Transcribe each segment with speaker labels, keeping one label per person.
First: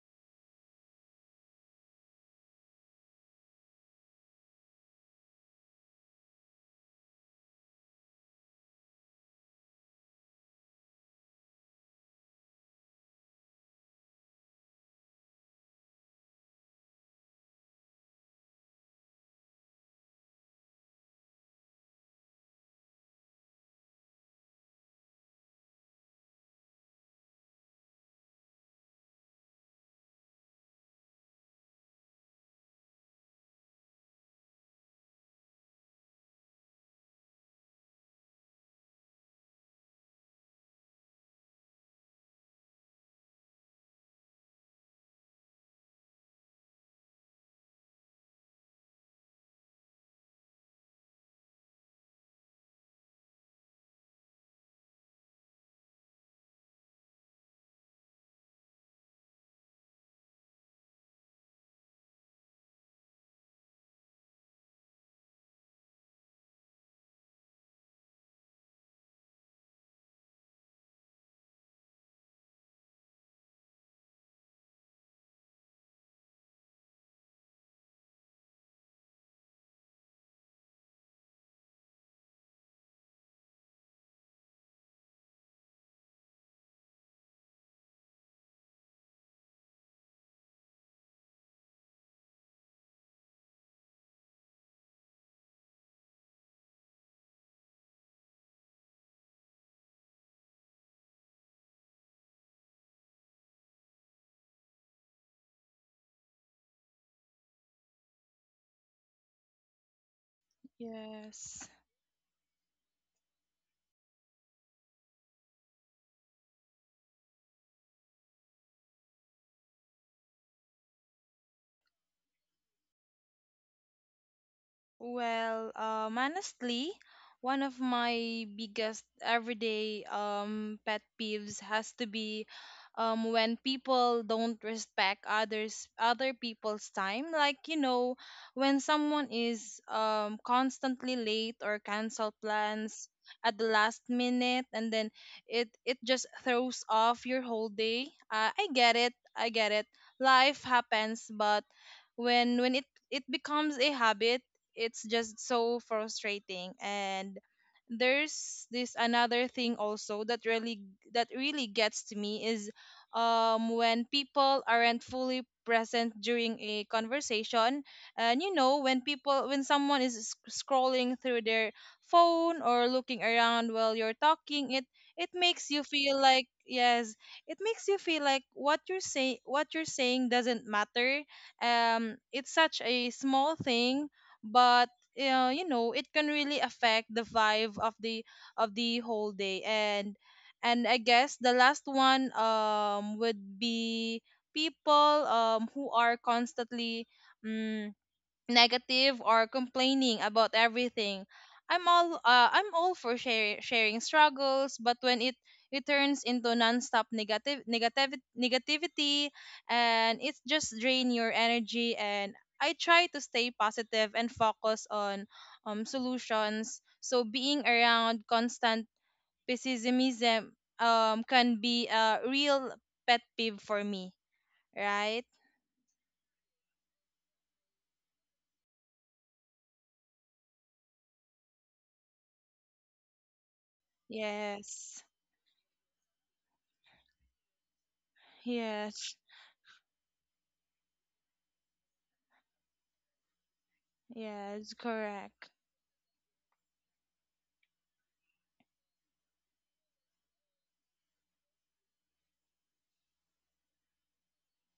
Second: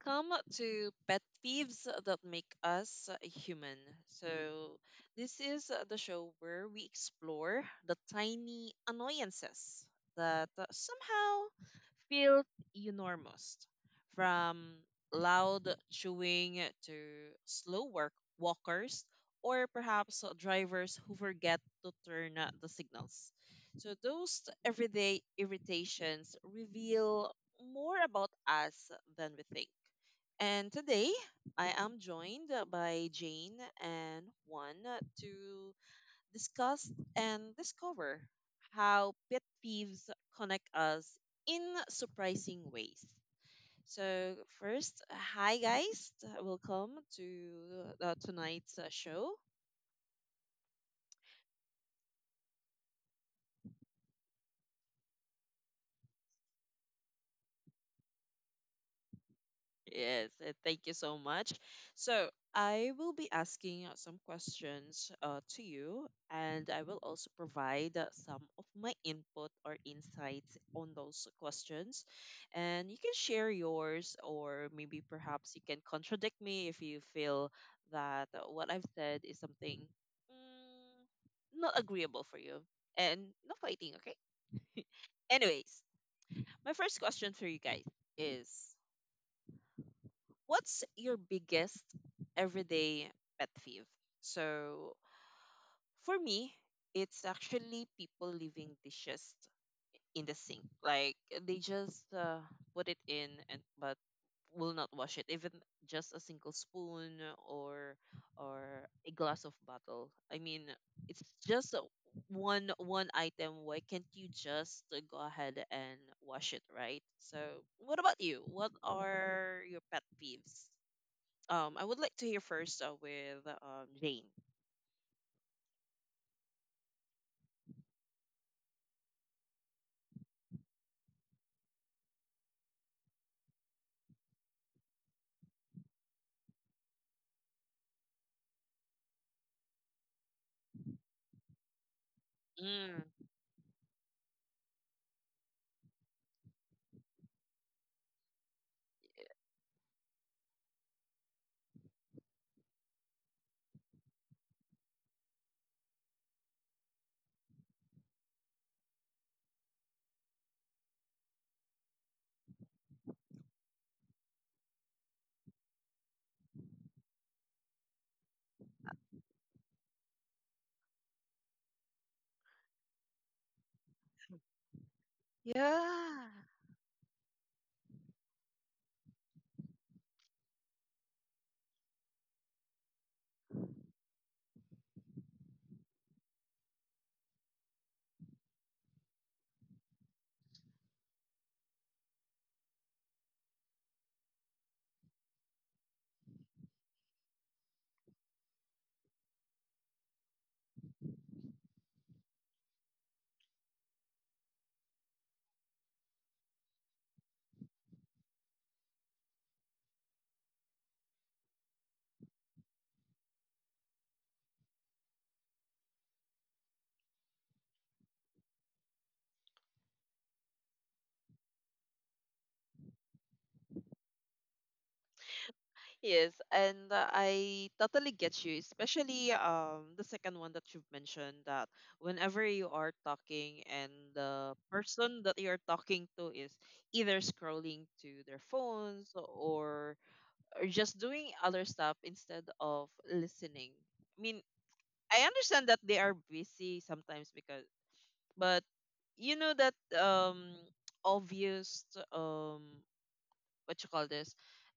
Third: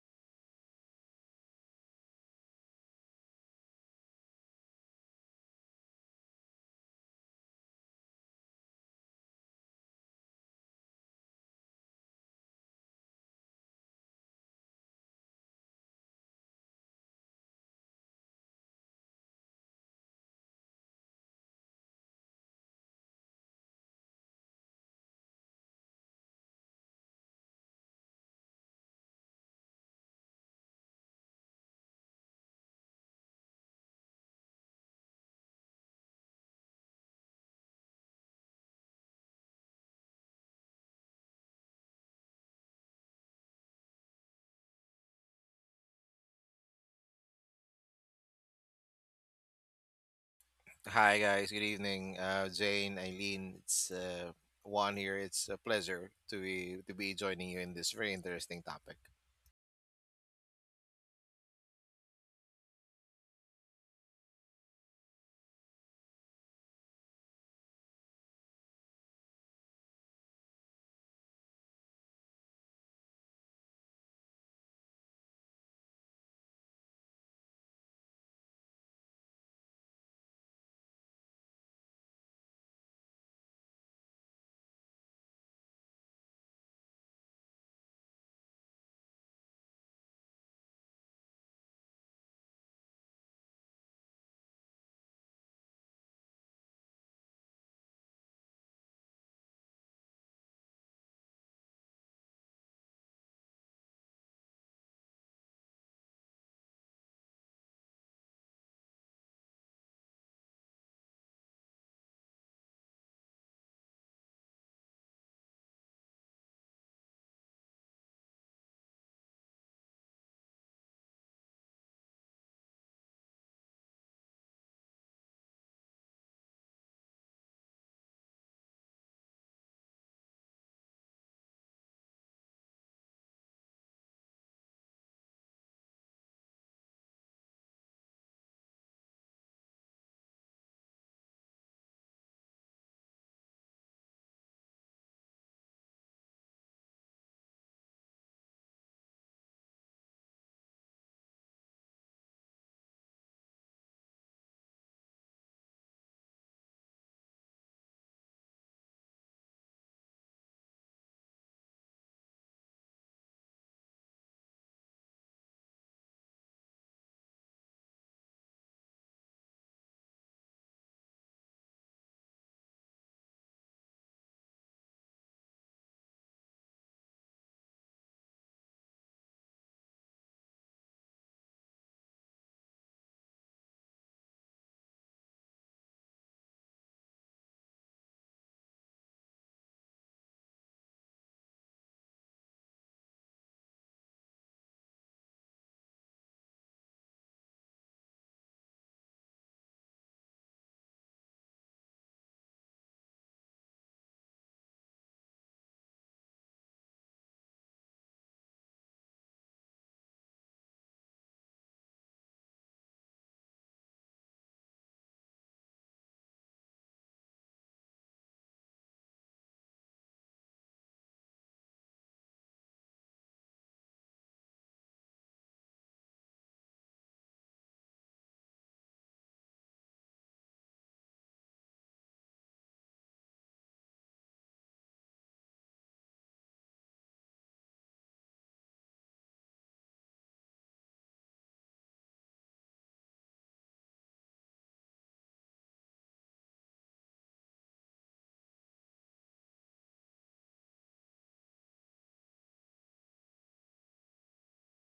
Speaker 1: Welcome to Pet Thieves That Make Us Human. So, this is the show where we explore the tiny annoyances that somehow feel enormous, from loud chewing to slow work walkers, or perhaps drivers who forget to turn the signals. So, those everyday irritations reveal more about us than we think. And today, I am joined by Jane and Juan to discuss and discover how pet peeves connect us in surprising ways. So, first, hi guys, welcome to tonight's show.
Speaker 2: Hi guys, good evening. Jane, Eileen, it's Juan here. It's a pleasure to be joining you in this very interesting topic.
Speaker 1: Yes, thank you so much. So, I will be asking some questions to you, and I will also provide some of my input or insights on those questions. And you can share yours, or maybe perhaps you can contradict me if you feel that what I've said is something not agreeable for you. And no fighting, okay? Anyways, my first question for you guys is: what's your biggest everyday pet peeve? So for me, it's actually people leaving dishes in the sink. Like, they just put it in, and but will not wash it, even just a single spoon or a glass of bottle. I mean, it's
Speaker 3: Yes.
Speaker 1: just one item. Why can't you just go ahead and wash it, right? So what about you? What are your pet peeves? I would like to hear first with Jane.
Speaker 3: Honestly, one of my biggest everyday pet peeves has to be when people don't respect other people's time. Like, when someone is constantly late or cancel
Speaker 1: Mm.
Speaker 3: plans at the last minute, and then it just throws off your whole day. I get it. I get it. Life happens, but when it becomes a habit, it's just so frustrating. And there's this another thing also that really gets to me is when people aren't fully present during a conversation. And you know, when someone is scrolling through their phone or looking around while you're talking, it makes you feel
Speaker 1: Yeah.
Speaker 3: like yes it makes you feel like what you're saying doesn't matter. It's such a small thing, but you know, it can really affect the vibe of the whole day. And I guess the last one would be people who are constantly mm negative or complaining about everything. I'm all for sharing struggles, but when it turns into nonstop negative negative negativity, and it's just drain your energy. And I try to stay positive and focus on solutions. So being around constant pessimism can be a real pet peeve for me, right?
Speaker 1: Yes, and I totally get you, especially the second one that you've mentioned, that whenever you are talking and the
Speaker 3: Yes.
Speaker 1: person that you're talking to is either scrolling to their phones,
Speaker 3: Yes.
Speaker 1: or just doing other stuff instead of listening. I mean,
Speaker 3: Yes,
Speaker 1: I
Speaker 3: correct.
Speaker 1: understand that they are busy sometimes because. But you know that um obvious um what you call this?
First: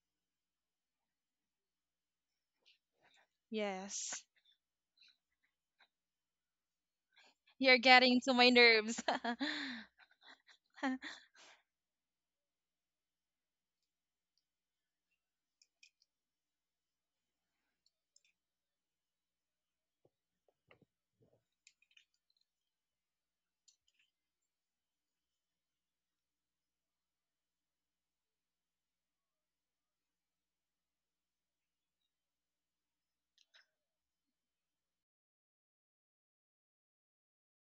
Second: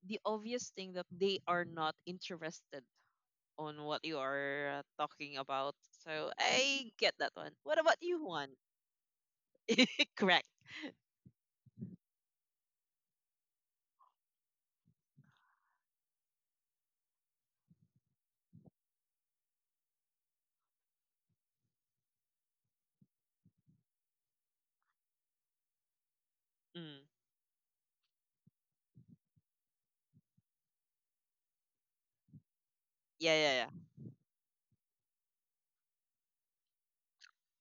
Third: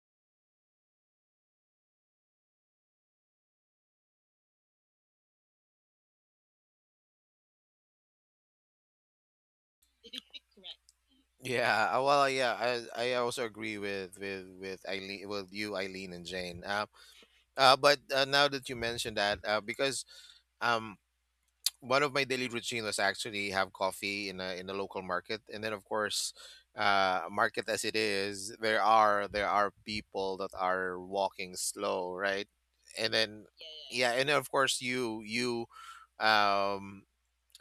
Speaker 1: The obvious thing that they are not interested on what you
Speaker 3: Yes.
Speaker 1: are talking about. So I get that one.
Speaker 3: You're
Speaker 1: What about
Speaker 3: getting
Speaker 1: you,
Speaker 3: to
Speaker 1: Juan?
Speaker 3: my nerves.
Speaker 1: Correct.
Speaker 2: Yeah, uh, well, uh, yeah, I also agree with with Eileen, with you, Eileen and Jane. But now that you mentioned that, because um one of my daily routine was actually have coffee in a local market, and then of course
Speaker 1: Mm.
Speaker 2: market as it is, there are people that are walking slow, right? And
Speaker 1: Yeah,
Speaker 2: then,
Speaker 1: yeah,
Speaker 2: yeah, and of course you um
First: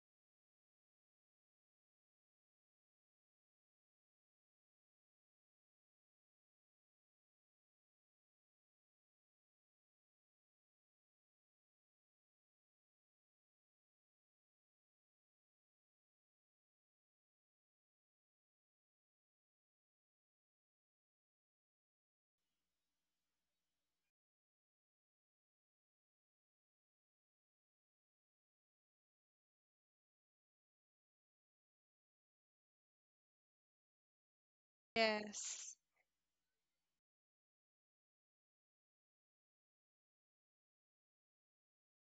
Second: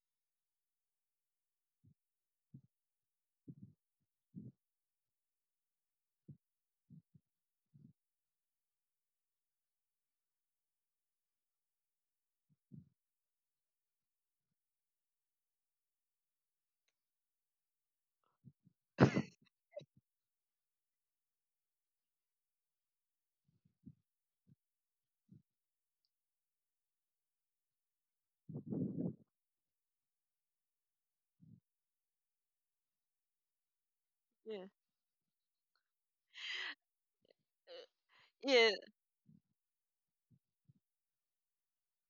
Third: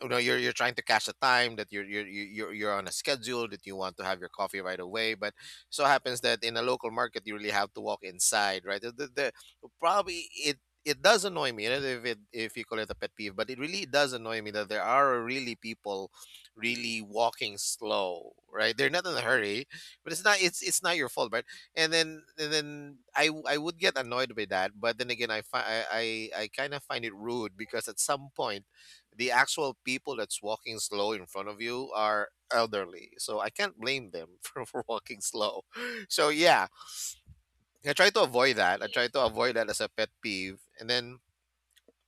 Speaker 2: you know, you're trying to catch the time that you're you- you're on a schedule that you want to have your coffee right away. But so happens that in a local market you really have to walk inside, right? Probably it, it does annoy me, you know, if you call it a pet peeve, but it really does annoy me that there are really people really walking slow, right? They're not in a hurry. But it's not, it's not your fault, right? And then I would get annoyed by that, but then again, I fi- I kind of find it rude because at some point the actual people that's walking slow in front of you are elderly, so I can't blame them
Speaker 1: yeah. Yeah.
Speaker 2: for walking slow.
Speaker 3: Yes.
Speaker 2: So yeah, I try to avoid
Speaker 1: Yeah.
Speaker 2: that. I try to avoid that as a pet peeve. And then,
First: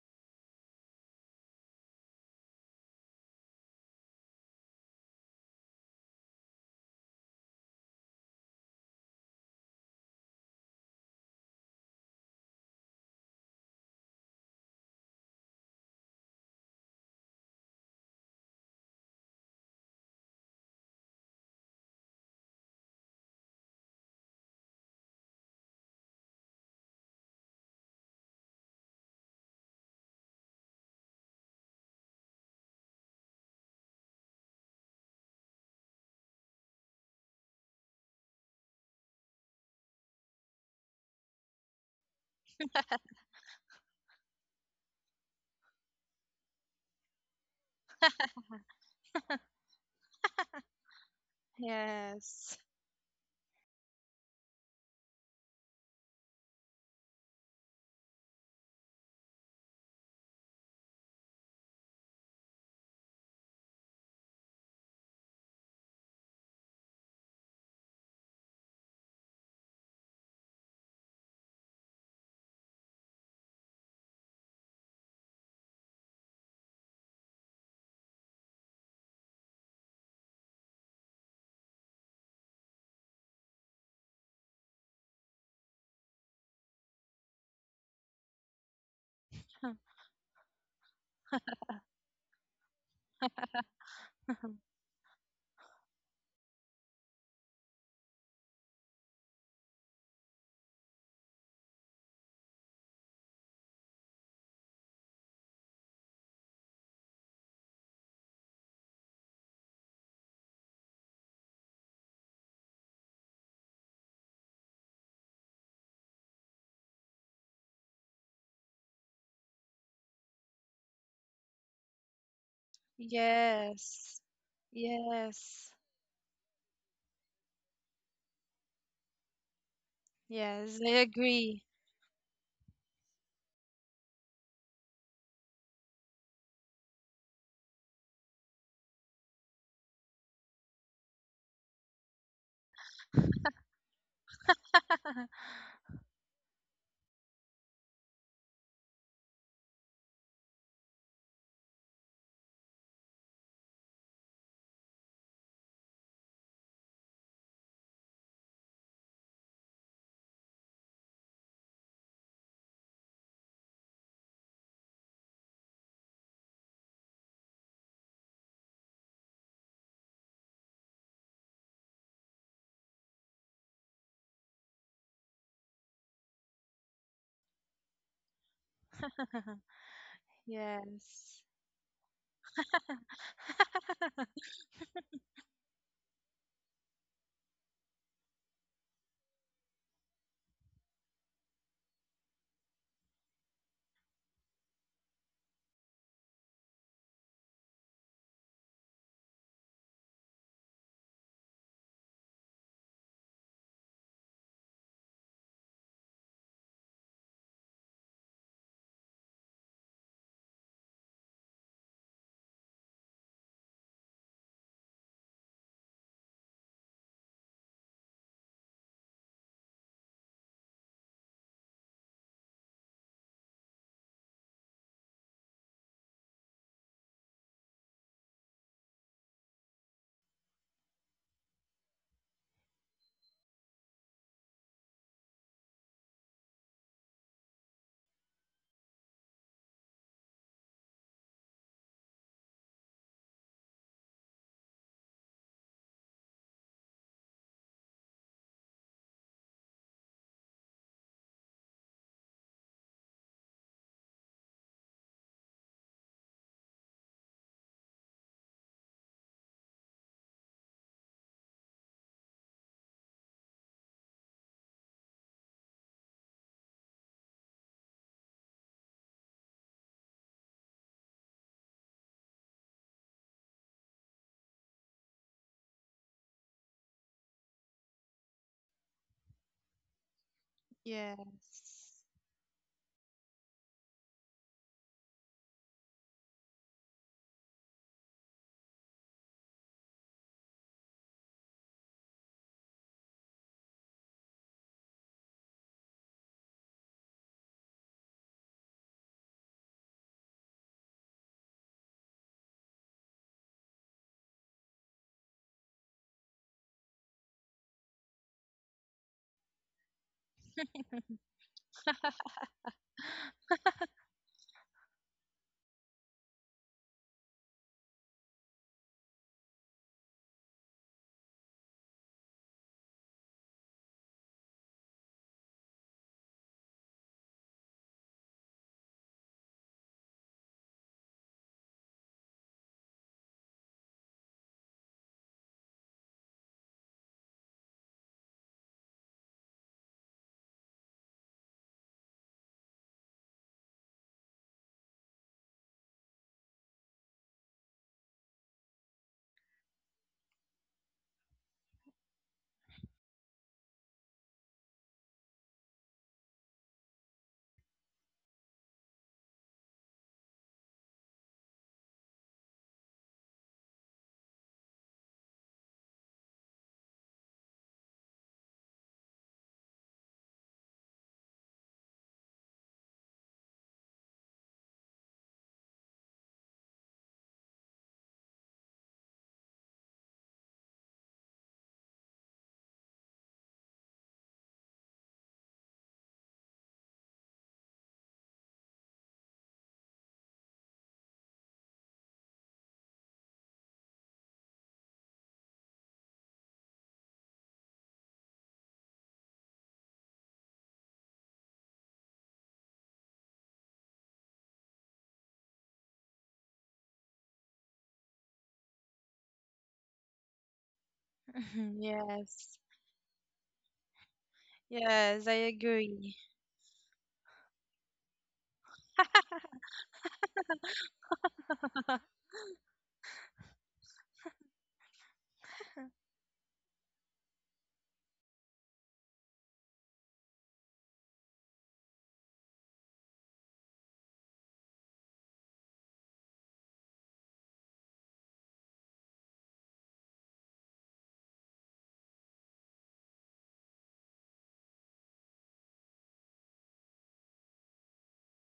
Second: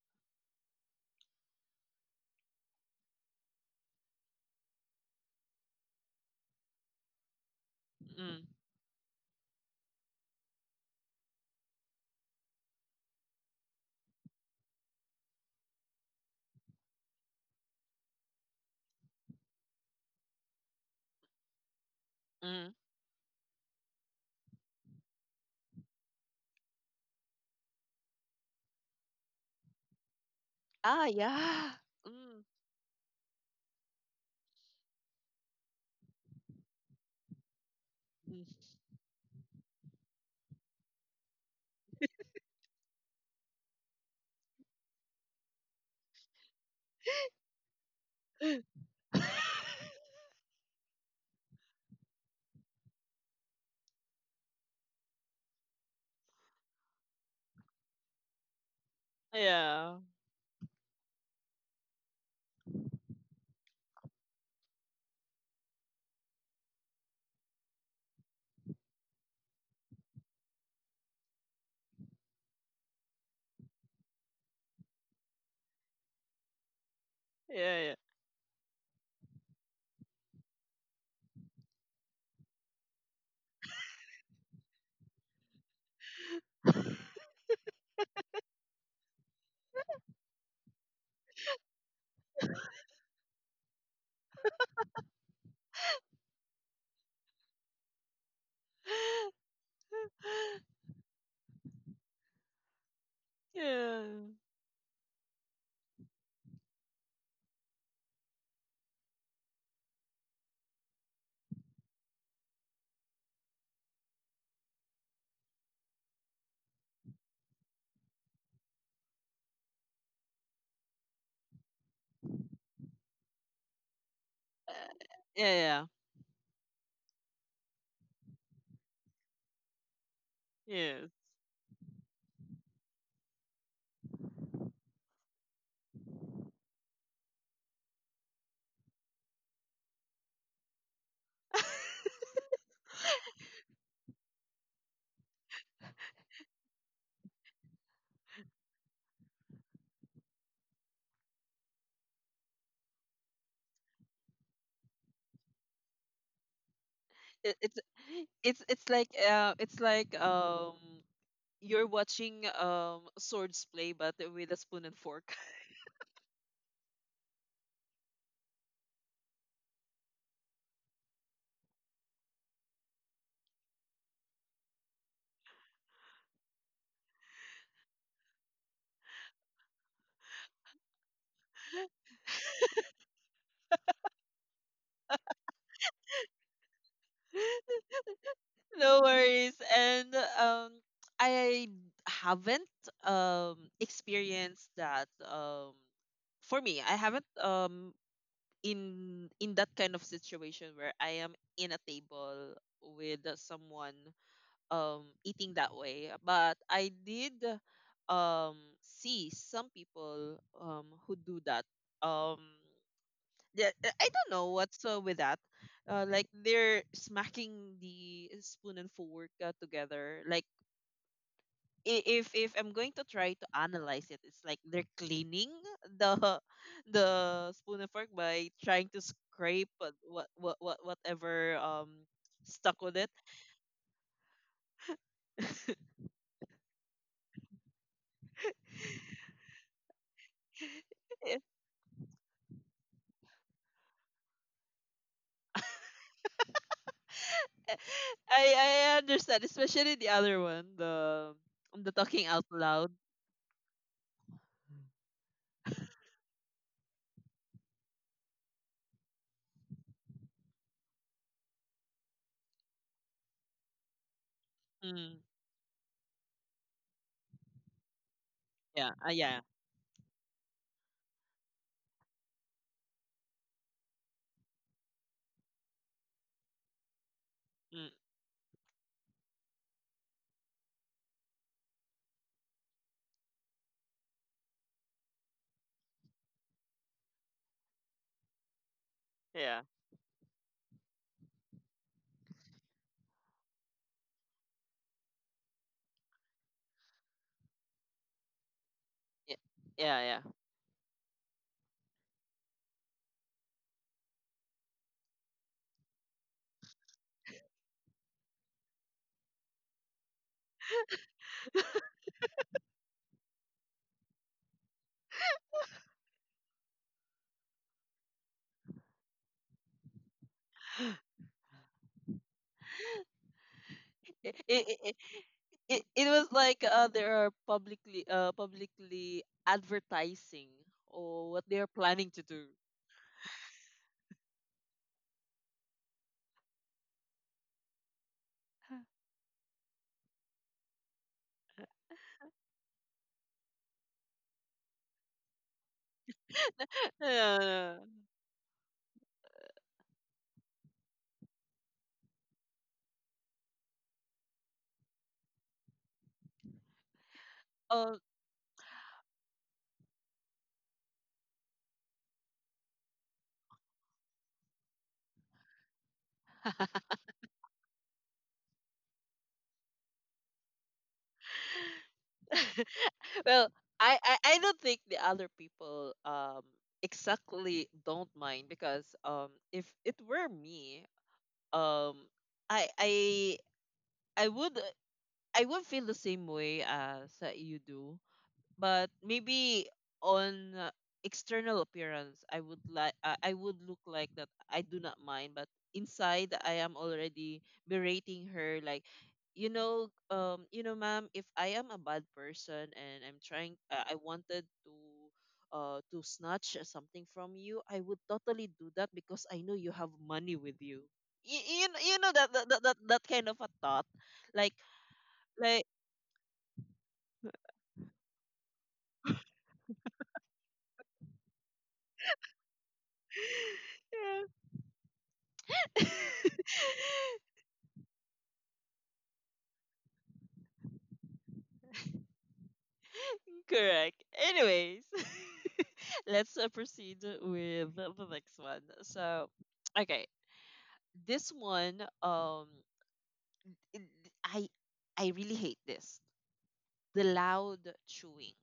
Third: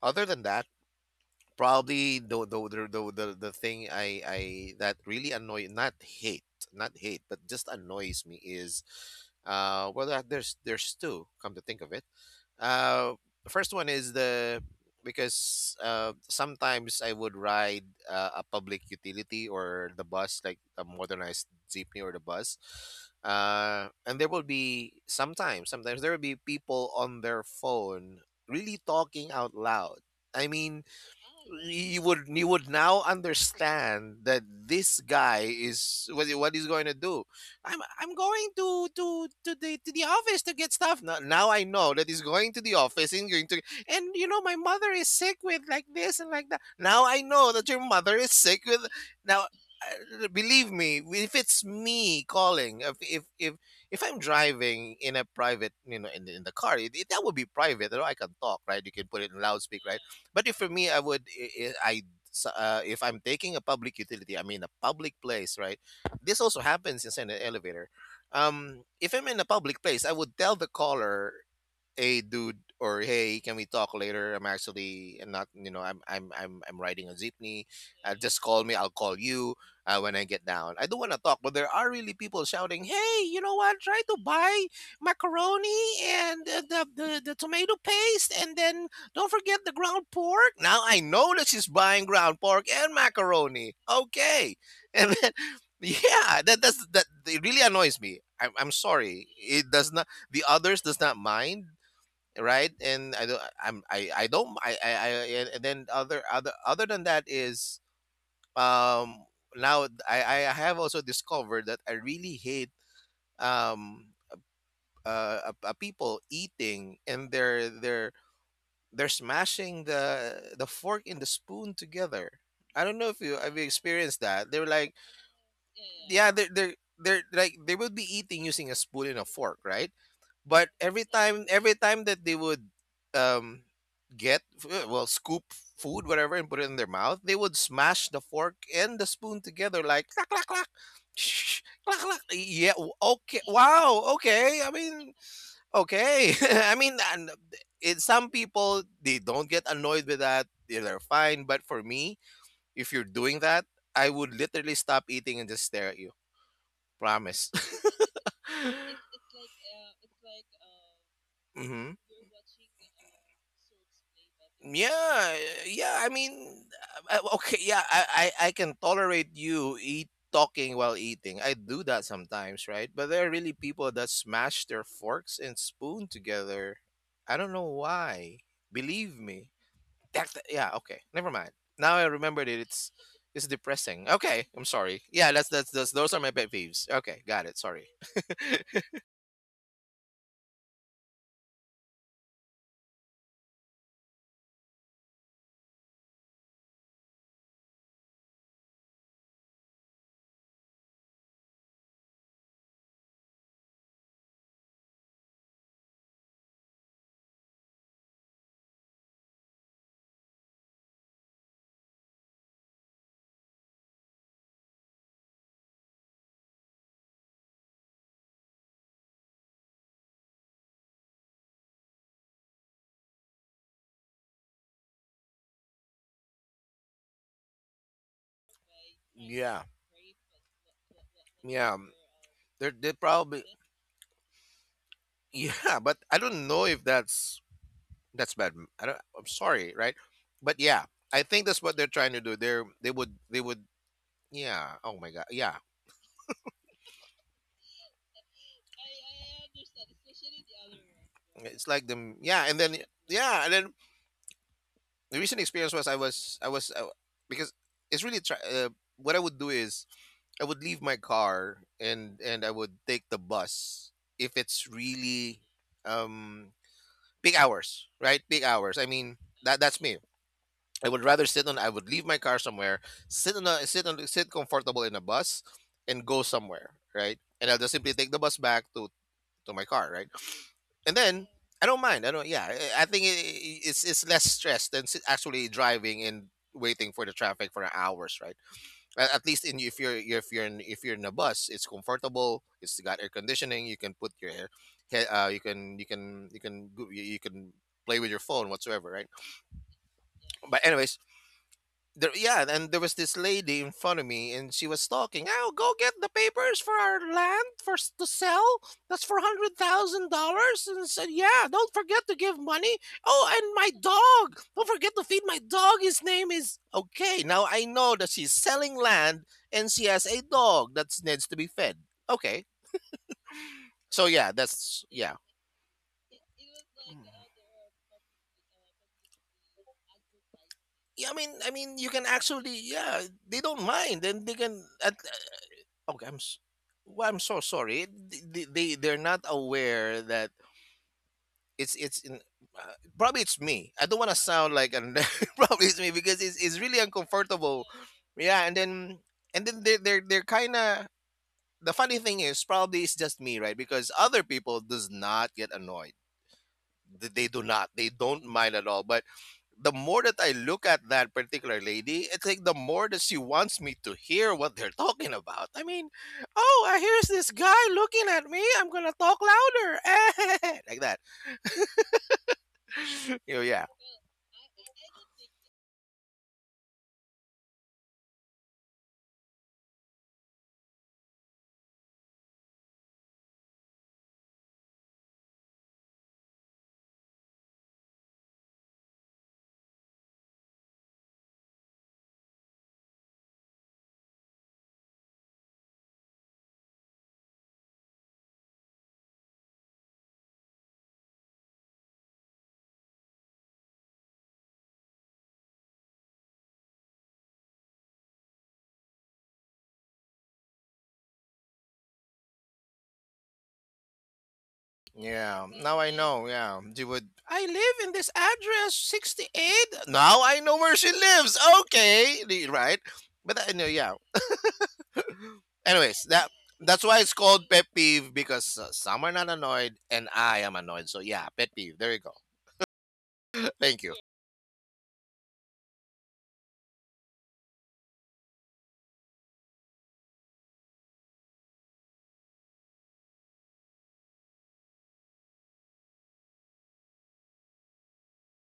Speaker 2: other than that, probably the thing, I that really annoy, not hate, not hate, but just annoys me
Speaker 1: Mm,
Speaker 2: is, well, there's two come to think of it. uh, first one is the, because sometimes I would ride a public utility or the bus, like a modernized jeepney or the bus.
Speaker 1: mm.
Speaker 2: And there will be sometimes, sometimes there will be people on their phone really talking out loud. I mean,
Speaker 1: Ah, yeah.
Speaker 2: you
Speaker 1: Mm.
Speaker 2: would now understand that this guy is what what he's going to do. I'm going
Speaker 1: mm.
Speaker 2: to the office to get stuff. Now I know that he's going to the office and going to. And, you know, my mother is sick with like this and like that. Now I know that your mother is sick with. Now, believe me, if it's me
Speaker 3: Yes.
Speaker 2: calling, if I'm driving in a private, you know, in, in the car, it, that would be private. Although I can talk, right? You can put it in loudspeak,
Speaker 1: yeah.
Speaker 2: right? But if for me, I would I, so, if I'm taking a public utility, I mean a public place, right? This also happens inside an elevator. If I'm in a public place, I would tell the caller, hey dude, or hey, can we talk later? I'm actually, I'm not, you know, I'm riding a jeepney.
Speaker 1: Yeah. Yeah.
Speaker 2: Just call me. I'll call you when I get down. I don't want to talk, but there are really people shouting, hey, you know what, try to buy macaroni, and the tomato paste. And then, don't forget the ground pork. Now I know that she's buying ground pork and macaroni. Okay. And then, yeah, that, it really annoys me. I'm sorry. It does not, the others does not mind, right? And I don't, I'm
Speaker 1: Yeah.
Speaker 2: I don't, I. And then other than that is, um now I have also discovered that I really hate, um people eating, and they're they're smashing the fork and the spoon together. I don't know if you experienced
Speaker 3: Yes.
Speaker 2: that. They're
Speaker 1: Uh,
Speaker 2: like,
Speaker 1: Yeah.
Speaker 3: Yes.
Speaker 1: Yeah.
Speaker 2: yeah, they're like, they would be eating using a spoon and a fork, right? But
Speaker 3: Yes, I
Speaker 1: Yes.
Speaker 3: agree.
Speaker 2: every time that they would, um get f- well scoop food whatever and put it in their mouth, they would smash the fork and the spoon together like clack clack clack. Shh, clack, clack. Yeah. Okay. Wow. Okay. I mean. Okay. I mean, and, it, some people they don't get annoyed with that. They're fine. But for me, if you're doing that, I would literally stop eating and just stare at you. Promise.
Speaker 1: it, it's it's like it's like
Speaker 2: it's like
Speaker 1: you're watching swords play, but with a spoon and fork.
Speaker 2: Yeah, yeah. I mean, okay. Yeah, I can tolerate you eat talking while eating. I do that sometimes, right? But there are really people that smash their forks and spoon together. I don't know why. Believe me. That, yeah. Okay. Never
Speaker 3: Yes.
Speaker 2: mind. Now I remembered it. It's depressing. Okay. I'm sorry. Yeah. That's those are my pet peeves. Okay. Got it. Sorry.
Speaker 1: No worries. And um I haven't experienced that. For me, I haven't, in that kind of situation where I am in a table with someone eating that way. But I did um see some people who do that. um yeah, I don't know what's with that, like they're smacking the spoon and fork together. Like, if I'm going to try to analyze it, it's like they're cleaning the the spoon and fork by trying to
Speaker 2: Yeah.
Speaker 1: scrape whatever
Speaker 2: Yeah. They
Speaker 1: stuck with it.
Speaker 2: probably. Yeah, but I don't know if that's. That's bad. I don't, I'm sorry, right? But yeah, I think that's what they're trying to do. They're, they would, yeah. Oh my god, yeah.
Speaker 1: I understand, especially the other one,
Speaker 2: It's like
Speaker 1: the
Speaker 2: them,
Speaker 1: talking
Speaker 2: yeah, and
Speaker 1: out
Speaker 2: then,
Speaker 1: loud.
Speaker 2: yeah, and then the recent experience was, I was because it's really try, what I would do is, I would leave my car, and I would take the bus if it's
Speaker 1: Mm,
Speaker 2: really, um big hours, right? Big hours. I
Speaker 1: yeah,
Speaker 2: mean,
Speaker 1: yeah,
Speaker 2: that's me. I would rather sit on. I would leave my car somewhere, sit on a sit comfortable in a bus, and go somewhere, right? And I'll just simply
Speaker 1: mm,
Speaker 2: take the bus back to my car, right? And then, I don't
Speaker 3: Yes.
Speaker 2: mind. I don't. Yeah, I think it, it's less stress than actually driving and waiting for the traffic for hours, right? At least in,
Speaker 1: yeah,
Speaker 2: if you're in, if you're in a bus, it's comfortable. It's got air conditioning. You can put your hair. You can you can you can play with your phone whatsoever, right?
Speaker 1: yeah, yeah, yeah.
Speaker 2: But anyways, there, yeah, and there was this lady in front of me, and she was talking. Oh, go get the papers for our land for to sell. That's for $100,000. And I said, yeah, don't forget to give money. Oh, and my dog. Don't forget to feed my dog. His name is, okay. Now I know that she's selling land, and she has a dog that needs to be fed. Okay, so
Speaker 1: It,
Speaker 2: yeah,
Speaker 1: it,
Speaker 2: that's
Speaker 1: it,
Speaker 2: yeah.
Speaker 1: it was like
Speaker 2: Mm.
Speaker 1: they are publicly publicly advertising
Speaker 2: Yeah, I mean,
Speaker 1: or what they are
Speaker 2: you can
Speaker 1: planning to do.
Speaker 2: actually, yeah, they don't mind, and they can at. Okay, I'm. Well, I'm so sorry. They're not aware that, it's in. Uh, probably it's me. I don't want to sound like an. Probably it's me because it's really
Speaker 1: Yeah.
Speaker 2: uncomfortable.
Speaker 1: yeah.
Speaker 2: Yeah, and then they are, they're kind of. The funny thing is, probably it's just me, right? Because other people does not get annoyed. They do not. They
Speaker 1: Um.
Speaker 2: don't mind at all. But the more that I look at that particular lady, it's like the more that she wants me to hear what they're talking about. I mean, oh, here's this guy looking at me. I'm gonna talk louder, like that. Yeah, yeah,
Speaker 1: Well, I don't think the other people exactly don't mind, because if it were me, um I I I would feel the same way as you do. But maybe on external appearance, I would like I would look like that I do not mind, but inside I am already berating her. Like, you know, um, you know ma'am, if I am a bad person and I'm trying, I wanted to snatch something from you, I would totally do that because I know you have money with you. You know that
Speaker 3: Yes.
Speaker 1: that kind of a thought, like.
Speaker 3: Yes, I
Speaker 2: yeah.
Speaker 1: Like.
Speaker 2: Now I
Speaker 3: agree.
Speaker 2: know. Yeah, she would. I live in this address 68. Now I know where she lives. Okay, right. But I know, yeah.
Speaker 1: Yeah.
Speaker 2: Anyways, that's why it's called pet peeve because some are not annoyed and I am annoyed. So yeah, pet peeve. There you go. Thank you.
Speaker 1: Correct. Anyways, let's proceed with the next one. So, okay, this one, it- I I really hate this. The loud chewing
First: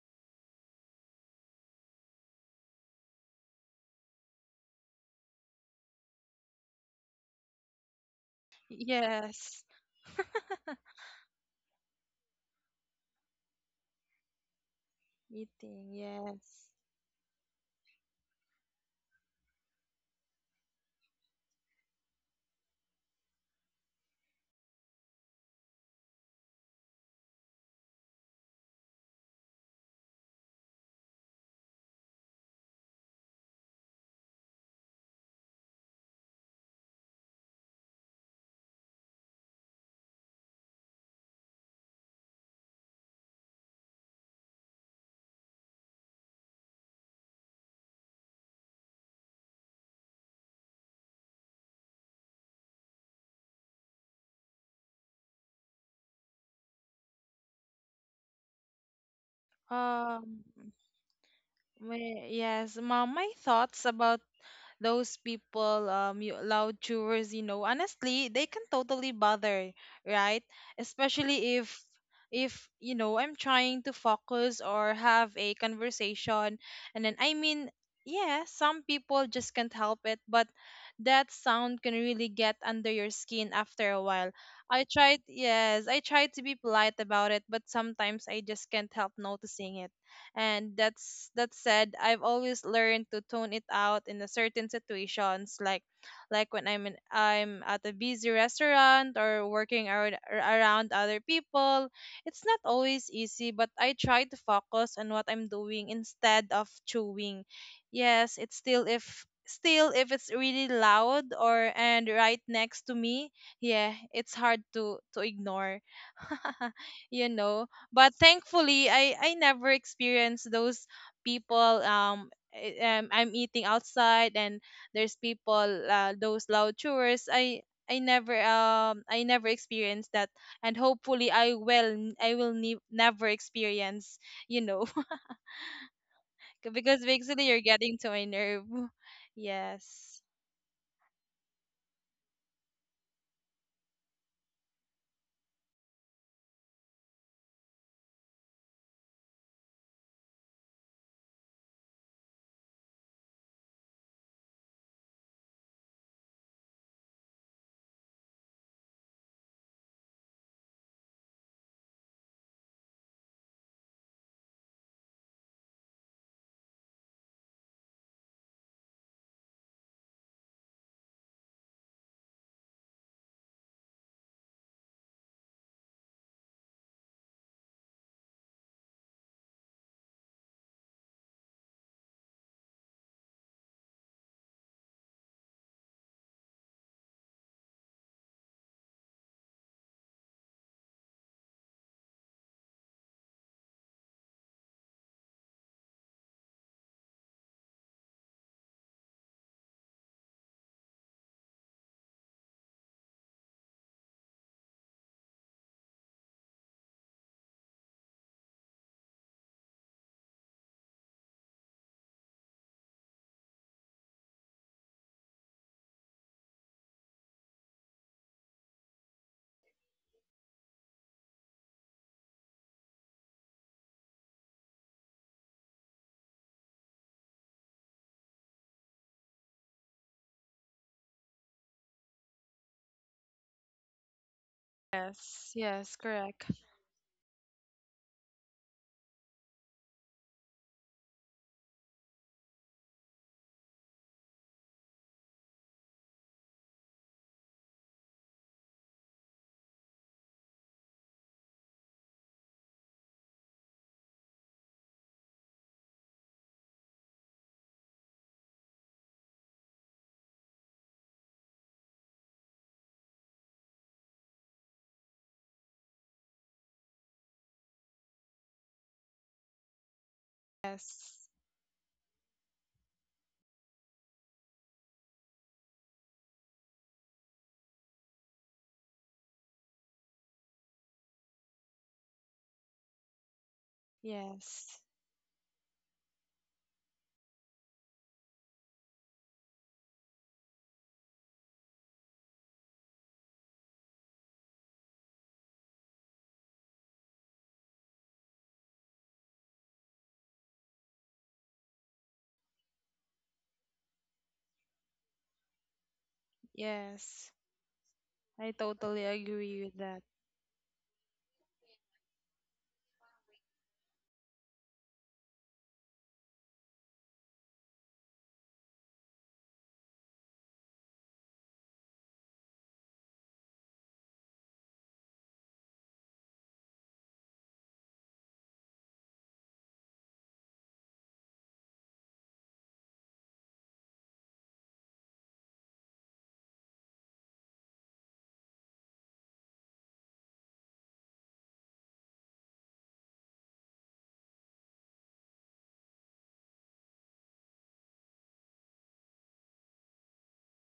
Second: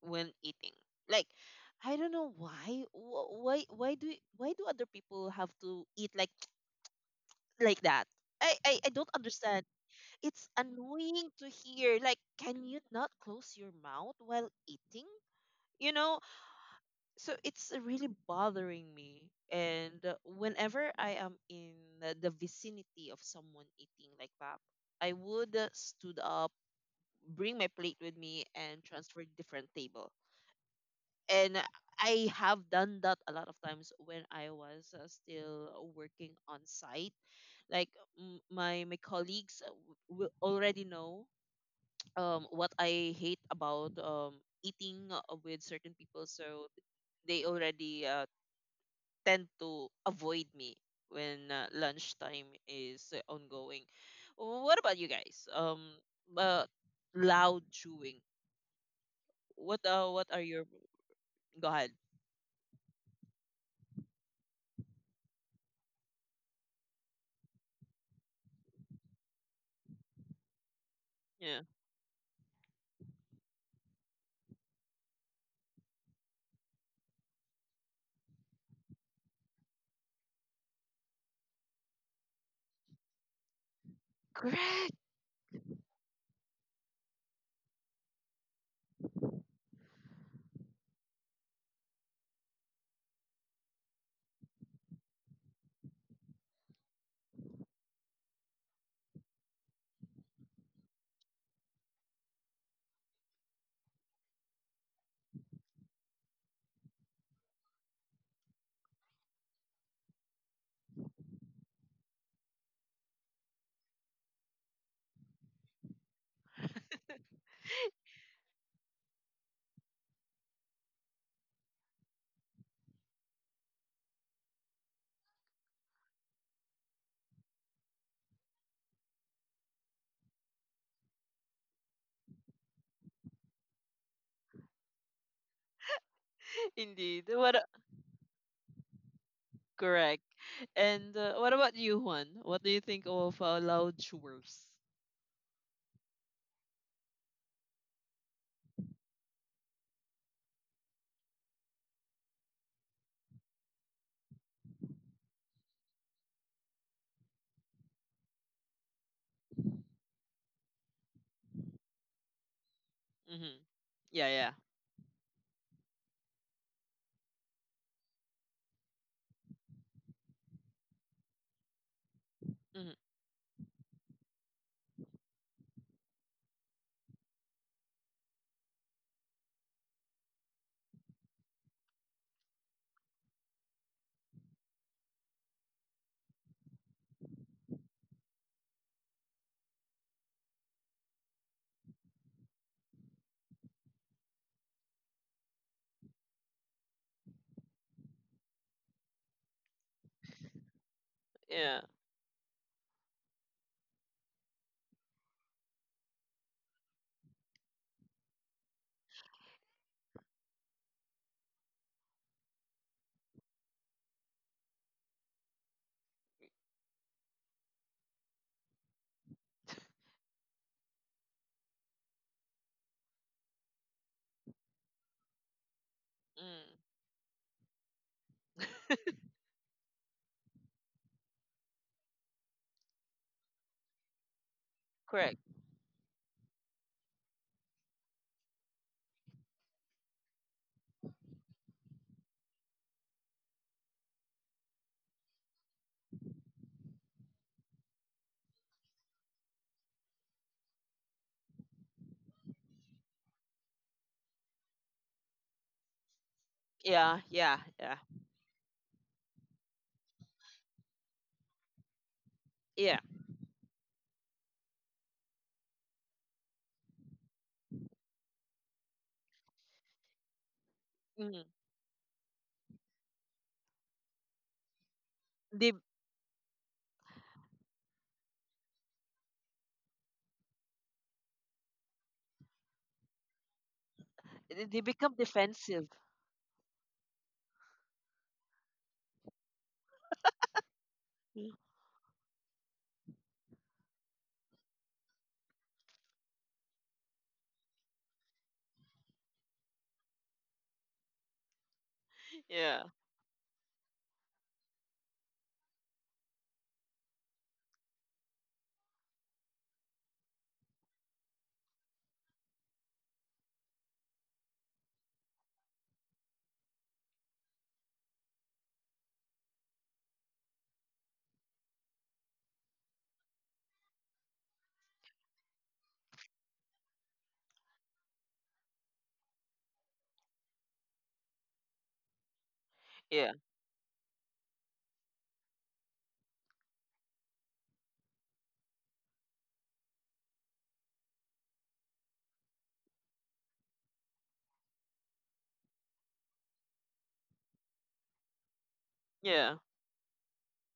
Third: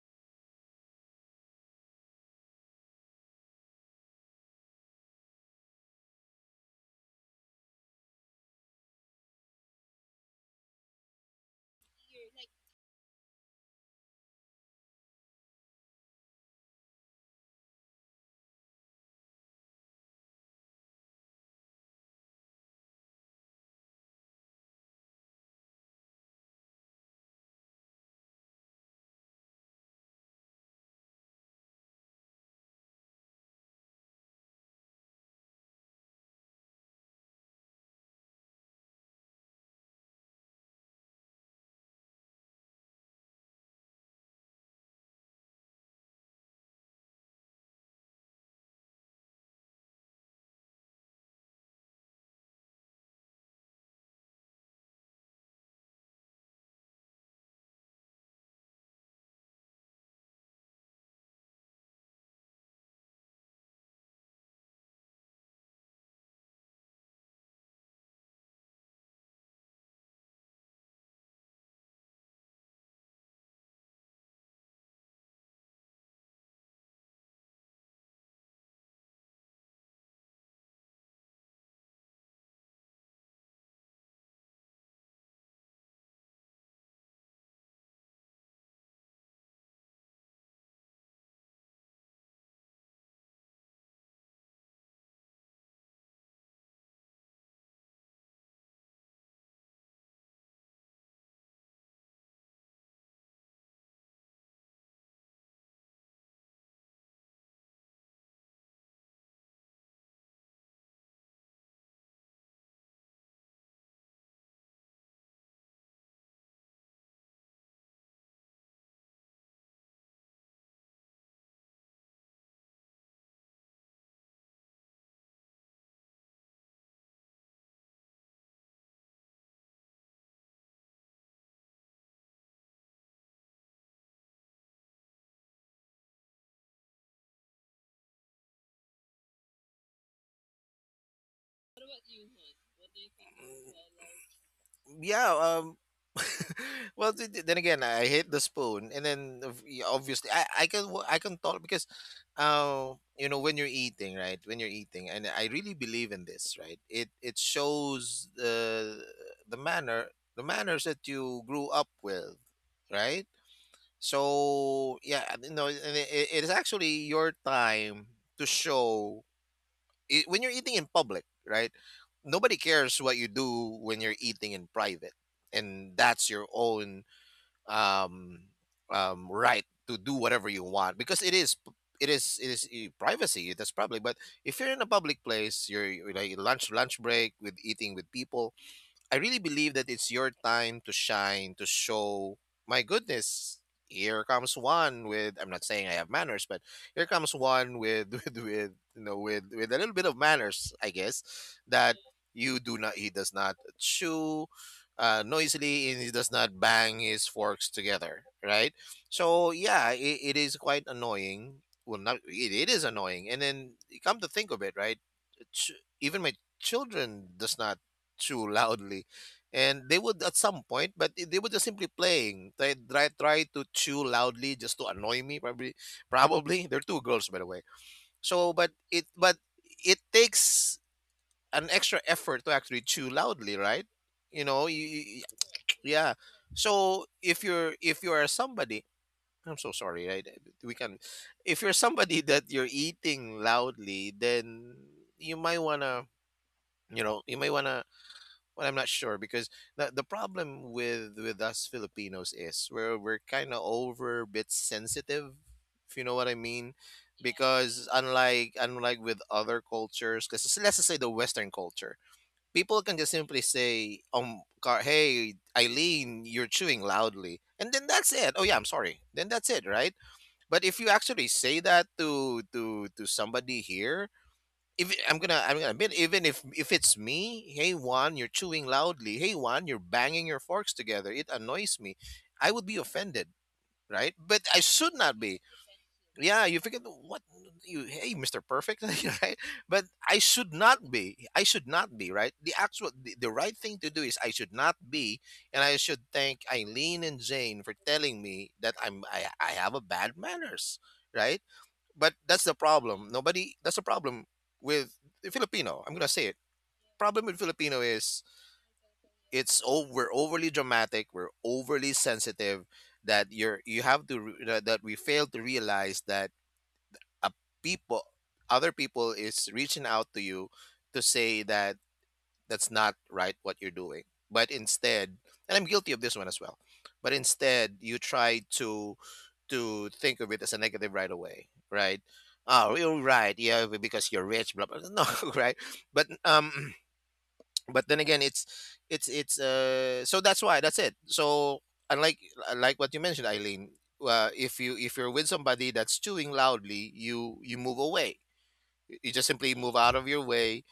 Speaker 1: when eating. Like, I don't know why. Why do other people have to eat like like that? I don't
Speaker 3: Yes.
Speaker 1: understand. It's annoying to hear. Like, can you not close your mouth while eating?
Speaker 3: Eating,
Speaker 1: You know,
Speaker 3: yes.
Speaker 1: so it's really bothering me. And whenever I am in the vicinity of someone eating like that, I would, stood up, bring my plate with me and transfer different table. And I have done that a lot of times when I was still working on site. Like, my my colleagues will already know what I hate about eating with certain people, so they already tend to avoid me when lunchtime is ongoing. What about you guys? Uh, loud chewing. What are
Speaker 3: Um,
Speaker 1: your, go ahead?
Speaker 3: my, yes, mom, my thoughts about those people, loud chewers. You know, honestly, they can totally bother, right? Especially
Speaker 1: Yeah,
Speaker 3: if you know, I'm trying to focus or have a conversation. And then, I mean, yeah, some people just can't help it, but that sound can really get under your skin after a while.
Speaker 1: correct.
Speaker 3: I tried to be polite about it, but sometimes I just can't help noticing it. And that said, I've always learned to tone it out in a certain situations, like when I'm at a busy restaurant or working around other people. It's not always easy, but I try to focus on what I'm doing instead of chewing. Yes, it's still if it's really loud or and right next to me, yeah, it's hard to ignore. You know, but thankfully I never experienced those people. I'm eating outside and there's people, those loud chores. I never experienced that, and hopefully I will I will never experience, you know. Because
Speaker 1: Indeed.
Speaker 3: basically, you're getting to my nerve.
Speaker 1: Correct.
Speaker 3: Yes.
Speaker 1: And what about you, Juan? What do you think of loud chewers?
Speaker 2: Yeah. Well, then again, I hate the spoon, and then obviously I I can talk because, uh, you know, when you're eating, right? When you're eating, and I really believe in this, right? It shows the manner the manners that you grew up with, right?
Speaker 1: Mm-hmm. Yeah, yeah.
Speaker 2: So yeah, no, and it is actually your time to show I when you're eating in public, right? Nobody
Speaker 1: Mm-hmm.
Speaker 2: cares what you do when you're eating in private, and that's your own um, right to do whatever you want because it is it is privacy. That's probably. But if you're in a public place, you're like lunch break with eating with people. I really believe that it's your time to shine, to show, my goodness, here comes one with, I'm not saying I have manners, but here comes one with with you know, with a little bit of manners, I guess,
Speaker 1: Yeah.
Speaker 2: that you do not, he does not chew noisily, and he does not bang his forks together, right? So yeah, it is quite annoying. Well, not, it, it is annoying, and then you come to think of it, right? Even my children does not chew loudly, and they would at some point, but they were just simply playing. They try to chew loudly just to annoy me, probably probably they're
Speaker 1: Mm.
Speaker 2: two girls, by the way. So but it takes an extra effort to actually chew loudly, right? you know you, you-
Speaker 1: Correct.
Speaker 3: Yes, yes,
Speaker 2: yeah.
Speaker 3: correct.
Speaker 2: So if you are somebody, I'm so sorry, right? We can, if you're somebody that you're eating loudly, then you might want to, you may want to, well, I'm not sure, because the problem with us Filipinos is we're kind of over bit sensitive, if you know what I mean.
Speaker 1: Yeah, yeah,
Speaker 2: Because
Speaker 1: yeah,
Speaker 2: unlike with other cultures, because let's just say the western culture, people
Speaker 1: yeah.
Speaker 2: can just simply say, car hey Eileen, you're chewing loudly, and then that's it. Oh yeah, I'm sorry, then that's it, right? But if you
Speaker 3: Yes.
Speaker 2: actually
Speaker 1: Mm.
Speaker 2: say that to somebody here, if it- I'm gonna
Speaker 1: They
Speaker 2: admit, even if it's me, hey Juan, you're chewing loudly. Hey Juan, you're banging your forks together. It annoys me. I would be offended, right? But I
Speaker 3: Yes.
Speaker 1: they
Speaker 2: should
Speaker 1: become
Speaker 2: not be.
Speaker 1: defensive.
Speaker 2: Yeah, you forget what you, hey Mr. Perfect, right? But I should not be. I should not be, right? The actual the right thing to do is I should not be, and I should thank Eileen and Jane for telling me that I have a bad manners, right? But that's the
Speaker 1: Yeah,
Speaker 2: problem. Nobody. That's the problem with the Filipino. I'm gonna say it.
Speaker 3: Yes,
Speaker 2: Problem with Filipino is
Speaker 3: I totally agree
Speaker 2: it's,
Speaker 3: with
Speaker 2: oh,
Speaker 3: that.
Speaker 2: we're overly dramatic. We're overly sensitive. That you're you have to re- That we fail to realize that a people, other people is reaching out to you to say that that's not right what you're doing. But instead, and I'm guilty of this one as well, but instead you try to think of it as a negative right away, right? Oh, you're
Speaker 1: yeah,
Speaker 2: right, yeah, because you're rich, blah blah blah. No, right? but But then again, it's it's so that's why, that's it. So unlike, like what you mentioned, Eileen, if you, if you're with somebody that's chewing loudly, you move away. You just
Speaker 1: yeah.
Speaker 2: simply move out of your way,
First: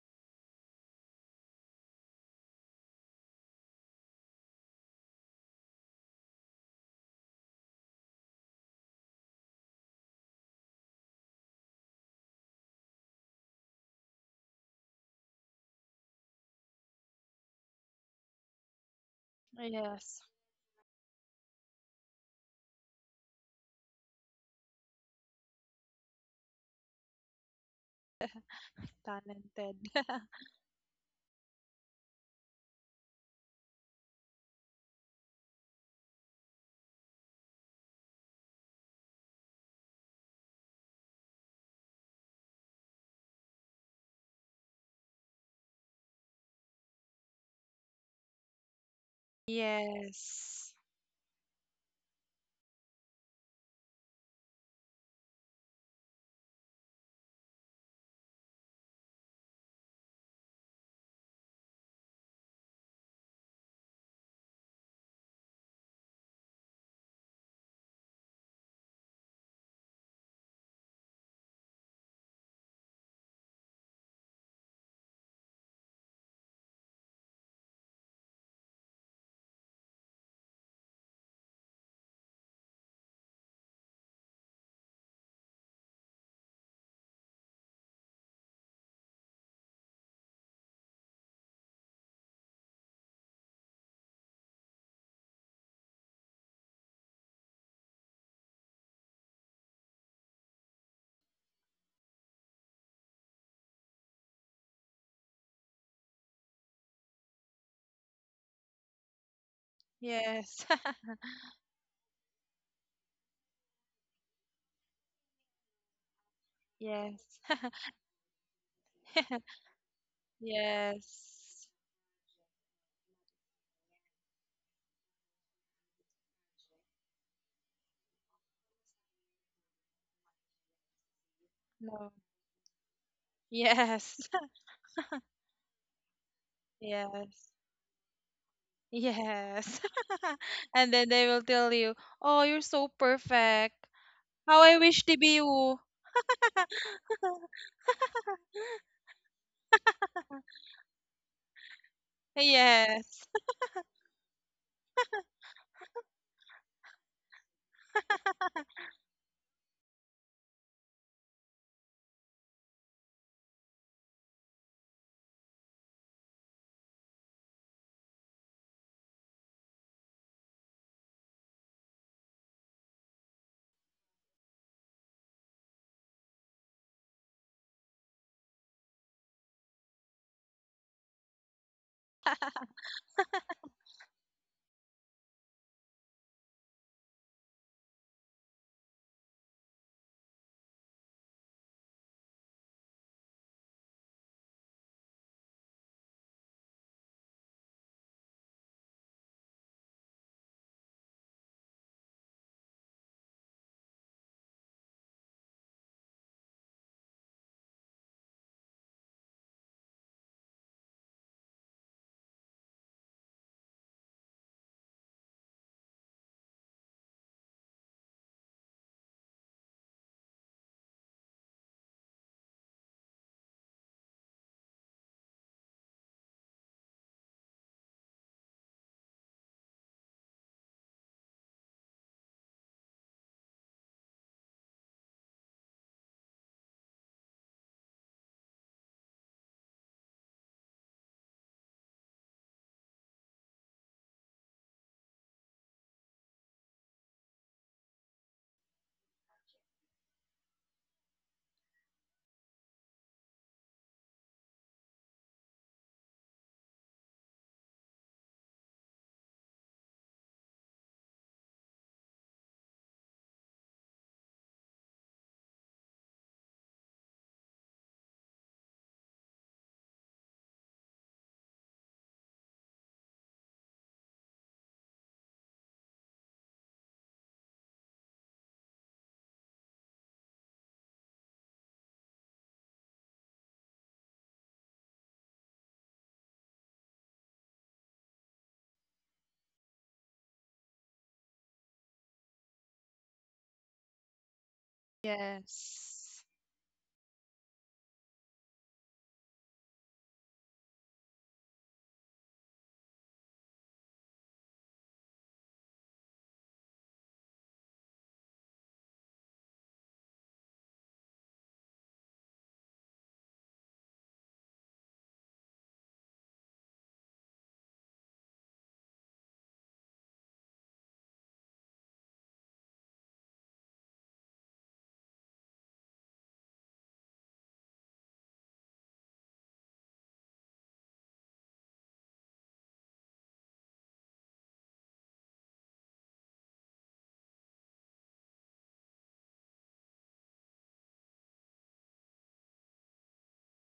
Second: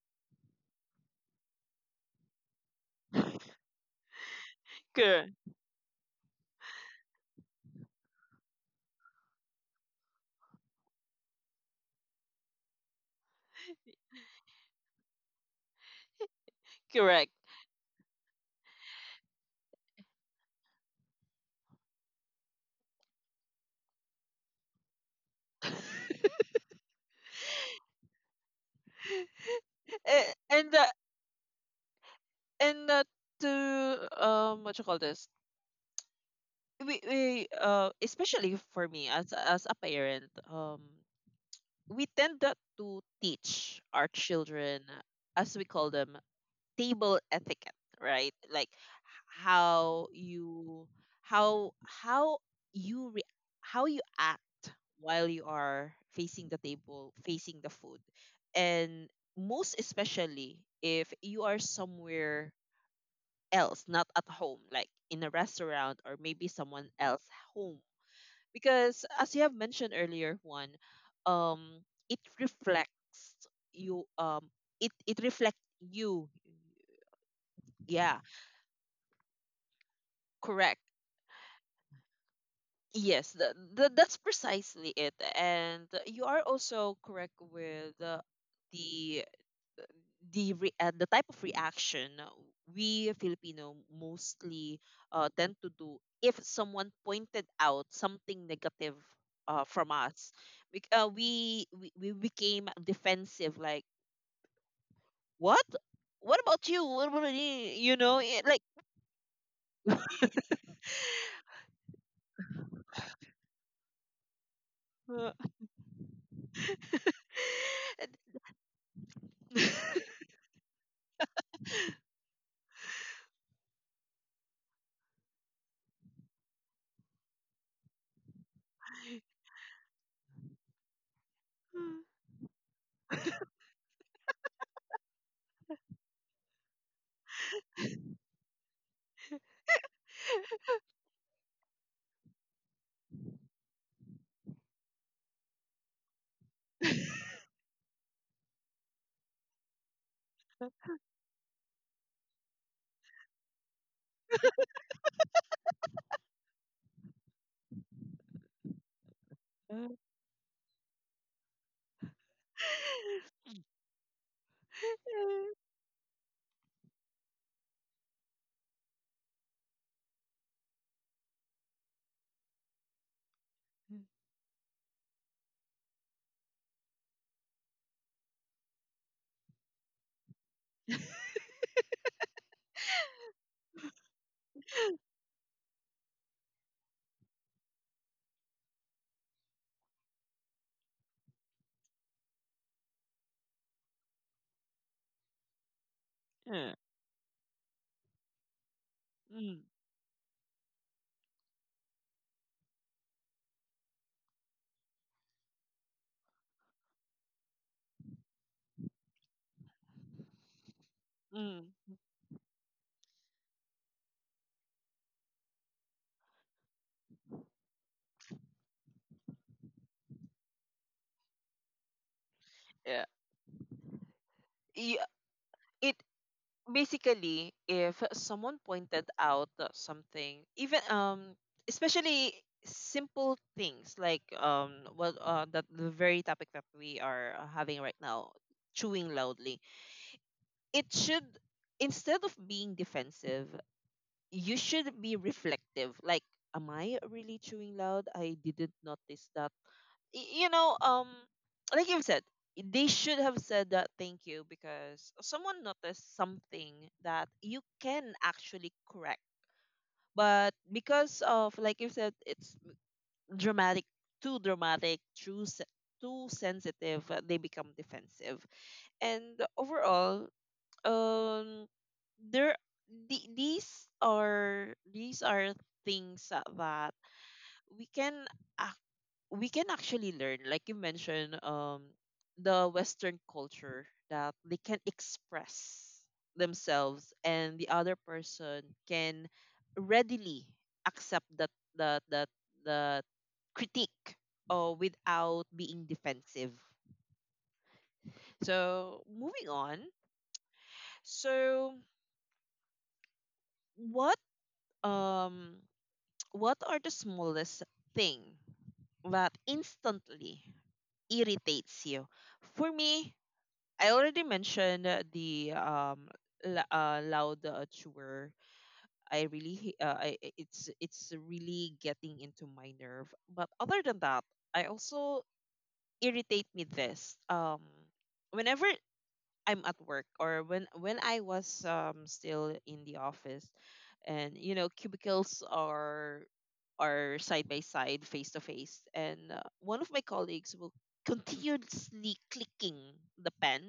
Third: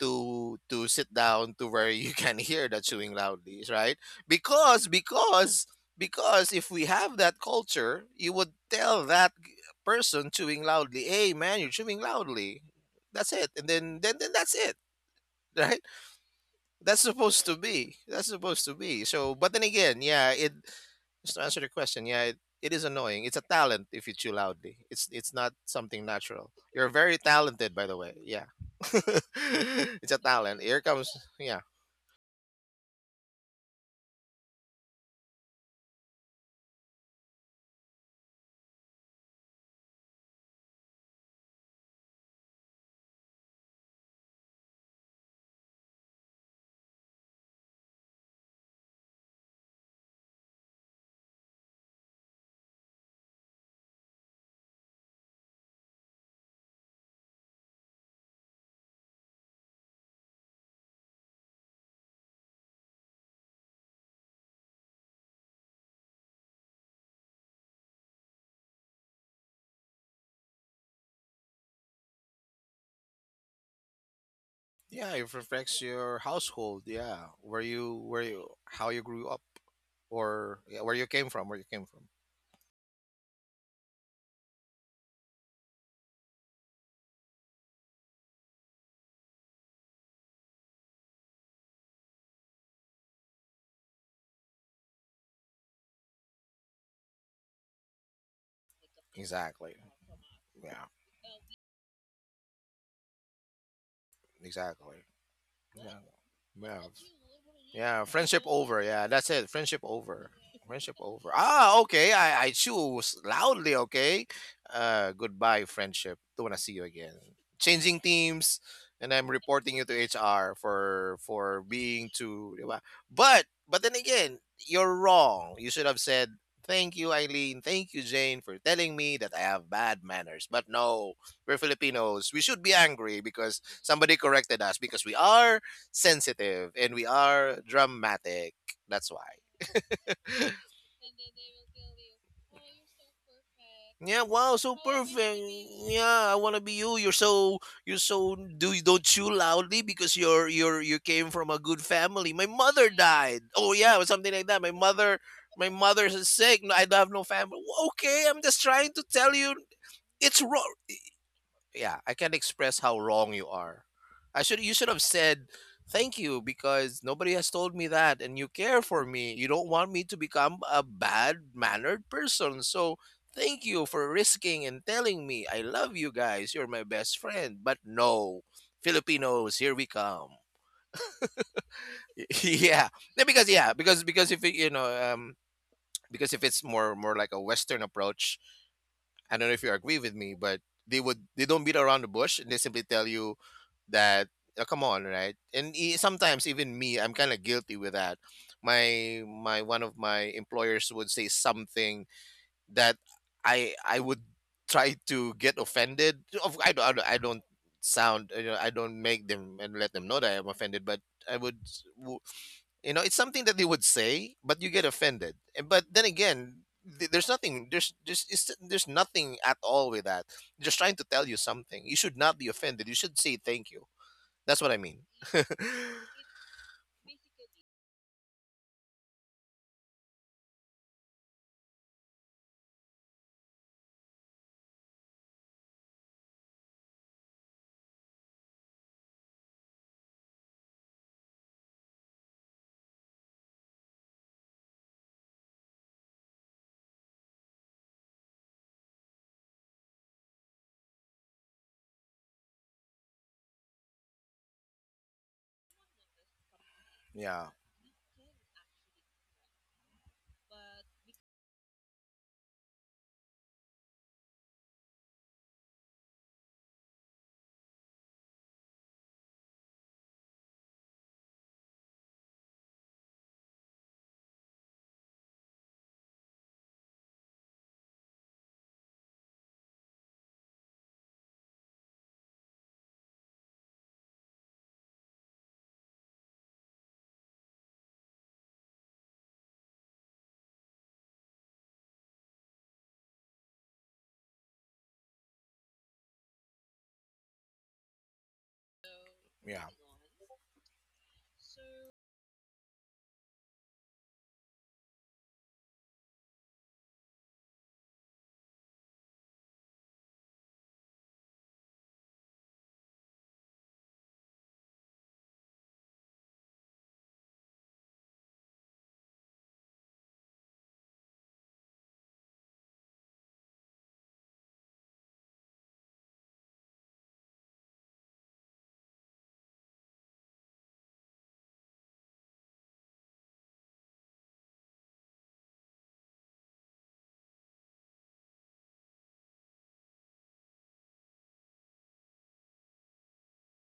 Speaker 2: to sit down to where you can hear the chewing loudly, right? Because
Speaker 1: Cor
Speaker 2: because because if we have that culture, you would tell that person chewing loudly, "Hey man, you're chewing loudly." That's it. And then that's it, right? That's
Speaker 1: correct.
Speaker 2: supposed to be. That's supposed to be. So, but then again,
Speaker 3: Yes.
Speaker 2: yeah, it, just to answer the question, yeah, it is annoying. It's a talent if you chew loudly. It's not something natural. You're very talented, by the way. Yeah,
Speaker 3: Talented.
Speaker 2: it's a
Speaker 1: A
Speaker 2: talent.
Speaker 1: and,
Speaker 2: Here
Speaker 1: uh,
Speaker 2: comes, yeah,
Speaker 1: and, to, what you call this? We, especially for me as a parent, um, we tend that to teach our children, as we call them, table etiquette, right? Like, how
Speaker 3: Yes.
Speaker 1: you how you how you act while you are facing the table, facing the food. And most especially if you are somewhere else, not at home, like in a restaurant or maybe someone else home. Because as you have mentioned earlier, one, um, it reflects you um it
Speaker 2: yeah.
Speaker 1: it
Speaker 2: It
Speaker 1: reflects
Speaker 2: reflects your
Speaker 1: you.
Speaker 2: household. Yeah, where you
Speaker 1: Yeah.
Speaker 2: how you grew up, or
Speaker 1: Correct.
Speaker 2: yeah, where you came from, where you came from.
Speaker 1: Yes, that's precisely it. And you are also correct with the the type of reaction we Filipino mostly tend to do if someone pointed out something negative
Speaker 2: Exactly.
Speaker 1: from us.
Speaker 2: Yeah.
Speaker 1: We became defensive. Like,
Speaker 2: Exactly.
Speaker 1: what?
Speaker 2: Yeah.
Speaker 1: What about
Speaker 2: Yeah.
Speaker 1: you? What about me? You
Speaker 2: Yeah,
Speaker 1: know,
Speaker 2: friendship
Speaker 1: it, like.
Speaker 2: over. Yeah, that's it. Friendship over.
Speaker 3: Yes.
Speaker 2: Friendship over. Ah, okay. I choose loudly. Okay. Goodbye, friendship. Don't wanna see you again.
Speaker 3: Yes.
Speaker 2: Changing teams, and I'm reporting you to HR for
Speaker 3: Yes.
Speaker 2: being too. Di ba? But then again, you're wrong. You should have said thank you, Eileen. Thank you, Jane, for telling me that I have bad manners. But no, we're
Speaker 3: No.
Speaker 2: Filipinos. We should be angry because somebody
Speaker 3: Yes.
Speaker 2: corrected us, because we are sensitive and we
Speaker 3: Yes.
Speaker 2: are dramatic. That's why.
Speaker 3: Yes. And then they will tell you, "Oh, you're so perfect.
Speaker 2: Yeah, wow,
Speaker 3: How
Speaker 2: so
Speaker 3: I wish to be
Speaker 2: perfect.
Speaker 3: you."
Speaker 2: Yeah, I wanna be you. You're so, do don't chew loudly because you came from a good family. My mother
Speaker 3: Yes.
Speaker 2: died. Oh yeah, or something like that. My mother, my mother's sick. No, I don't have no family. Okay, I'm just trying to tell you it's wrong. Yeah, I can't express how wrong you are. I should You should have said thank you because nobody has told me that and you care for me. You don't want me to become a bad-mannered person. So thank you for risking and telling me. I love you guys. You're my best friend. But no, Filipinos, here we come. Yeah. Yeah, because yeah, because if it, because if it's more like a western approach, I don't know if you agree with me, but they would, they don't beat around the bush, and they simply tell you that, "Oh, come on, right? And sometimes
Speaker 1: mm,
Speaker 2: even me, I'm kind of guilty with that. My
Speaker 1: mm.
Speaker 2: my one of my employers would say something that I, would try to get offended. Of, I don't sound, I don't make them and let them know that I'm offended, but I would,
Speaker 1: Mm.
Speaker 2: you know, it's something that they would say, but you get offended. And, but then again, there's nothing. There's nothing at all with that. Just trying to tell you something. You should not be offended. You
Speaker 1: Yeah.
Speaker 2: should say thank you. That's what I
Speaker 1: Y-
Speaker 2: mean.
Speaker 1: It basically, if someone pointed out something, even especially simple things like, what that the very topic that we are having right now, chewing loudly. It should, instead of being defensive, you should be reflective. Like, am I really chewing loud? I didn't notice that, you know, like you said, they should have said that thank you because someone noticed something that
Speaker 2: Yeah,
Speaker 1: you can actually correct. But because of, like you said, it's dramatic, too dramatic, too sensitive, they become defensive. And overall, um, there, the these are things that we can we can actually learn, like you mentioned, the Western culture that they can express themselves and the other person can readily accept that that that the critique without being
Speaker 3: Yes.
Speaker 1: defensive. So moving
Speaker 2: yeah.
Speaker 1: on. So what um what are the smallest thing that instantly irritates you? For me, I already mentioned the loud tour. I really it's really getting into my nerve. But other than that, I also irritate me this whenever I'm at work, or when I was still in the office, and you know cubicles are side by side, face to face, and one of my colleagues will continuously clicking the pen.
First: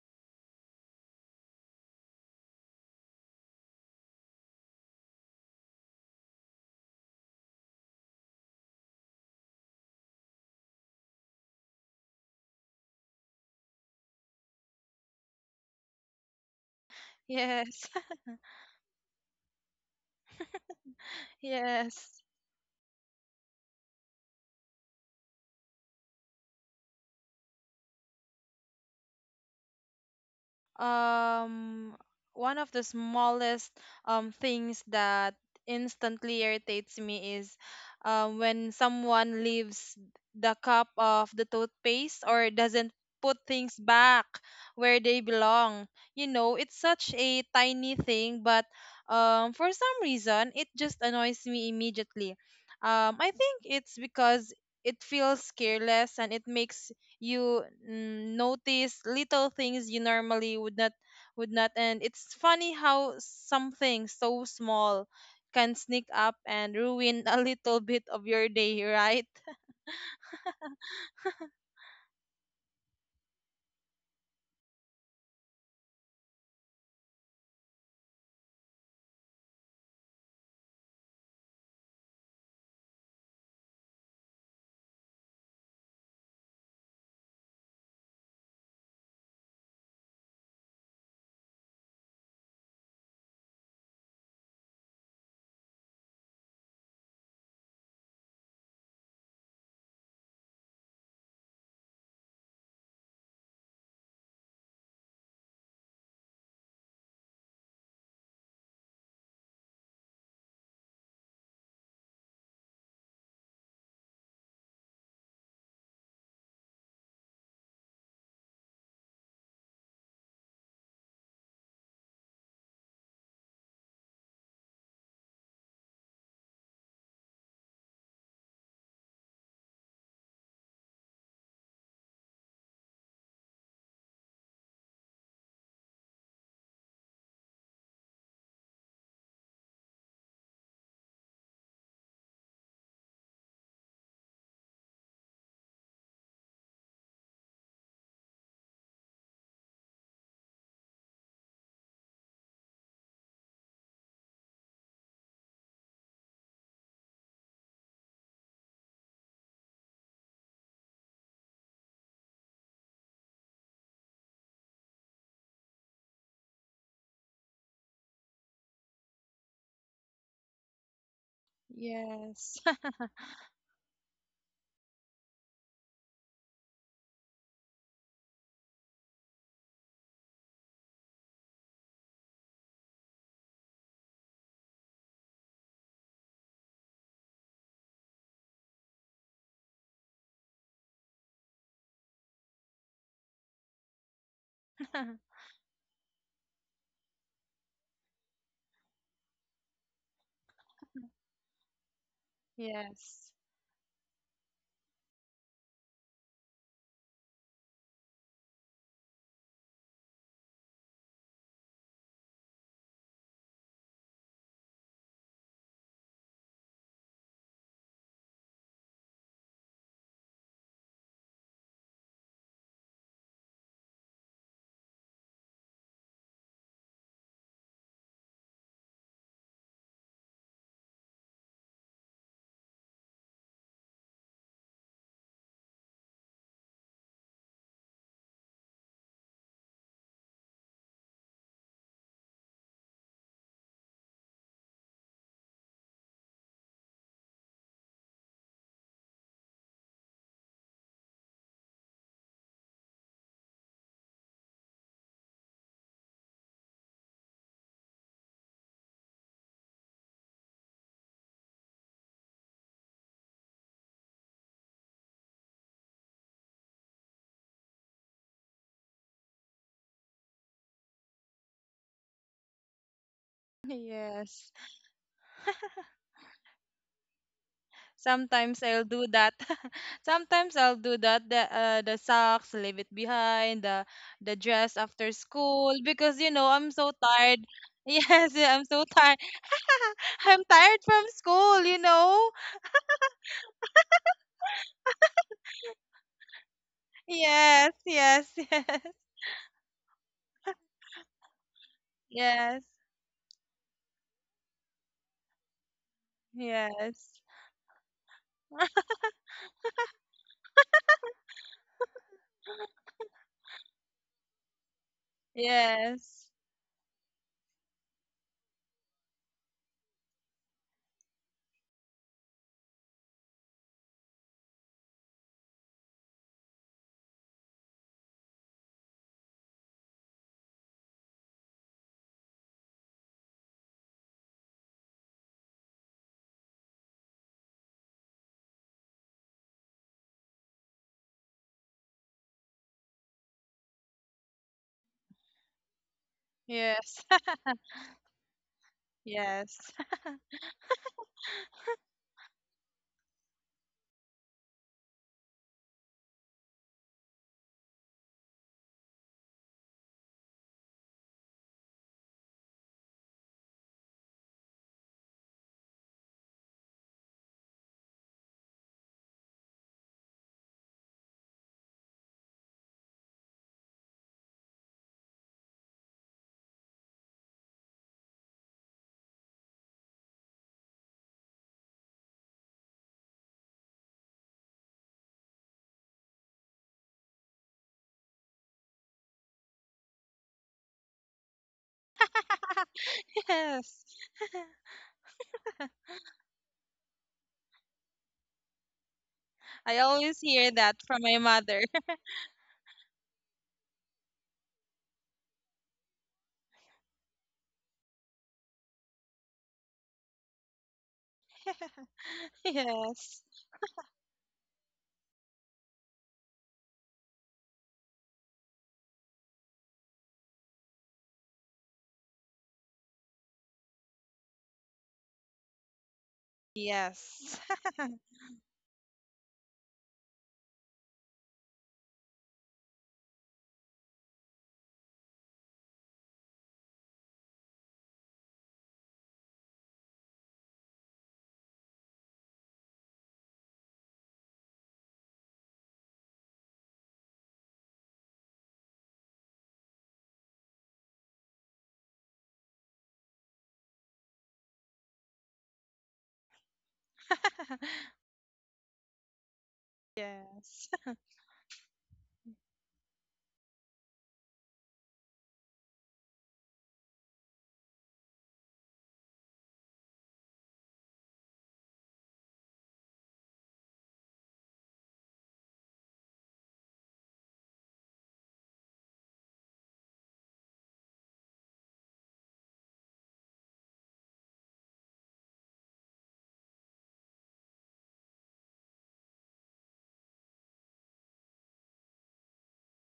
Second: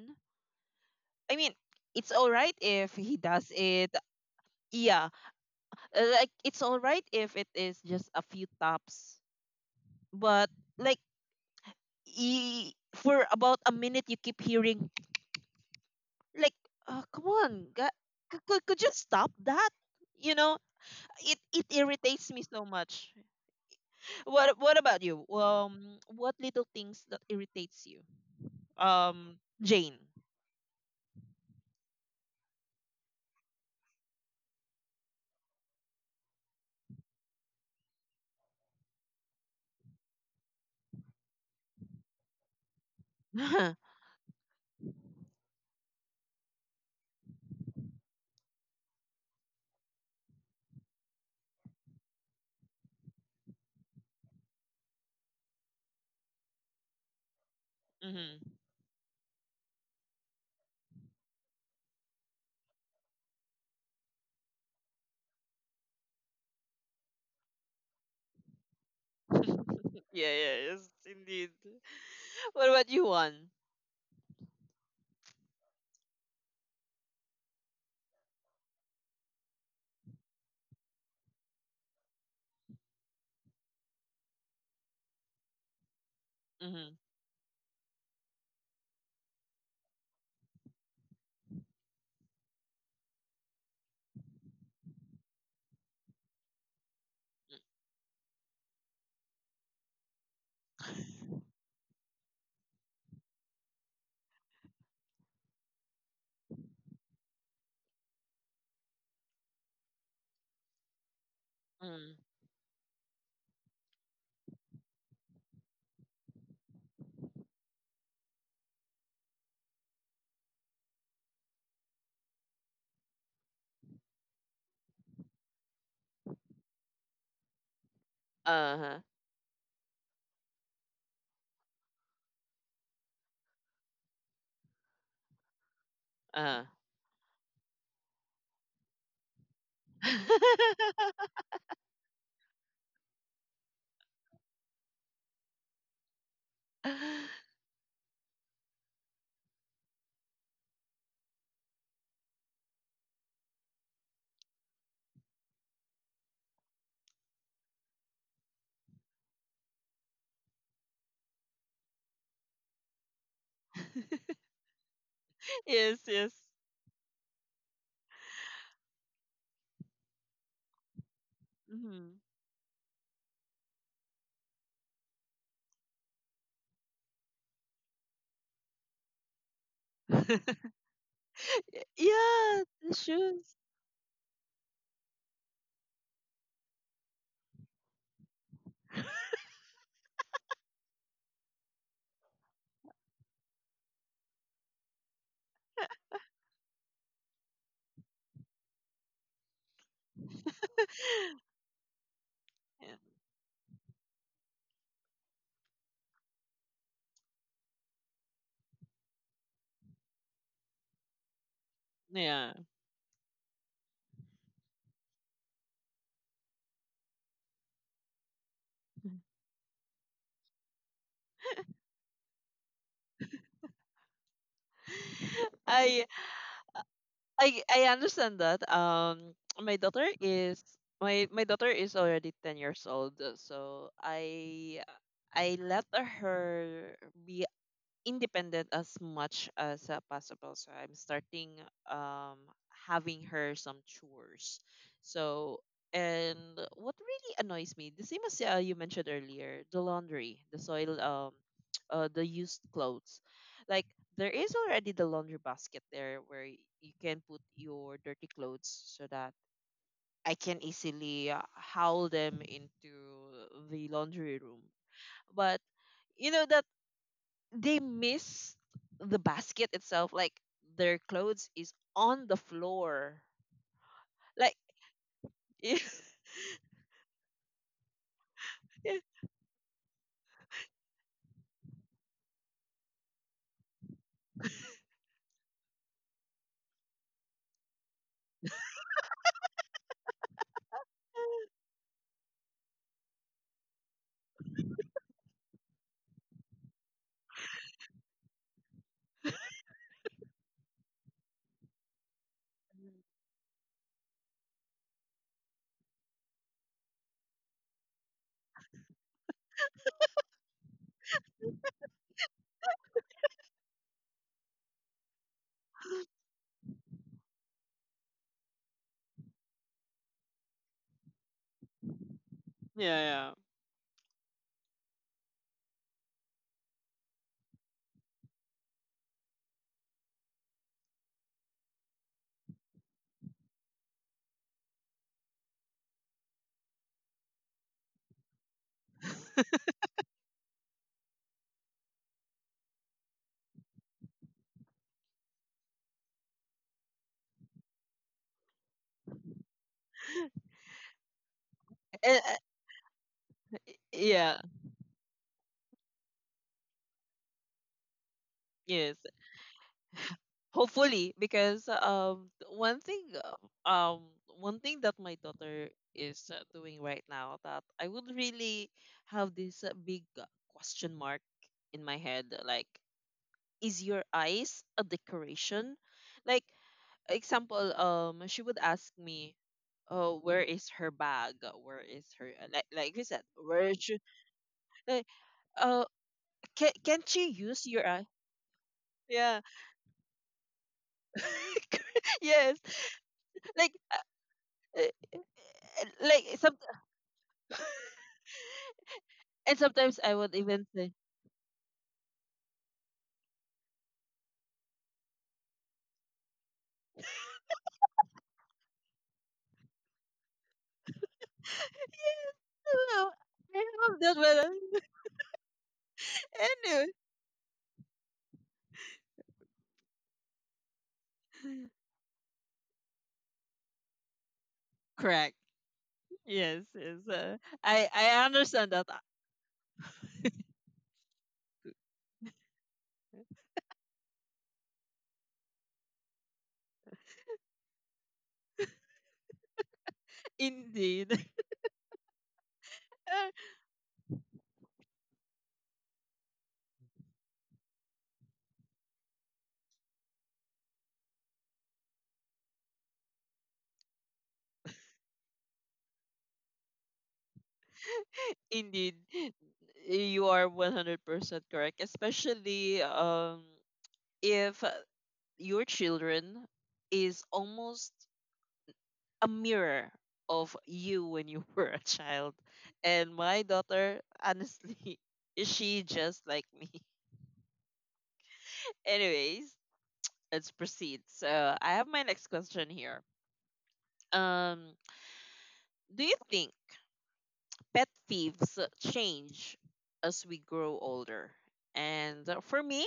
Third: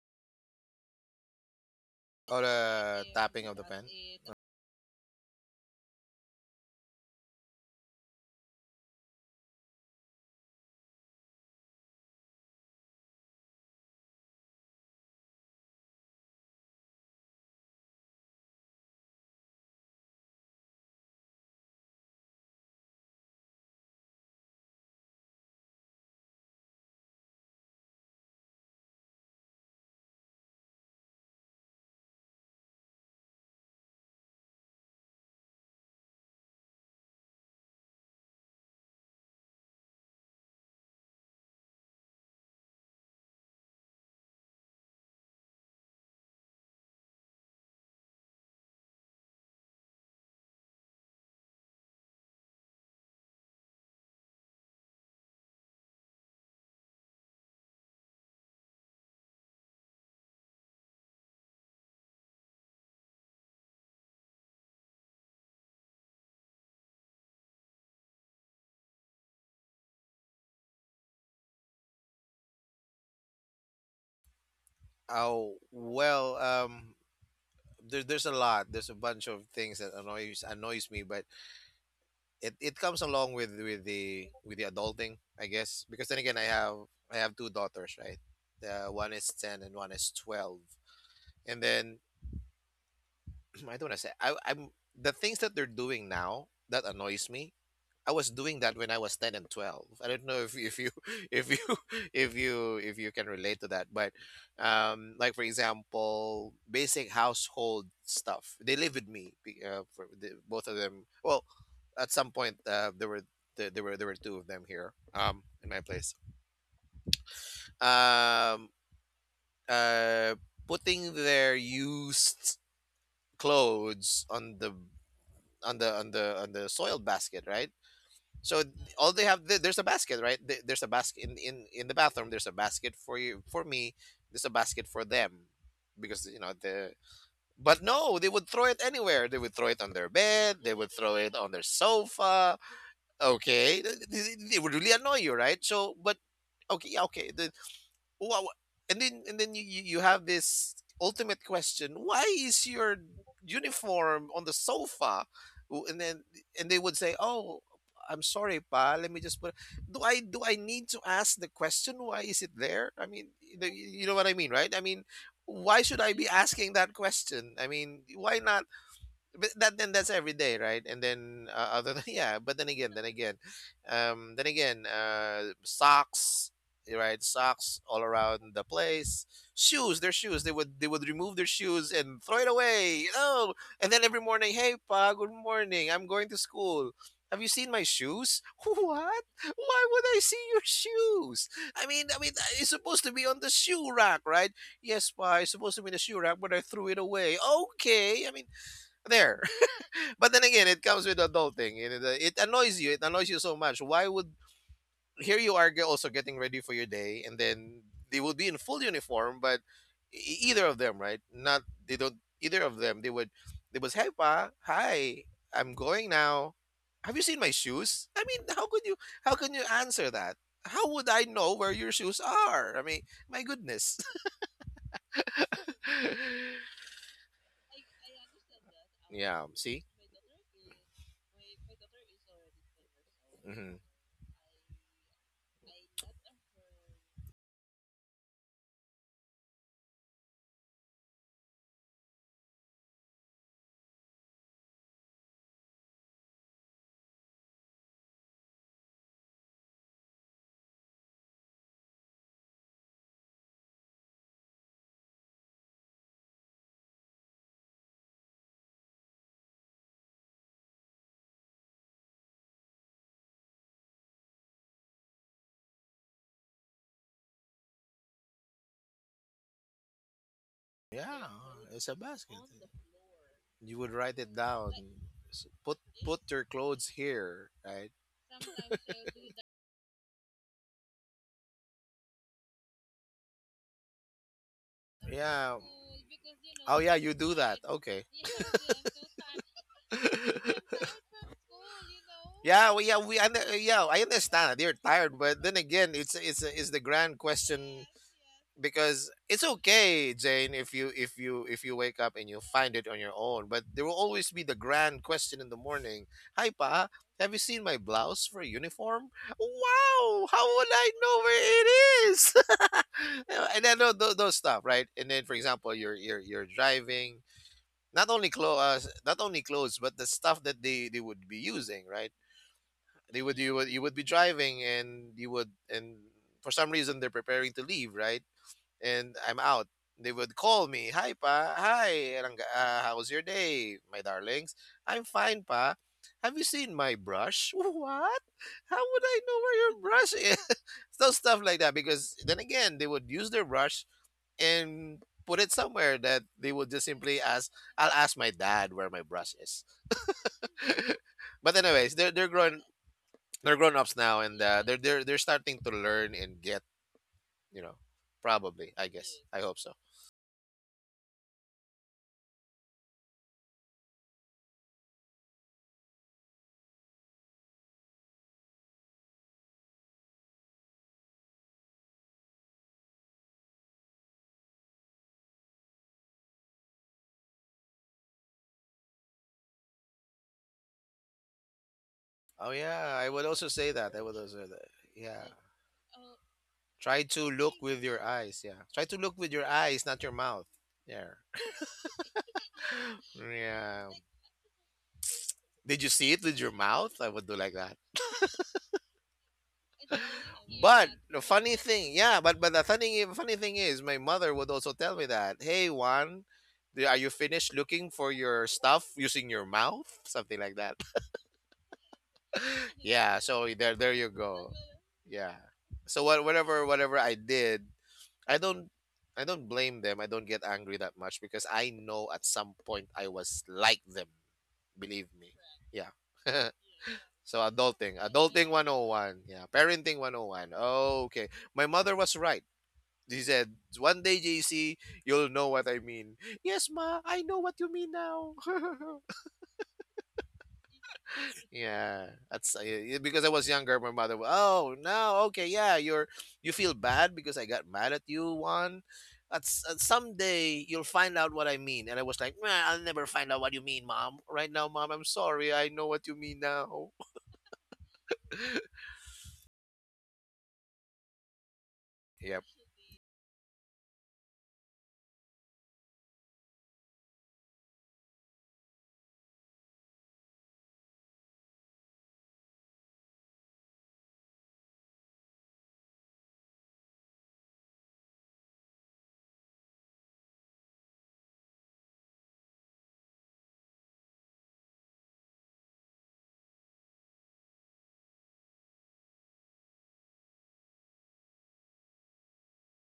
Speaker 1: I mean, it's all
Speaker 2: Or
Speaker 1: right if
Speaker 2: the
Speaker 1: he
Speaker 2: tapping
Speaker 1: does
Speaker 2: of the pen.
Speaker 1: it. Yeah, like it's all right if it is just a few taps. But like, for about a minute, you keep hearing, like, oh, come on,
Speaker 3: Yes.
Speaker 1: could you stop that? You know, it
Speaker 3: Yes.
Speaker 1: irritates me so much. What about you? What little things that irritates you? Um, Jane.
Speaker 3: um One of the smallest things that instantly irritates me is when someone leaves the cup of the toothpaste or doesn't put
Speaker 1: hmm
Speaker 3: things back where they belong. You know, it's such a tiny thing, but for some reason it just annoys me immediately. I think it's because it feels careless, and it makes you notice little things you normally would not. And it's funny how something so small can sneak up and ruin a little bit of your day, right?
Speaker 1: Yeah, yeah, yes, indeed. What about you, one?
Speaker 2: Oh well, there, there's a lot. There's a bunch of things that annoys me, but it comes along with with the adulting, I guess, because then again,
Speaker 1: Mm-hmm.
Speaker 2: I have two daughters, right? The one is 10 and one is 12, and then I don't want to say, I, I'm the things that they're doing now that annoys me, I was doing that when I was 10 and 12. I don't know if you if you if you can relate to that, but like for example, basic household stuff. They live with me, for the, both of them. Well, at some point, there were, there were two of them here, um, in my place. Um uh putting their used clothes on the, on the soiled basket, right? So
Speaker 1: Uh-huh,
Speaker 2: all they have, there's a basket, right? There's a basket in, in the bathroom. There's a basket for you, for me. There's a basket for them, because you know
Speaker 1: uh
Speaker 2: the. But no, they would throw it anywhere. They would throw it on their bed. They would throw it on their sofa. Okay, they would really annoy you, right? So, but okay, yeah, okay. The, wow, and then, you have this ultimate question: why is your uniform on the sofa? And then, and they would say, "Oh, I'm sorry, pa. Let me just put." Do I need to ask the question? Why is it there? I mean, you know what I mean, right? I mean, why
Speaker 1: Yes,
Speaker 2: should I be
Speaker 1: yes.
Speaker 2: asking that question? I mean, why not, but that then that's every day, right? And then, other than
Speaker 1: Mhm.
Speaker 2: yeah, but
Speaker 3: Yes.
Speaker 2: then again, then again, uh, socks, right? Socks all around the place. Shoes, their shoes, they would, remove their shoes and throw it
Speaker 1: yeah, the
Speaker 2: away, you
Speaker 1: shoes.
Speaker 2: know, and then every morning, hey pa, good morning, I'm going to school, have you seen my shoes? What? Why would I see your shoes? I mean it's supposed to be on the shoe rack, right? Yes pa, it's supposed to be in the shoe rack, but I threw it away, okay, I mean, there. But then again, it comes with adulting. It, it annoys you.
Speaker 1: Yeah,
Speaker 2: It
Speaker 3: Yes.
Speaker 2: annoys you so much. Why would, here you are also getting ready for your day, and then they would be in full uniform, but either of them, right? Not, they don't,
Speaker 1: yeah.
Speaker 2: either of them. They would, they was, hey pa, hi, I'm going now. Have you seen my shoes? I mean, how could you, how can you answer that? How would I know where your shoes are? I mean, my goodness.
Speaker 1: I I understand that.
Speaker 2: Yeah.
Speaker 1: My
Speaker 2: See.
Speaker 1: daughter is my my daughter is already 10 years old,
Speaker 2: Hmm.
Speaker 1: so I let her be independent as much as possible. So I'm starting, um, having her some chores. So and what really annoys me, the same as you mentioned earlier, the laundry, the soil, the used clothes. Like, there is already the laundry basket there where you can put your dirty clothes, so that I can easily haul them into the laundry room. But you know, the they miss the basket itself. Like, their
Speaker 2: Yeah,
Speaker 1: clothes is
Speaker 2: it's a
Speaker 1: on the
Speaker 2: basket.
Speaker 1: floor.
Speaker 2: You would write it
Speaker 3: Yes.
Speaker 1: Like.
Speaker 2: down.
Speaker 1: Yeah.
Speaker 2: Put, put your clothes here, right?
Speaker 3: Sometimes I'll do that. Sometimes I'll do that. The socks, leave it behind. The dress after
Speaker 2: Yeah.
Speaker 3: school, because you know, I'm
Speaker 2: Oh
Speaker 3: so
Speaker 2: yeah, you do
Speaker 3: tired.
Speaker 2: that. Okay.
Speaker 3: Yes, I'm so tired. I'm tired from school, you know?
Speaker 2: Yeah, well, yeah, I, yeah, I understand. You're tired, but then again, it's the grand
Speaker 3: Yes,
Speaker 2: question,
Speaker 3: yes.
Speaker 2: because it's okay, Jane, if you wake up and you
Speaker 3: Yes,
Speaker 2: find it on your own. But there will always be the grand question in the morning. Hi, pa,
Speaker 3: yes,
Speaker 2: have you seen my blouse for a
Speaker 3: yes.
Speaker 2: uniform? Wow, how would I know where it is? And I know those stuff, right? And then, for example,
Speaker 3: Yes,
Speaker 2: you're driving, not only clothes, not only clothes, but the stuff that they would be using, right? They
Speaker 1: Yeah,
Speaker 2: would you would be driving, and you would and for some reason they're preparing to leave, right? And I'm out. They would call me, "Hi pa, hi, Rangga, how's your day, my darlings? I'm fine pa. Have you seen my brush?" What? How would I know where your brush is? So stuff like that. Because then again, they would use their brush and put it somewhere that they would just
Speaker 3: yes.
Speaker 2: simply ask. I'll ask my dad where my brush
Speaker 3: Yes.
Speaker 2: is. But anyways, they're
Speaker 1: and,
Speaker 2: they're grown, they're grown ups now,
Speaker 1: yeah,
Speaker 2: and they're starting to learn and get, you know, probably, I
Speaker 1: yes.
Speaker 2: guess, I hope so.
Speaker 1: Hopefully, because um one thing that my daughter is doing right now that I would really have this big question mark in my head. Like, is your eyes a decoration? Like example, she would ask me, oh where is her bag, where is her
Speaker 2: Oh
Speaker 1: like
Speaker 2: yeah,
Speaker 1: you
Speaker 2: I
Speaker 1: said,
Speaker 2: would also
Speaker 1: where
Speaker 2: say that.
Speaker 1: should,
Speaker 2: I would also that.
Speaker 1: like,
Speaker 2: Yeah.
Speaker 1: oh, can
Speaker 2: Try
Speaker 1: she
Speaker 2: to look
Speaker 1: use your
Speaker 2: with your
Speaker 1: eye?
Speaker 2: eyes. Yeah. Try to look with
Speaker 1: Yeah.
Speaker 2: your eyes, not your mouth. Yeah.
Speaker 1: Yes. Like
Speaker 3: Yes.
Speaker 2: Yeah.
Speaker 1: uh, uh,
Speaker 2: Did you see
Speaker 1: like
Speaker 2: it with your
Speaker 1: some.
Speaker 2: mouth? I would do like that.
Speaker 1: And
Speaker 3: I
Speaker 1: sometimes I
Speaker 3: always
Speaker 1: would
Speaker 3: hear
Speaker 1: even
Speaker 3: that
Speaker 2: But
Speaker 1: say
Speaker 3: from my
Speaker 2: the funny
Speaker 3: mother.
Speaker 2: thing, yeah, but but the funny thing is, my mother would also tell me that, "Hey Juan, are you finished looking for your stuff using your mouth," something like that.
Speaker 1: yes. Oh,
Speaker 2: Yeah,
Speaker 3: Yes,
Speaker 2: so
Speaker 1: I
Speaker 2: there
Speaker 1: love
Speaker 2: you
Speaker 1: that
Speaker 2: go.
Speaker 1: one.
Speaker 2: Yeah. So what whatever
Speaker 1: Anyway.
Speaker 2: whatever I did, I don't I don't blame them. I don't get angry that much because I know at some point I was like them, believe
Speaker 1: Correct.
Speaker 2: me. Yeah.
Speaker 1: Yes, yes. uh,
Speaker 3: yes.
Speaker 2: So
Speaker 1: I
Speaker 2: adulting,
Speaker 1: I
Speaker 2: adulting
Speaker 1: understand that.
Speaker 2: 101. Yeah, parenting 101. Okay. My mother was right. She said, "One day, JC, you'll know what I mean." Yes, ma, I know what you mean now.
Speaker 1: Indeed.
Speaker 2: Yeah, that's because I was younger. My mother, wa- oh no, okay, yeah, you're, you feel bad because I got mad at you one. That's someday you'll find out what I mean, and I was like, "Nah, I'll never find out what you mean, mom. Right now, mom, I'm sorry. I know what you mean now."
Speaker 1: Indeed, you are
Speaker 3: Yes.
Speaker 1: 100% correct,
Speaker 2: Yep.
Speaker 1: especially if your children is almost a mirror of you when you were a child. And my daughter, honestly, is she just like me. Anyways, let's proceed. So I have my next question here. Um, do you think pet thieves change as we grow older? And For me,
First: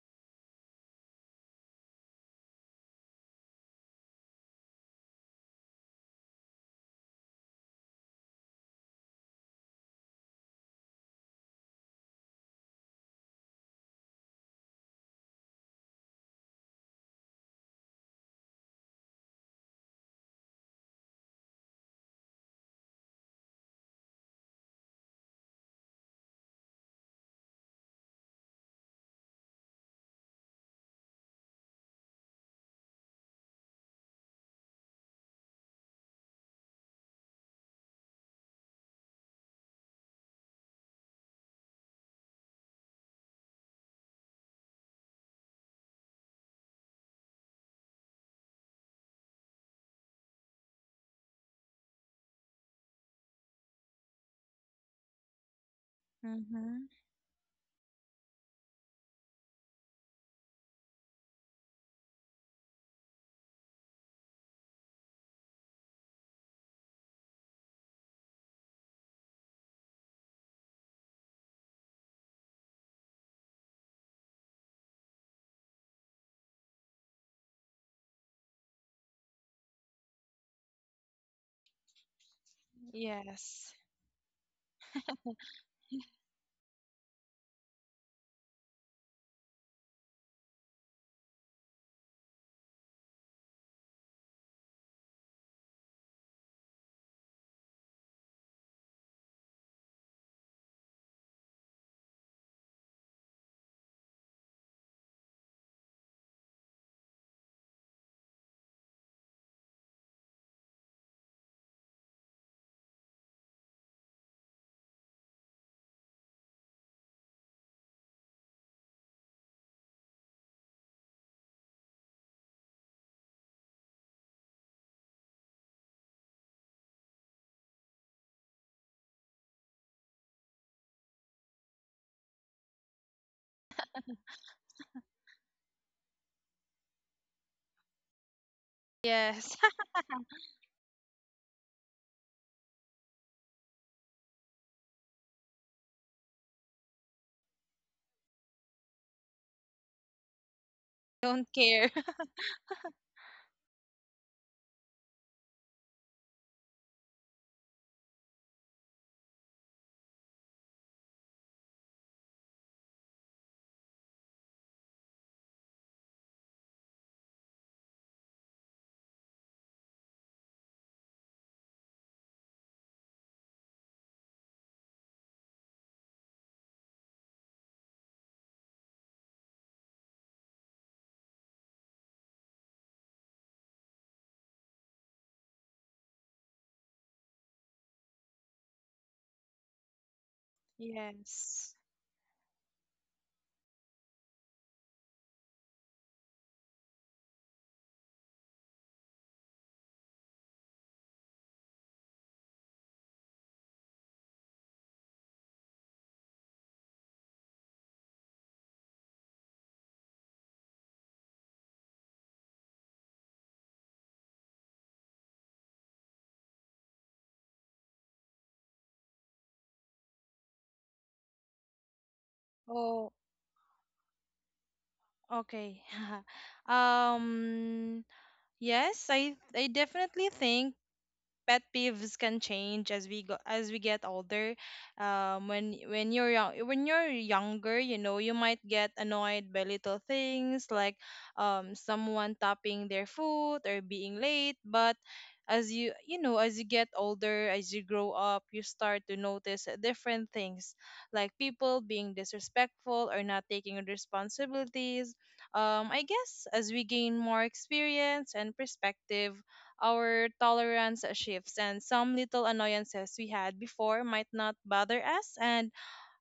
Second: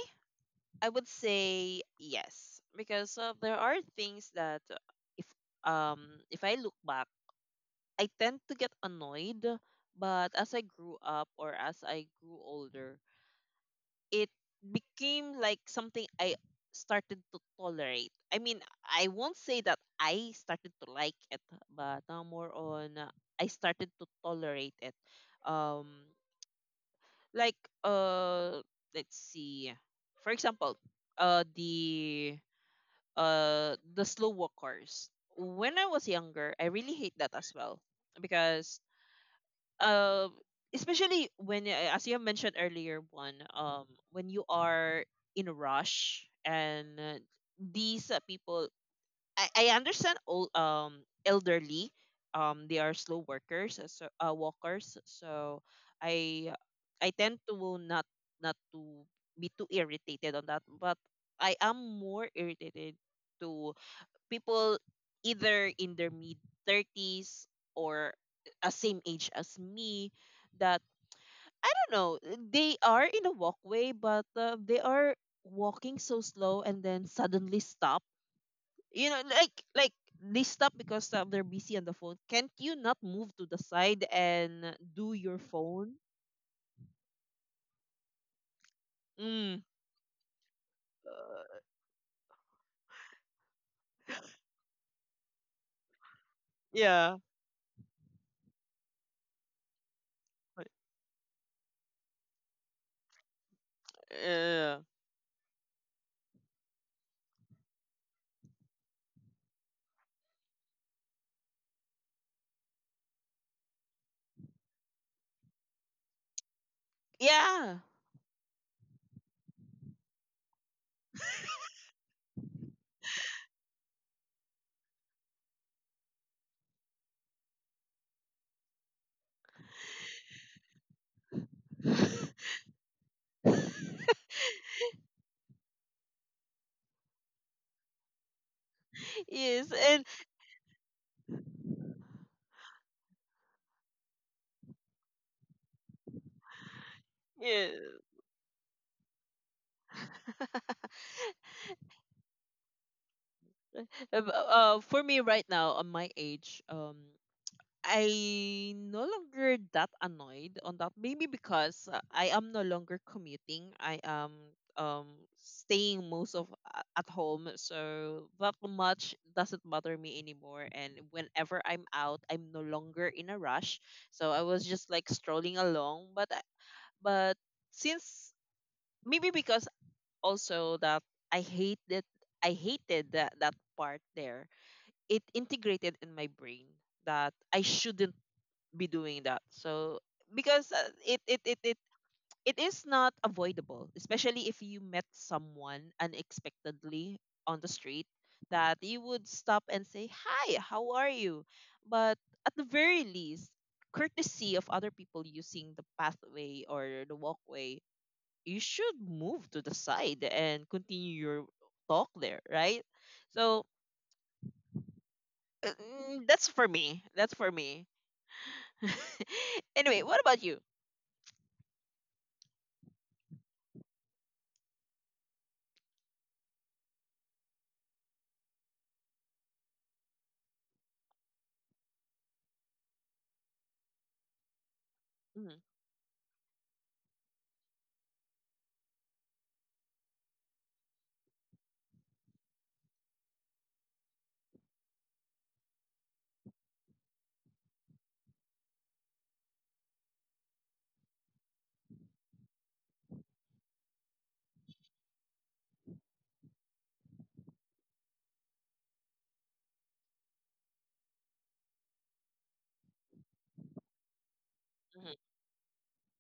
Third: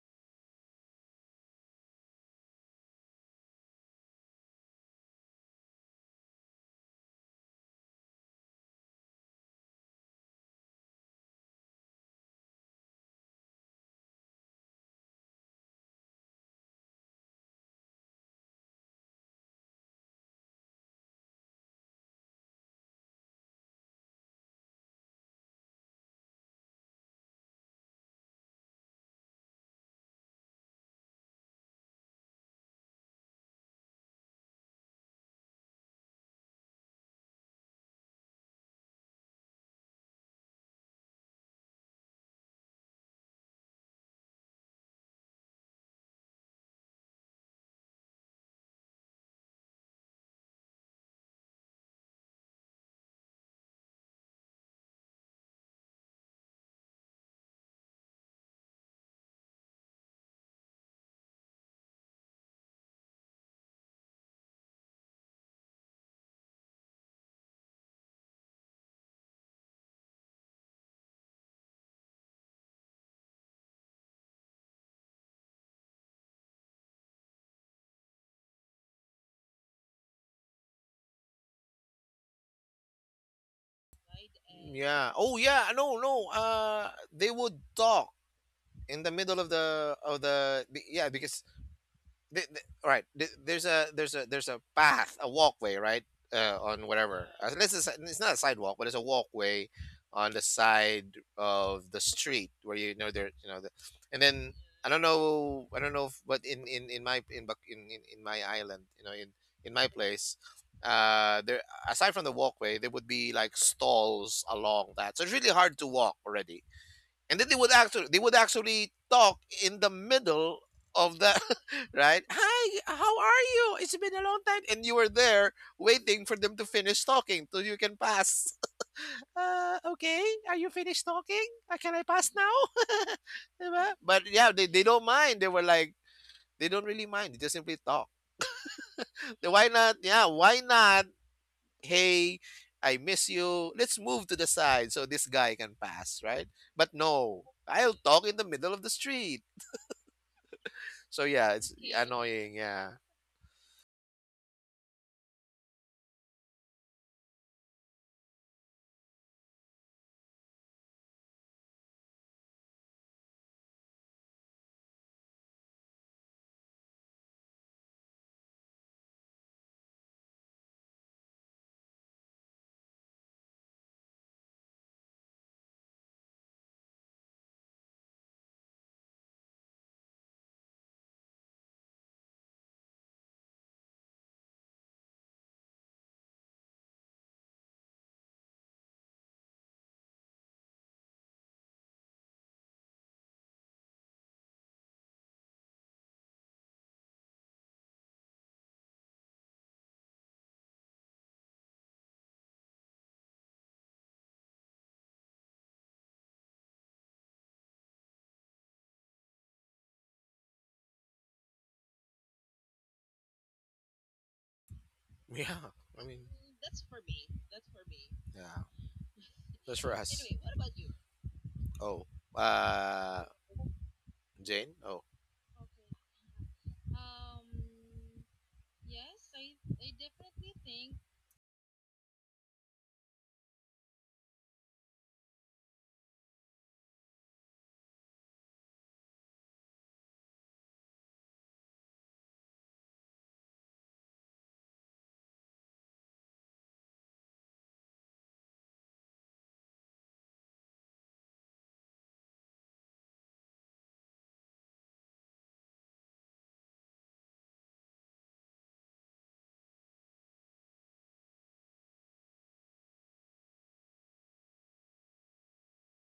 Speaker 1: I would say yes, because there are things that if um if I look back, I tend to get annoyed, but as I grew up or as I grew older, it became like something I started to tolerate. I mean, I won't say that I started to like it, but now more on I started to tolerate it. Um, like let's see, for example, uh, the the slow walkers. When I was younger, I really hate that as well because uh, especially when as you have mentioned earlier one when you are in a rush, and these people, I understand all elderly, they are slow workers walkers, so I
Speaker 3: Mm-hmm.
Speaker 1: tend to not, not to be too irritated on that, but I am more irritated to people either in their mid 30s or a same age as me that I don't know, they are in a walkway but they are walking so slow and then suddenly stop. You know, like they stop because they're busy on the phone. Can't you not move to the
Speaker 3: Yes,
Speaker 1: side and
Speaker 2: Yeah.
Speaker 1: do
Speaker 2: Oh
Speaker 1: your
Speaker 2: yeah. No.
Speaker 1: phone?
Speaker 2: No. They would talk in the middle of
Speaker 1: Mm,
Speaker 2: yeah because all right, there's a, there's a path, a walkway, right? On
Speaker 1: yeah.
Speaker 2: whatever. Unless it's, it's not a sidewalk but it's a walkway on the side of the street where, you know, there, you know, the, and then
Speaker 1: Uh,
Speaker 2: I don't know, I don't know if, but in my in, Bac- in my island, you know, in my place, uh, there, aside from the walkway there would be like stalls along that, so it's really hard to walk already. And then
Speaker 1: yeah.
Speaker 2: they would actually talk in the middle of the right. "Hi, how are you? It's been a long time," and you were there waiting for them to finish talking so you can pass. "Okay, are you finished talking? Can I pass now?" Diba? But yeah, they don't mind. They were like, they don't really mind, they just simply talk.
Speaker 3: yes.
Speaker 2: Why
Speaker 1: Yes,
Speaker 2: not,
Speaker 1: and
Speaker 2: yeah, why not? Hey, I miss you. Let's move to the side so this guy can pass, right? But no,
Speaker 1: yeah.
Speaker 2: I'll talk in the middle of the street. So
Speaker 3: Don't
Speaker 2: yeah, it's
Speaker 3: care.
Speaker 2: annoying. Yeah.
Speaker 1: For me right now, on my age, I no longer that annoyed on that. Maybe because I am no longer commuting. I am um staying most of at home, so that much doesn't bother me anymore. And whenever I'm out, I'm no longer in a rush. So I was just like strolling along. But since maybe because also that I hated I hated that that part there, it integrated in my brain that I shouldn't be doing that. So because
Speaker 3: Yes.
Speaker 1: it is not avoidable, especially if you met someone unexpectedly on the street, that you would stop and say, "Hi, how are you?" But at the very least, courtesy of other people using the pathway or the walkway, you should move to the side and continue your talk there, right? So
Speaker 2: Yeah.
Speaker 1: uh,
Speaker 2: I mean,
Speaker 1: That's for me. That's for me.
Speaker 2: yeah. That's for
Speaker 1: Anyway, what
Speaker 2: us.
Speaker 1: about you?
Speaker 2: Oh,
Speaker 3: Oh,
Speaker 2: uh, Jane. Oh,
Speaker 3: okay. Um, yes, I definitely think pet peeves can change as we get older. um
Speaker 1: Hmm.
Speaker 3: when when you're young when you're younger, you know, you might get annoyed by little things, like someone tapping their foot or being late. But as you, you know, as you get older, as you grow up, you start to notice different things, like people being disrespectful or not taking responsibilities. I guess as we gain more experience and perspective, our tolerance shifts, and some little annoyances we had before might not bother
Speaker 1: Hmm.
Speaker 3: us. And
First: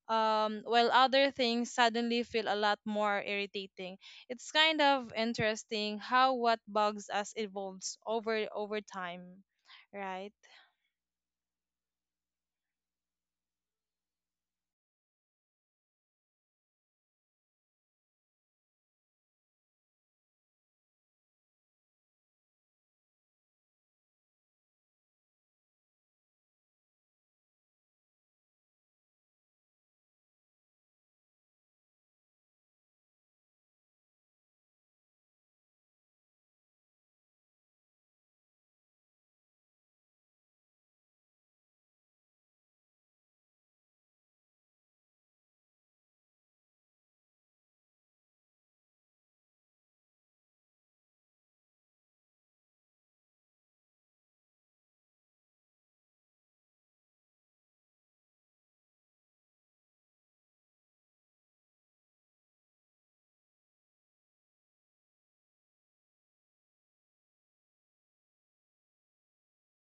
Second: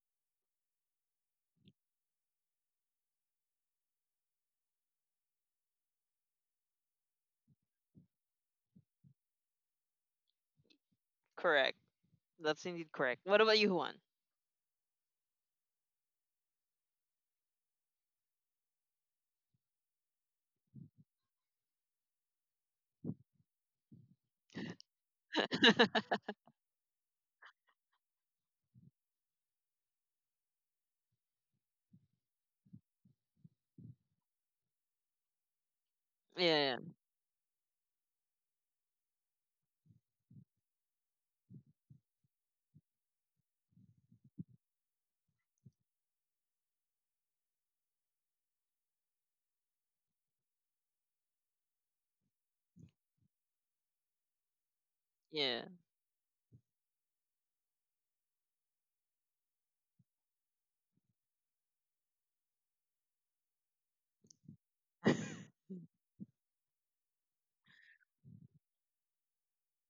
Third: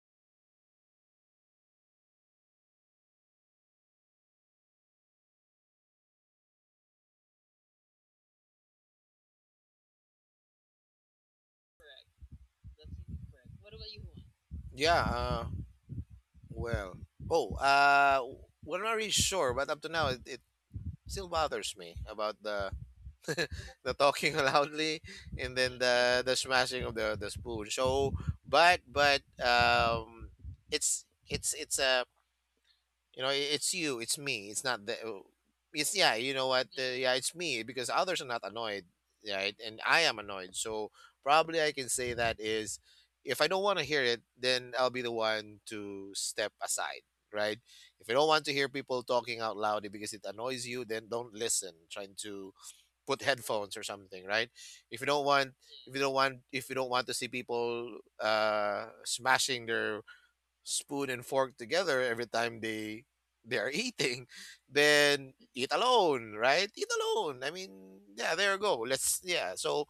Speaker 3: while other things suddenly feel a lot more irritating, it's kind of interesting how what bugs us evolves over time, right?
Speaker 1: Correct. That's indeed correct. What about you, Juan?
Speaker 2: yeah. Well. Oh, we're not really sure, but up to now, it still bothers me about the the talking loudly and then the smashing of the spoon. So, but it's it's a, you know, it's you, it's me. It's not the, oh, it's, yeah, you know what?
Speaker 1: Yeah,
Speaker 2: Yeah, it's me because others are not annoyed, right? And I am annoyed. So probably I can say that is, if I don't want to hear it, then I'll be the one to step aside, right? If you don't want to hear people talking out loud because it annoys you, then don't listen. Trying to put headphones or something, right? If you don't want
Speaker 1: yeah.
Speaker 2: if you don't want to see people smashing their spoon and fork together every time they are eating, then eat alone, right? Eat alone. I mean, yeah, there you go. Let's, yeah. So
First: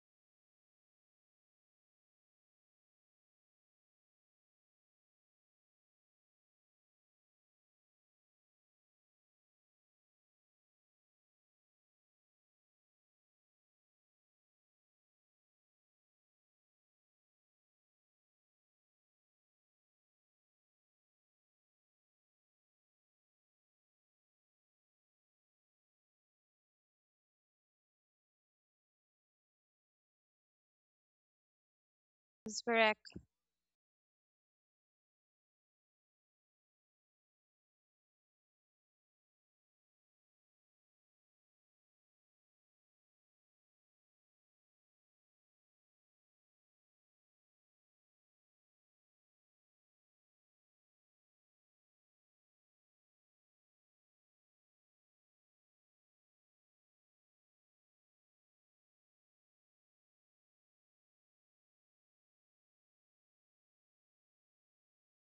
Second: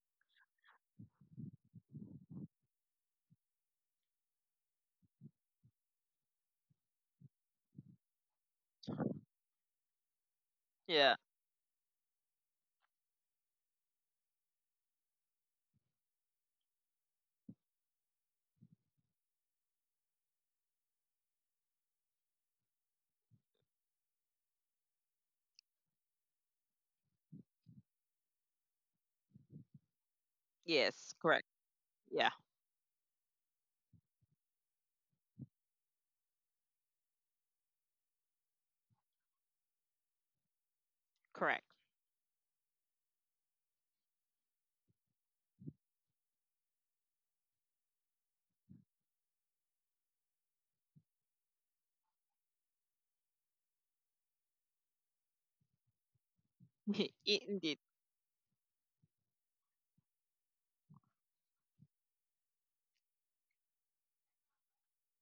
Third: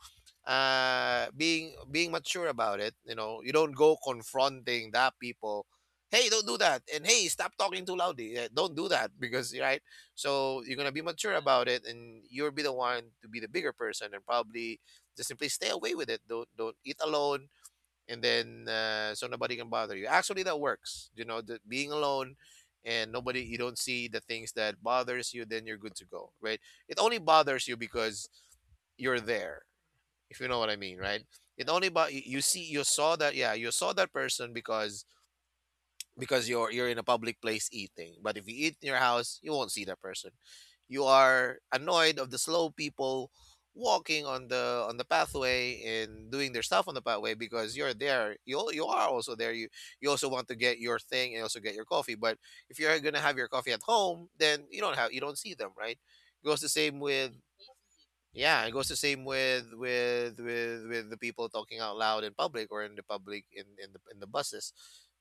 Speaker 2: being mature about it, you know, you don't go confronting that people. "Hey, don't do that." And, "Hey, stop talking too loudly." Yeah, don't do that because right. So you're gonna be
Speaker 1: Yeah.
Speaker 2: mature about it, and you'll be the one to be the bigger person, and probably just simply stay away with it. Don't eat alone and then so nobody can bother you. Actually, that works. You know, the, being alone and nobody, you don't see the things that bothers you, then you're good to go, right? It only bothers you because you're there, if you know what I mean,
Speaker 1: Yes,
Speaker 2: right?
Speaker 1: correct.
Speaker 2: It only But
Speaker 1: Yeah,
Speaker 2: you
Speaker 3: That's
Speaker 2: see, you saw
Speaker 3: correct.
Speaker 2: that, yeah, you saw that person because you're in a public place eating. But if you eat in your house, you won't see that person. You are
Speaker 1: correct.
Speaker 2: annoyed of the slow people walking on the pathway and doing their stuff on the pathway because you're there. You are also there. You also want to get your thing and also get your coffee. But if you're gonna have your coffee at home, then you don't see them, right? It goes the same with,
Speaker 1: I- Indeed.
Speaker 2: yeah, it goes the same with the people talking out loud in public or in the public in in the buses.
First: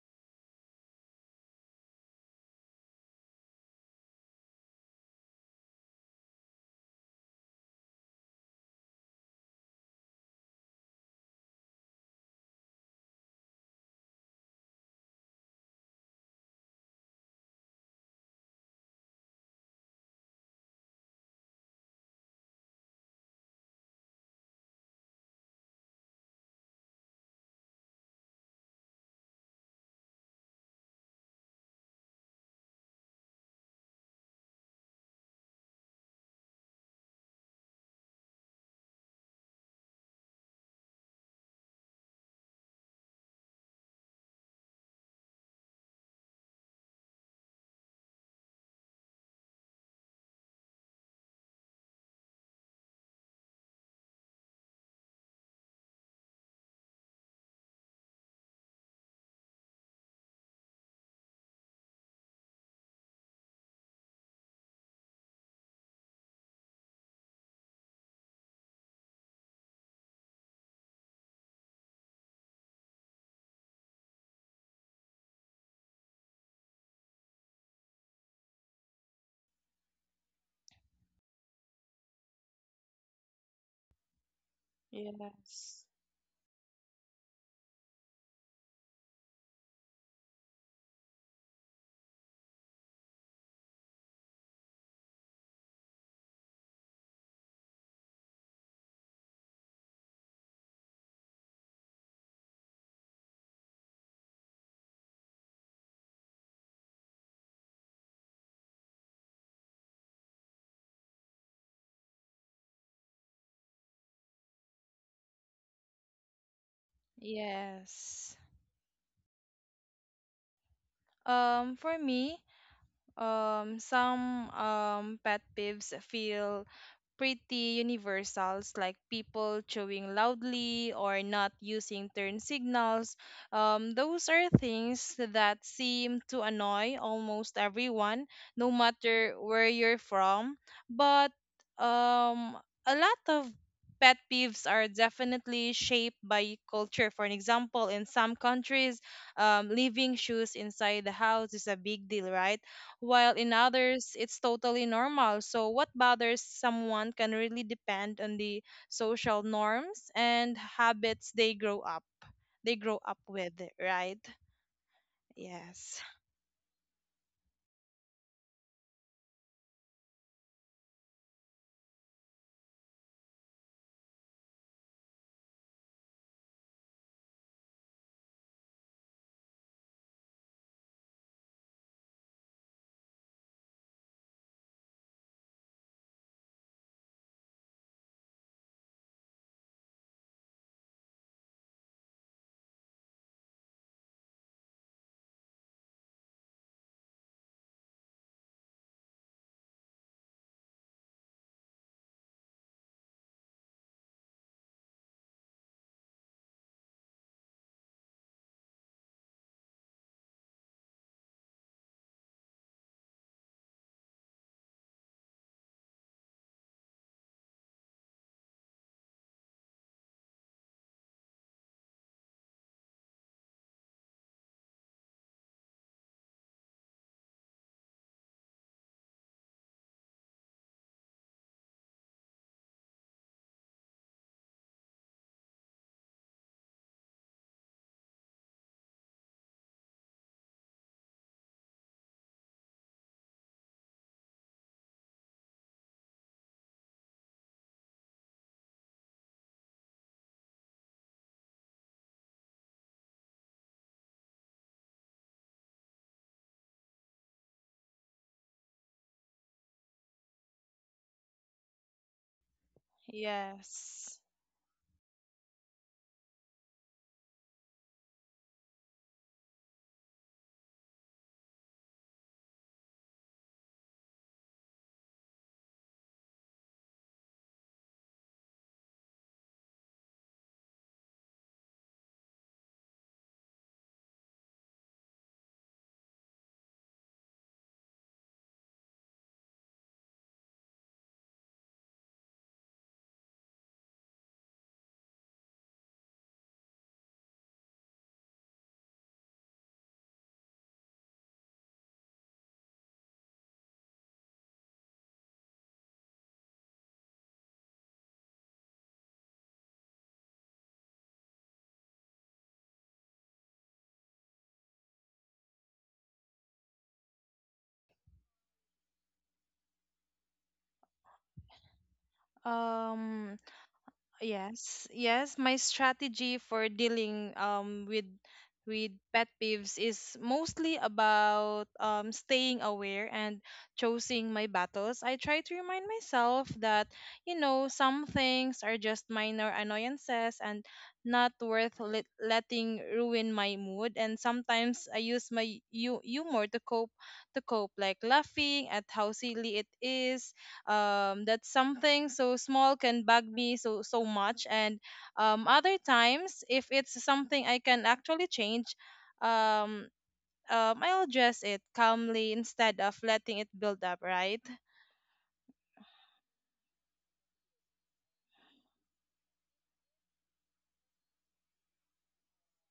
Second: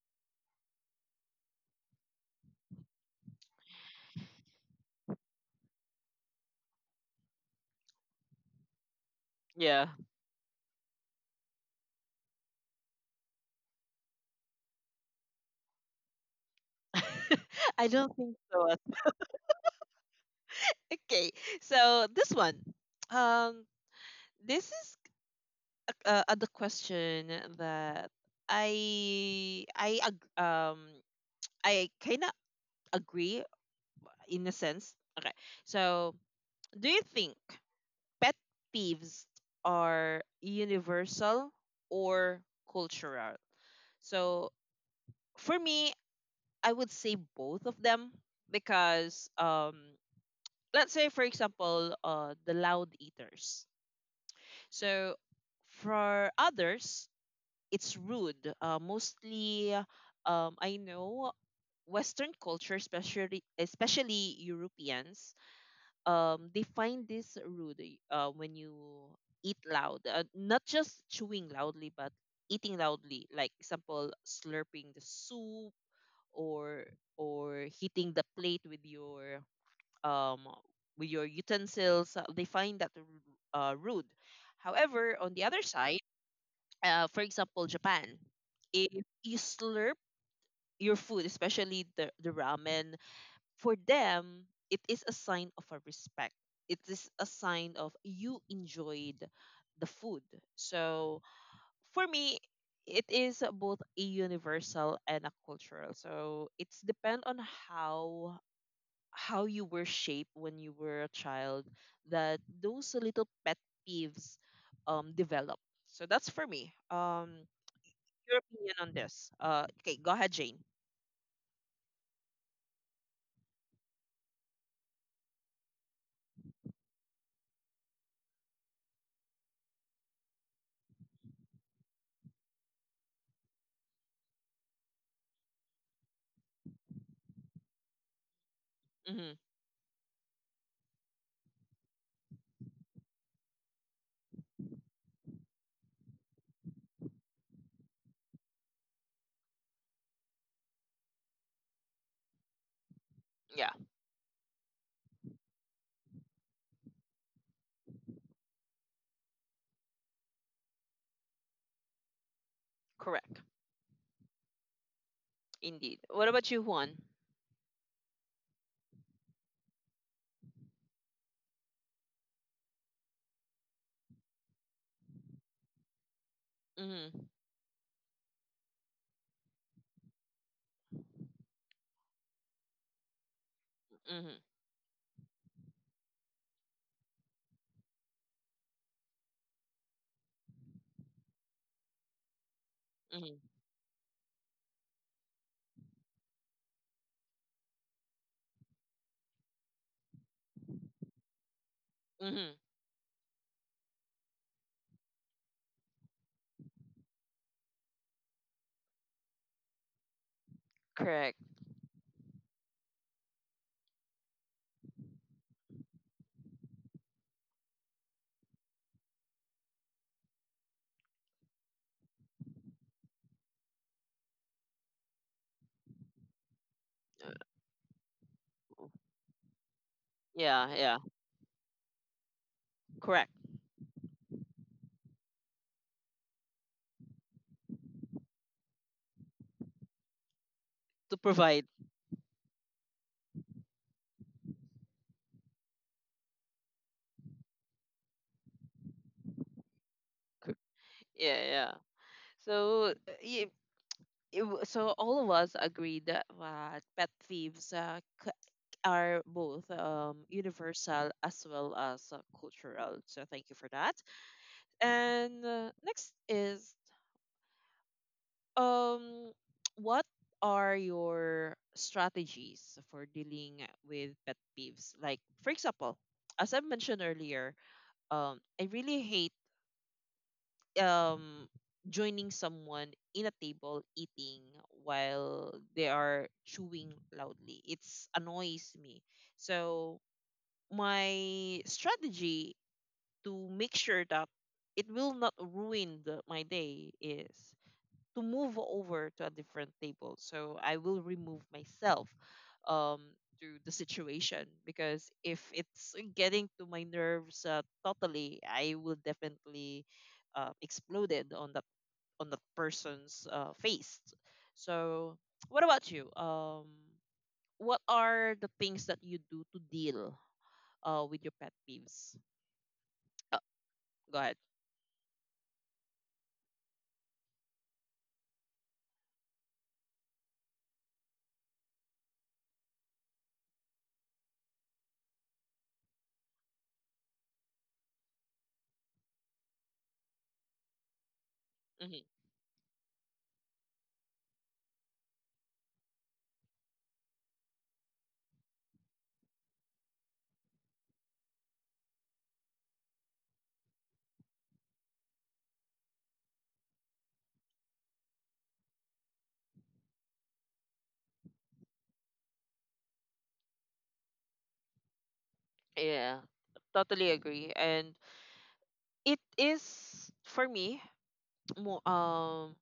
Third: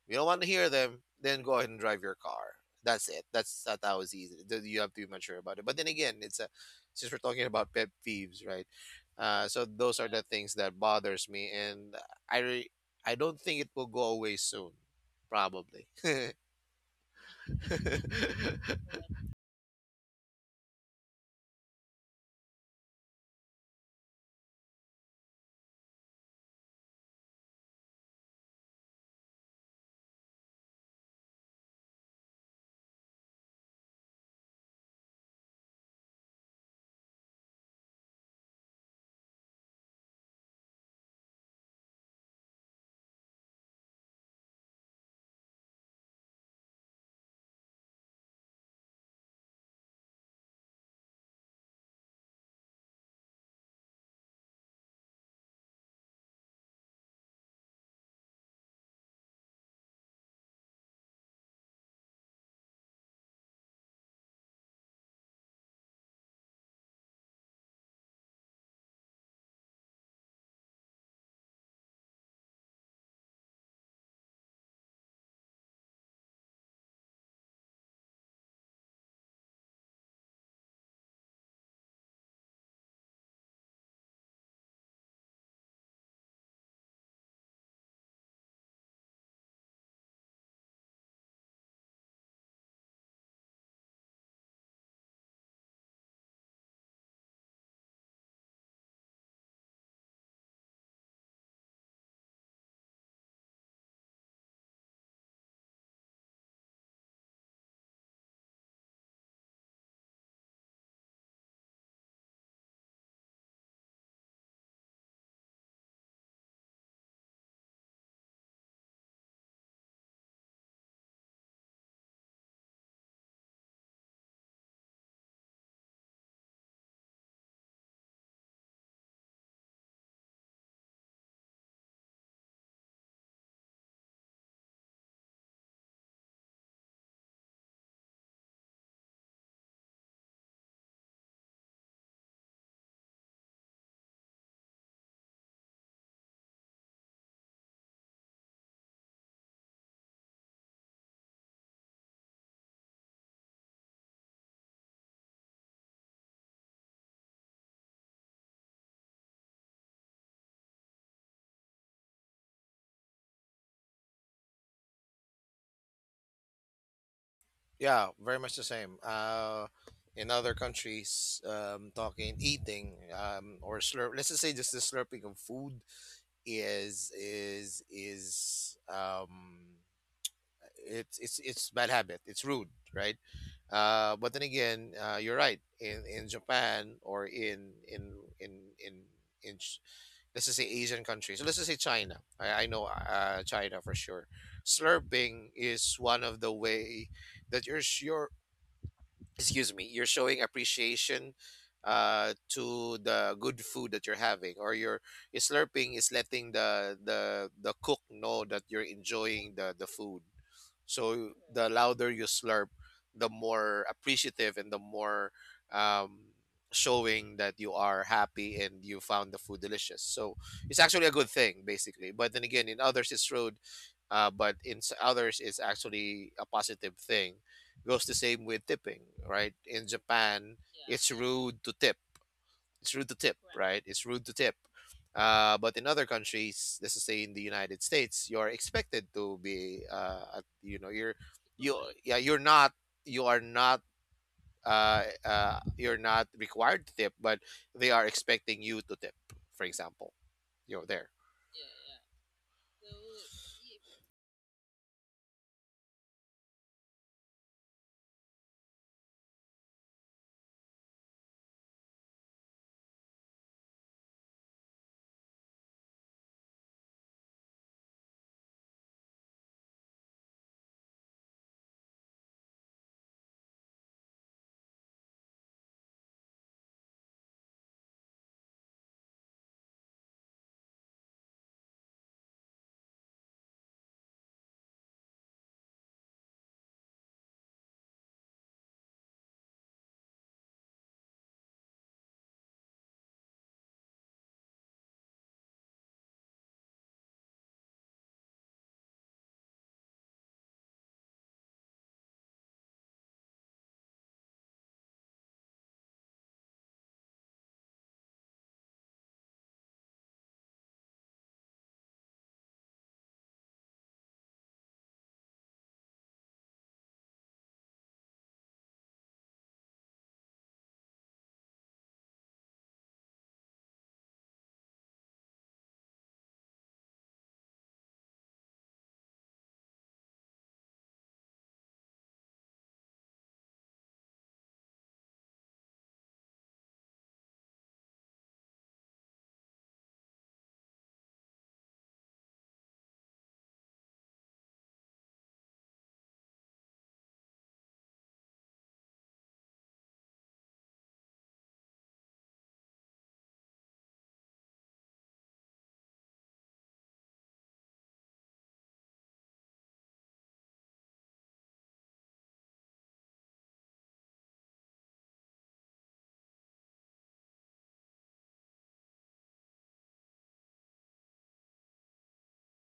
Speaker 2: You don't want to hear them, then go ahead and drive your car. That's it. That was easy. You have to be mature about it. But then again, it's a, since we're talking about pet peeves, right? So
Speaker 1: Yeah.
Speaker 2: those are the things that bothers me, and I re- I don't think it will go away soon, probably.
Speaker 1: I don't think so. Okay, so this one, um, this is the question that I I kind of agree in a sense. Okay. So, do you think pet peeves are universal or cultural? So, for me, I would say both of them because let's say for example, the loud eaters. So, for others, it's rude. Mostly I know Western culture, especially Europeans, they find this rude when you eat loud, not just chewing loudly but eating loudly, like example slurping the soup, or or hitting the plate um with your utensils, they find that rude. However, on the other
Speaker 3: Yes,
Speaker 1: side, for example, Japan, if you slurp your food, especially the ramen, for them, it is a sign of a respect. It is a sign of you enjoyed the food. So for me, it is both a universal and a cultural. So it's depend on how how you were shaped when you were a child, that those little pet peeves develop. So that's for me. Um,
Speaker 3: yes.
Speaker 1: your opinion on this. Okay, go ahead, Jane.
Speaker 3: For me, some pet peeves feel pretty universals, like people chewing loudly or not using turn signals. Those are things that seem to annoy almost everyone, no matter
Speaker 1: Mm-hmm.
Speaker 3: where you're from. But um, a lot of pet peeves are definitely shaped by culture. For an example, in some countries, leaving shoes inside the house is a big deal, right? While in
Speaker 1: Yeah,
Speaker 3: others, it's totally normal. So what bothers someone can really depend on the social norms and habits they grow up
Speaker 1: correct.
Speaker 3: with, right?
Speaker 1: Indeed.
Speaker 3: Yes.
Speaker 1: What about you, Juan?
Speaker 2: Yeah, very much the same. In other countries, talking, eating, or slurp. Let's just say just the slurping of food is
Speaker 1: Mm-hmm.
Speaker 2: it's it's bad habit. It's rude, right? But
Speaker 1: Mhm,
Speaker 2: then again, you're right. In Japan or in in in in Ch- let's just say Asian countries. So let's just say China. I know
Speaker 1: mhm,
Speaker 2: China for sure. Slurping is one of the way that you're sure, excuse me, you're showing appreciation
Speaker 1: mhm.
Speaker 2: to the good food that you're having, or your slurping is letting the cook know that you're enjoying the food, so
Speaker 1: Correct.
Speaker 2: the louder you slurp, the more appreciative and the more um, showing that you are happy and you found the food delicious. So it's actually a good thing, basically. But then again, in others it's rude, but in others it's actually a positive thing.
Speaker 1: Uh,
Speaker 2: Goes the same with tipping, right? In Japan,
Speaker 1: Yeah, yeah.
Speaker 2: it's rude to tip it's rude to
Speaker 1: Correct.
Speaker 2: tip, right? It's rude to tip. But in other countries, let's just say in the United States, you're expected to be, you know, you're,
Speaker 1: To provide.
Speaker 2: you, yeah, you're not, you are not, you're not required to tip, but they are expecting you to tip. For example,
Speaker 1: Cor-
Speaker 2: you're there.
Speaker 1: Yeah, yeah. So y- so all of us agree that pet thieves are both universal as well as cultural. So thank you for that.
Speaker 3: Yes.
Speaker 1: And next is um, what are your strategies for dealing with pet peeves? Like, for example, as I mentioned earlier, I really hate um joining someone in a table eating while they are chewing loudly. It's annoys me. So my strategy to make sure that it will not ruin the, my day is to move over to a different table. So I will remove myself um, to the situation, because if it's getting to my nerves totally, I will definitely exploded on that, on that person's face. So what about you? What are the things that you do to deal with your pet peeves?
Speaker 3: Um.
Speaker 1: Uh, go ahead.
Speaker 3: Yes, yes. My strategy for dealing with pet peeves is mostly about staying aware and choosing my battles. I try to remind myself that, you know, some things are just minor annoyances and not worth
Speaker 1: Hmm.
Speaker 3: letting ruin my mood. And sometimes I use my humor to cope like laughing at how silly it is that something so small can bug me so much. And other times, if it's something I can actually change, um I'll address it calmly instead of letting it build up, right?
Speaker 1: Yeah, totally agree. And it is for me more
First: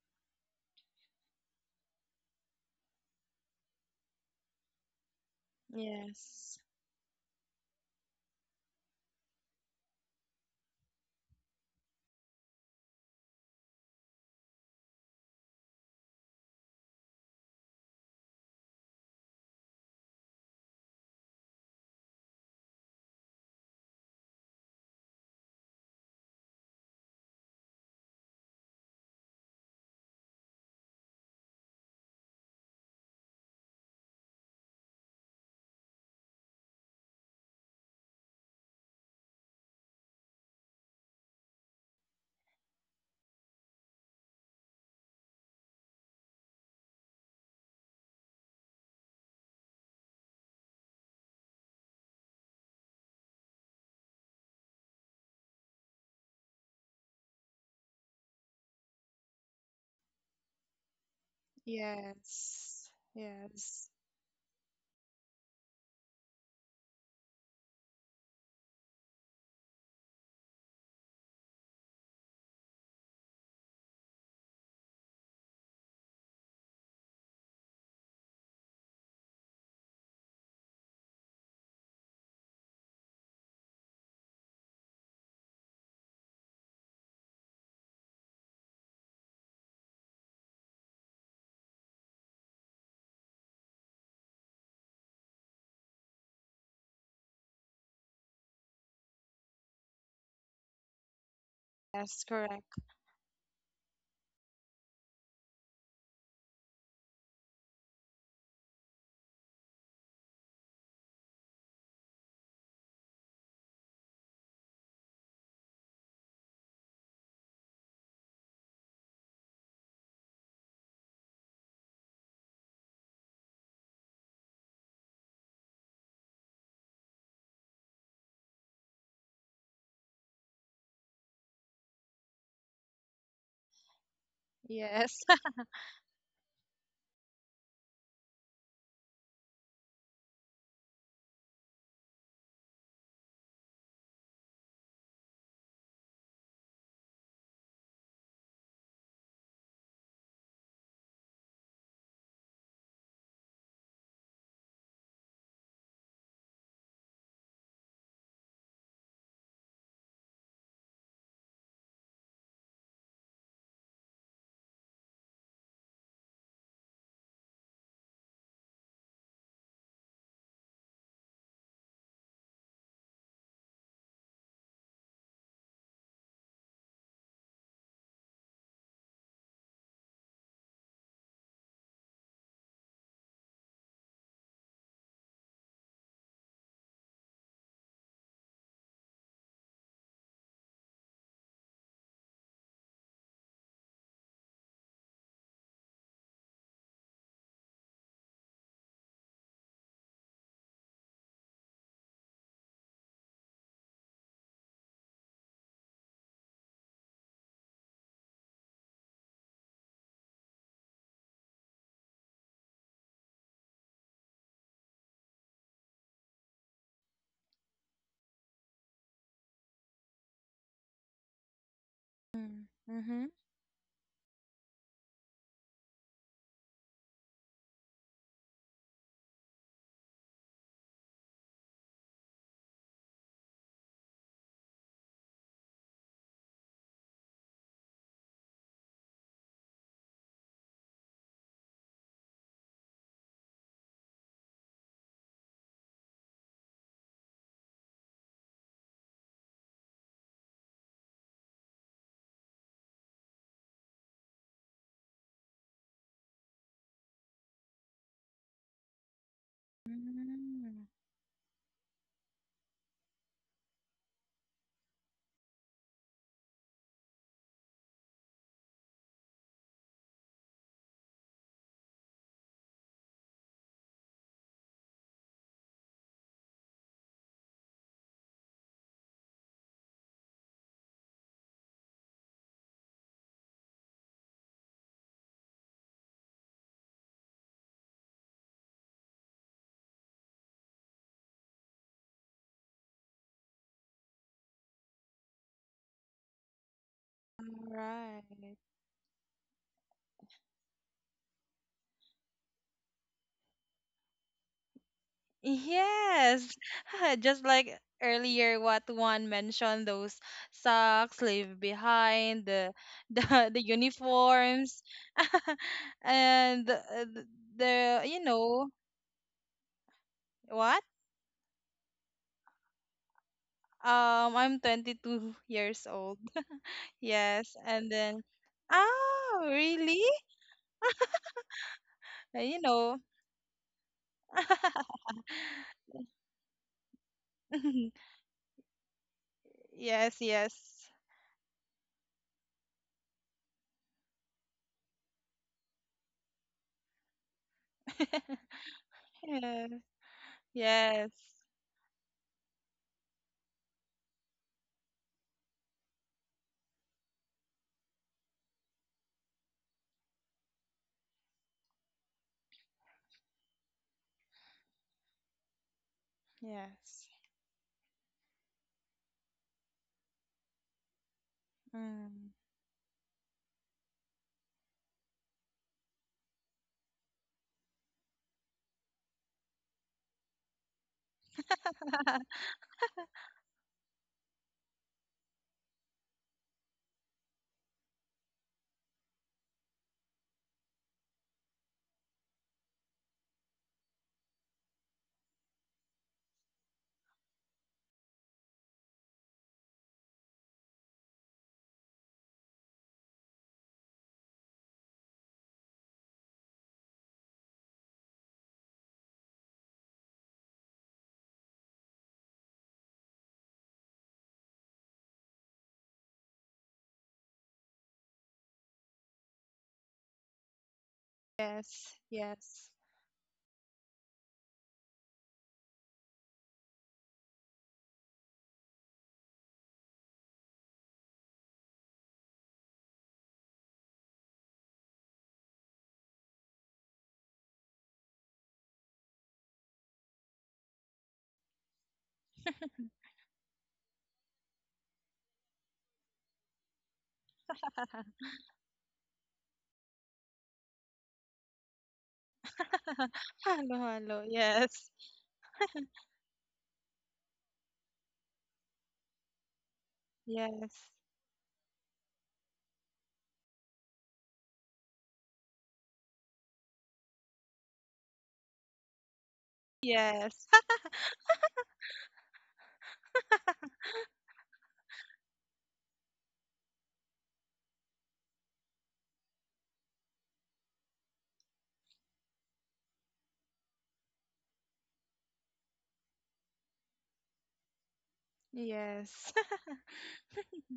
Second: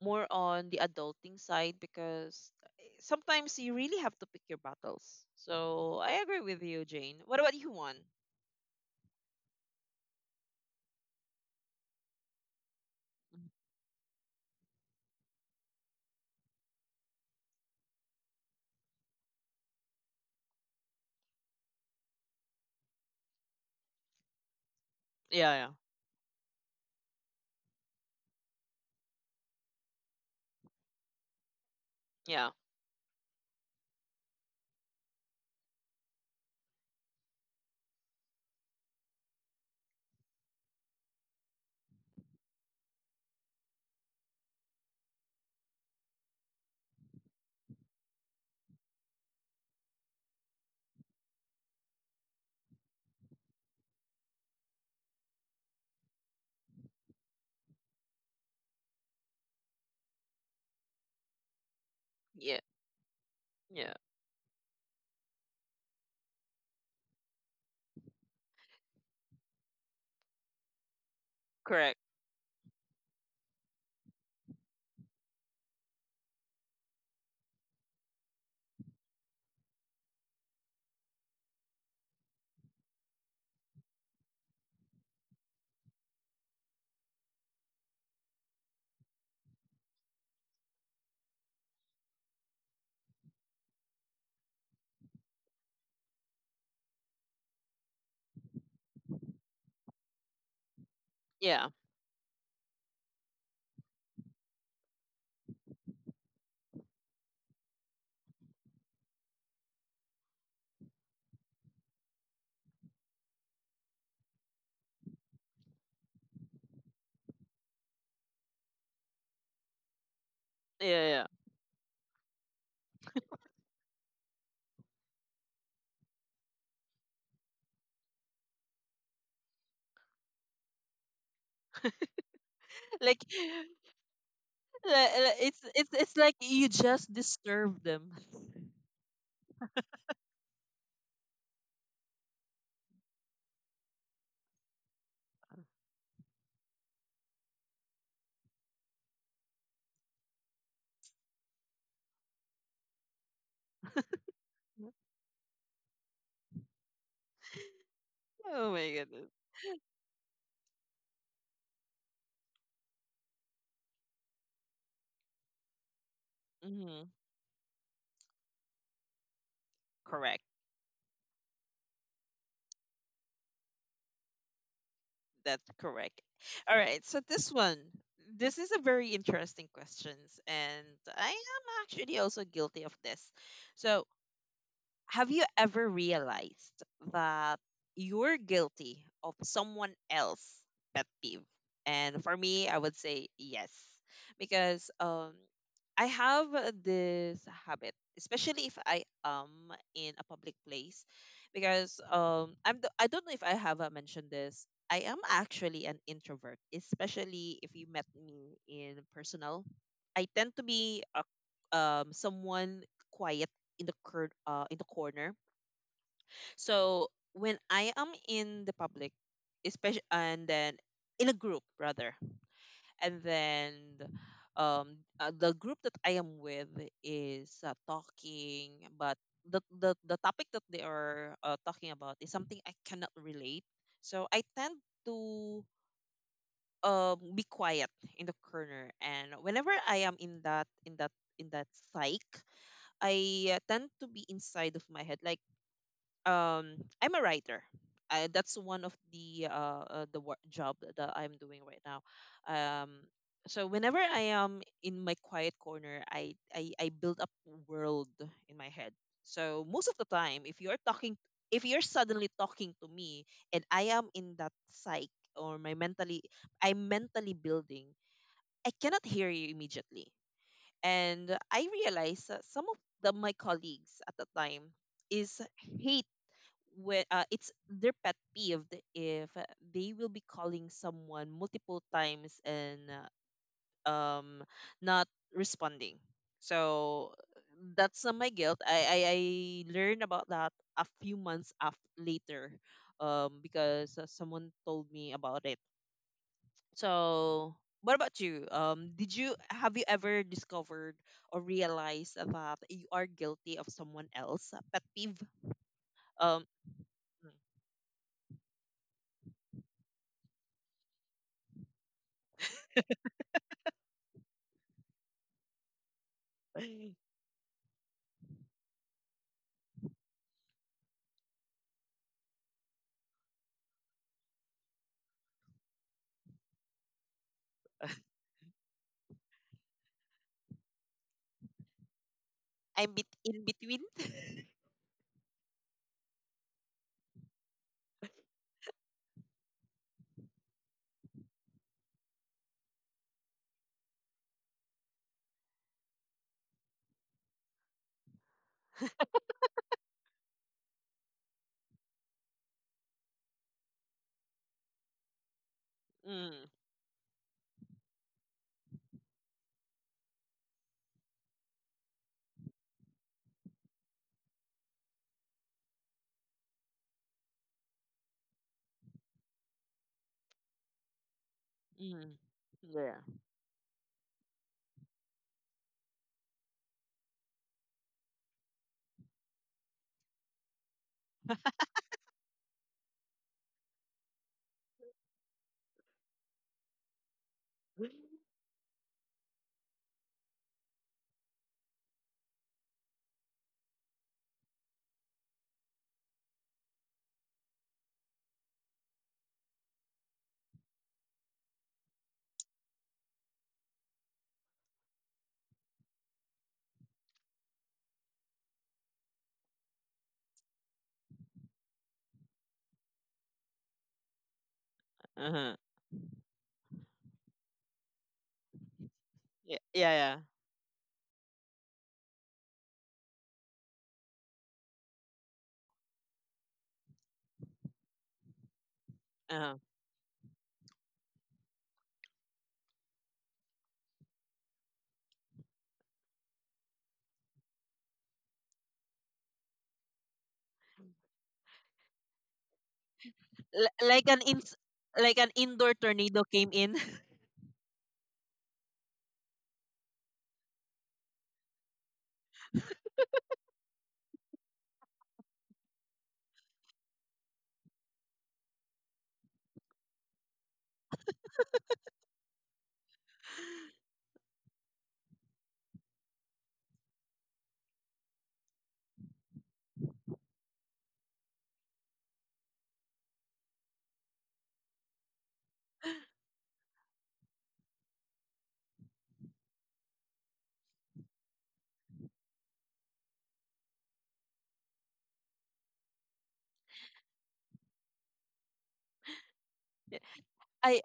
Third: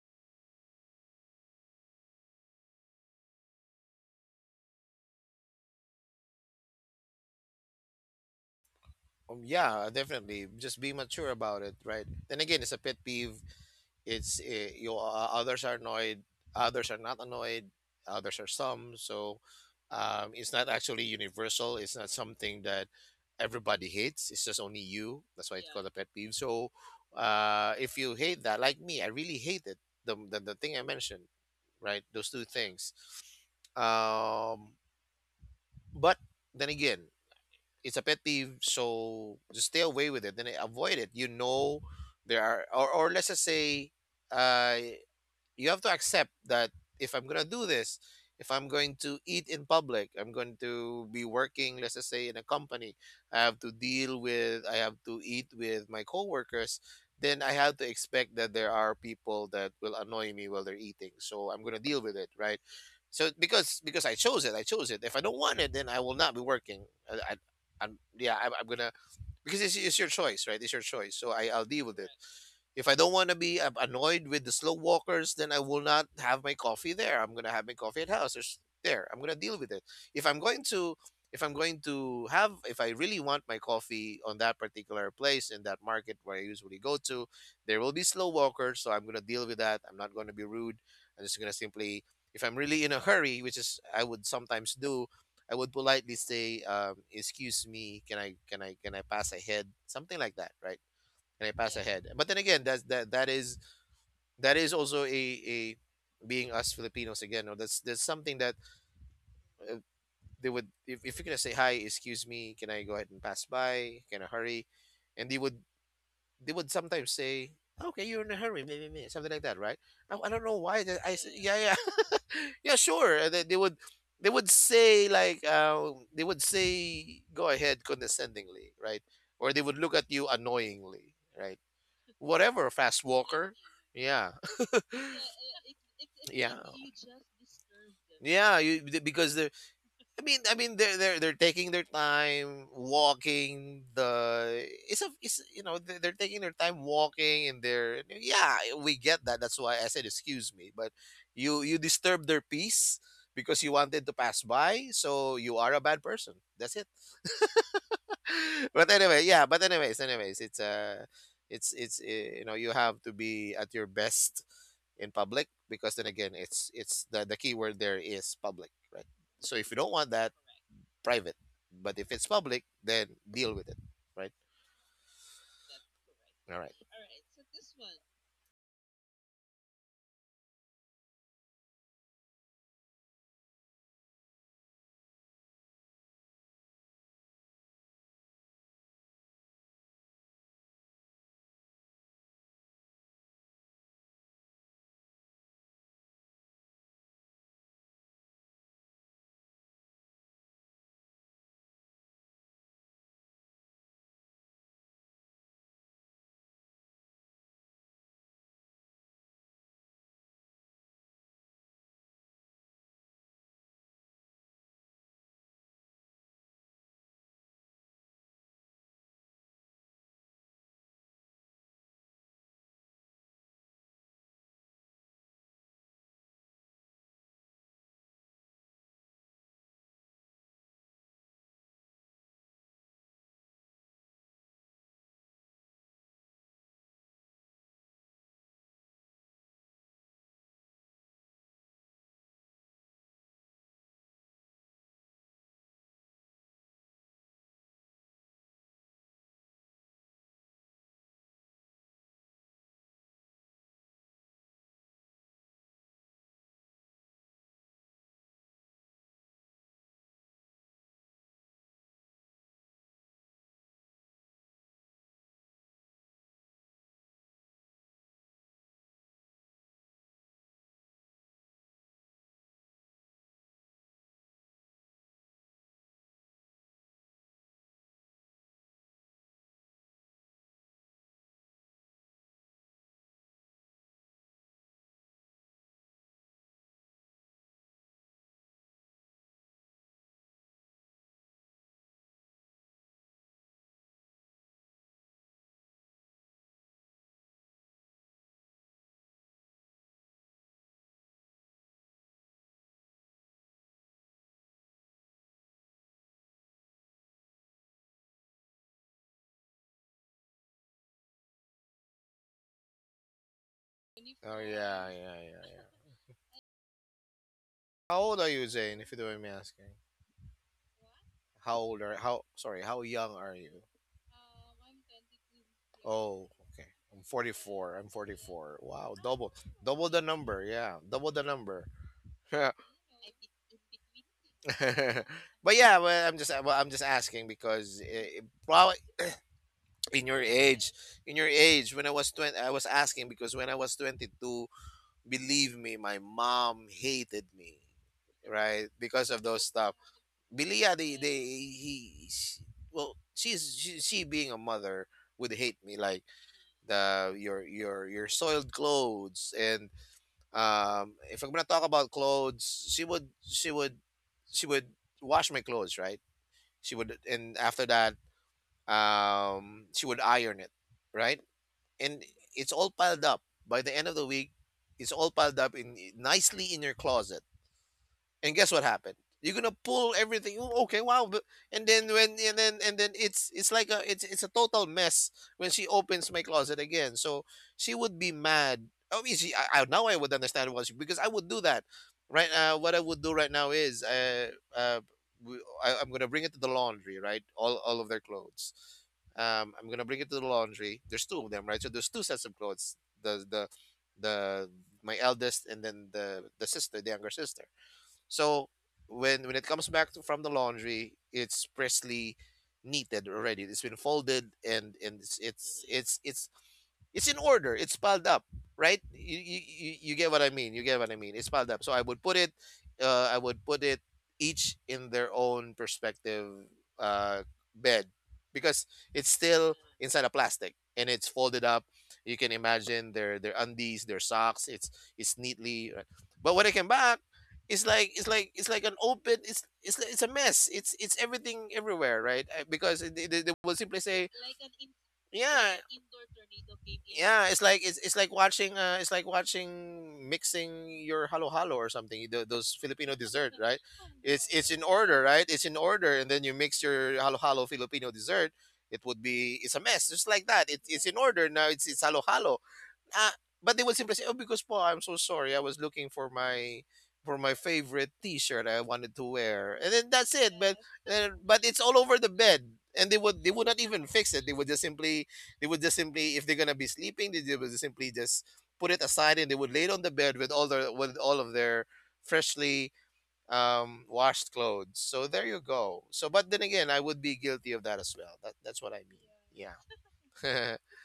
Speaker 1: more on the adulting side because eh, sometimes you really have to pick your battles. So I agree
Speaker 3: Yes.
Speaker 1: with you, Jane. What about you, Juan?
Speaker 2: Yeah, definitely. Just be mature about it, right? Then again, it's a pet peeve.
Speaker 1: Mhm.
Speaker 2: It's you, others are annoyed, others are not annoyed, others are some, so it's not actually universal. It's not something that everybody hates, it's just only you,
Speaker 1: Yeah,
Speaker 2: that's why
Speaker 1: yeah,
Speaker 2: it's called a pet peeve. So if you hate that like me, I really hate it, the, thing I mentioned, right, those
Speaker 1: yeah,
Speaker 2: two things. um, but then again, it's a pet peeve, so just stay away with it, then avoid it, you know. There are, or let's just say uh you have to accept that if I'm gonna do this, if I'm going to eat in public, I'm going to be working, let's just say, in a company, I have to deal with, I have to eat with my coworkers, then I have to expect that there are people that will annoy me while they're eating. So I'm gonna deal with it,
Speaker 1: yeah,
Speaker 2: right?
Speaker 3: Yes.
Speaker 2: So
Speaker 1: yeah.
Speaker 3: Yes.
Speaker 2: because I chose it, I chose it. If I don't want it, then I will not be working. I, I, I'm, yeah, I'm gonna, because it's your choice, right? It's your choice. So I, I'll deal
Speaker 1: Correct.
Speaker 2: with it. If I don't want to be annoyed with the slow walkers, then I will not have my coffee there. I'm gonna have my coffee at house. There's there. I'm gonna deal with it. If I'm going to, if I'm going to have, if I really want my coffee on that particular place in that market where I usually go to, there will be slow walkers. So I'm gonna deal with that. I'm not going to be rude. I'm just gonna simply, If I'm really in a hurry, which is I would sometimes do, I would politely say, "Excuse me, can I pass ahead?" Something like that, right? And I
Speaker 1: Yeah,
Speaker 2: pass ahead.
Speaker 3: Yes,
Speaker 2: But then again,
Speaker 3: correct.
Speaker 2: that is also a being us Filipinos again. Or that's something that uh, they would. If you're gonna say hi, excuse me, can I go ahead and pass by? Can I hurry? And they would They would sometimes say, "Okay, you're in a hurry, meh, meh, meh," something like that, right? I don't know why.
Speaker 1: yeah, yeah.
Speaker 2: Yeah. Yeah, sure. And then they would They would say like they would say go ahead condescendingly, right? Or they would look at you annoyingly, right? Whatever, fast
Speaker 1: Like,
Speaker 2: walker. Yeah.
Speaker 3: Yes.
Speaker 1: it's it's like
Speaker 2: Yeah.
Speaker 1: you just disturb them.
Speaker 2: Because they're, I mean they're taking their time walking. The It's a, it's, you know, they're taking their time walking, and they're, yeah, we get that. That's why I said excuse me. But you disturb their peace because you wanted to pass by, so you are a bad person. That's it.
Speaker 1: Oh my
Speaker 2: But
Speaker 1: goodness.
Speaker 2: anyway, yeah. But anyways, it's it's you know, you have to be at your best in public, because then again, it's
Speaker 1: Mm-hmm.
Speaker 2: it's the key word there is public, right? So if you don't want that,
Speaker 1: Correct.
Speaker 2: private. But if it's public, then deal with it, right?
Speaker 1: That's correct.
Speaker 2: All
Speaker 1: All
Speaker 2: right.
Speaker 1: right, so this one, this is a very interesting questions, and I am actually also guilty of this. So, have you ever realized that you're guilty of someone else's pet peeve? And for me, I would say yes, because I have this habit, especially if I am in a public place, because I'm the, I don't know if I have mentioned this. I am actually an introvert, especially if you met me in personal. I tend to be a, someone quiet in the in the corner. So when I am in the public, especially, and then in a group rather, and
Speaker 3: Mm-hmm.
Speaker 1: then the group that I am with is talking, but the topic that they are talking about is something I cannot relate. So I tend to be quiet in the corner, and whenever I am in that psych, I tend to be inside of my head. Like, I'm a writer. I, that's one of the work job that I'm doing right now. Um so whenever I am in my quiet corner, I build up a world in my head. So most of the time,
Speaker 3: Mm.
Speaker 1: if you're suddenly talking to me and I am in that psyche, or my mentally, I'm mentally building, I cannot hear you immediately. And I realized that some of the, my colleagues at the time is hate with it's their pet peeve if they will be calling someone multiple times and uh, um not responding. So that's not my guilt. I learned about that a few months after later, because someone told me about it. So
Speaker 3: All
Speaker 1: what about
Speaker 3: right.
Speaker 1: you? Um, did you, have you ever discovered or realized that you are guilty of someone else pet peeve? Um.
Speaker 3: Yes, just like earlier, what Juan mentioned, those socks leave behind, the, the
Speaker 2: Oh,
Speaker 3: uniforms,
Speaker 2: yeah, yeah, yeah, yeah.
Speaker 3: and the,
Speaker 2: How
Speaker 3: the, you
Speaker 2: old are you,
Speaker 3: know
Speaker 2: Zane? If you don't mind me asking,
Speaker 3: what?
Speaker 2: how, sorry, how young are you?
Speaker 3: I'm 22 years old.
Speaker 2: Oh, okay. I'm
Speaker 3: Yes,
Speaker 2: 44.
Speaker 3: and
Speaker 2: I'm
Speaker 3: then
Speaker 2: 44. Wow, double,
Speaker 3: oh
Speaker 2: double
Speaker 3: really?
Speaker 2: the number. Yeah, double the number.
Speaker 3: You
Speaker 1: I'm
Speaker 3: know,
Speaker 1: bit in between.
Speaker 2: But yeah, well, I'm just asking because probably in
Speaker 3: yes,
Speaker 2: your age,
Speaker 3: yes,
Speaker 2: in your age, when I was 20, I was asking because when I was 22, believe me, my mom hated me, right? Because of those
Speaker 3: yes,
Speaker 2: stuff. Billy, yeah,
Speaker 3: yes,
Speaker 2: she— well, she, being a mother, would hate me like
Speaker 1: Mm,
Speaker 2: the your your soiled clothes. And um, if I'm gonna talk about clothes, she would wash my clothes, right? She would,
Speaker 3: yes.
Speaker 2: and after that, she would iron it, right?
Speaker 1: mm,
Speaker 2: And
Speaker 3: Mm.
Speaker 2: it's all
Speaker 1: yeah.
Speaker 2: piled up by the end of the week. It's all piled up in nicely in your closet, and guess what happened? You're gonna pull everything. "Oh, okay, wow. But—" And then when and then it's a total mess when she opens my closet again. So she would be mad. I mean, she I now I would understand why, she, because I would do that. Right now, what I would do right now is we, I'm gonna bring it to the laundry. Right, all of their clothes. I'm gonna bring it to the laundry. There's two of them, right? So there's two sets of clothes. The the the My eldest, and then the sister, the younger sister. So when it comes back from the laundry, it's freshly knitted already. It's been folded, and
Speaker 1: Uh-huh.
Speaker 2: it's in order. It's piled up, right?
Speaker 1: Yeah, yeah,
Speaker 2: You
Speaker 1: yeah.
Speaker 2: get what I mean. You get what I mean. It's piled up. So I
Speaker 3: Yes,
Speaker 2: would put it,
Speaker 3: yes.
Speaker 2: I would put it each in their own perspective uh, bed, because it's
Speaker 1: Uh-huh.
Speaker 2: still inside a plastic and it's folded up. You can imagine their undies, their socks. It's neatly, but when I came back, it's like it's like an open. It's a mess. It's everything everywhere, right? Because they will
Speaker 1: L-
Speaker 2: simply
Speaker 1: like
Speaker 2: say,
Speaker 1: an in, like an
Speaker 2: yeah,
Speaker 1: indoor tornado came in.
Speaker 2: yeah. It's like it's like watching mixing your halo halo or something. Those Filipino dessert, right?
Speaker 3: Hello, hello.
Speaker 2: It's in
Speaker 3: Yes,
Speaker 2: order, right? It's in order, and then you mix your halo halo Filipino dessert. It would be, it's a mess, just like that. It, it's in,
Speaker 3: yes,
Speaker 2: yes, order now. It's halo halo, uh, but they would simply say, "Oh, because po, I'm so sorry. I was looking for my favorite T-shirt I wanted to wear," and then that's it.
Speaker 3: yes.
Speaker 2: But yes, but it's all over the bed, and they would not even fix it. They would just simply, if they're gonna be sleeping, they would just simply just put it aside, and they would lay it on the bed with all their, with all of their freshly washed clothes. So there you go. So but then again, I would be guilty of that as well. That, that's what I mean.
Speaker 3: Yes.
Speaker 2: Yeah. Yeah.
Speaker 1: I,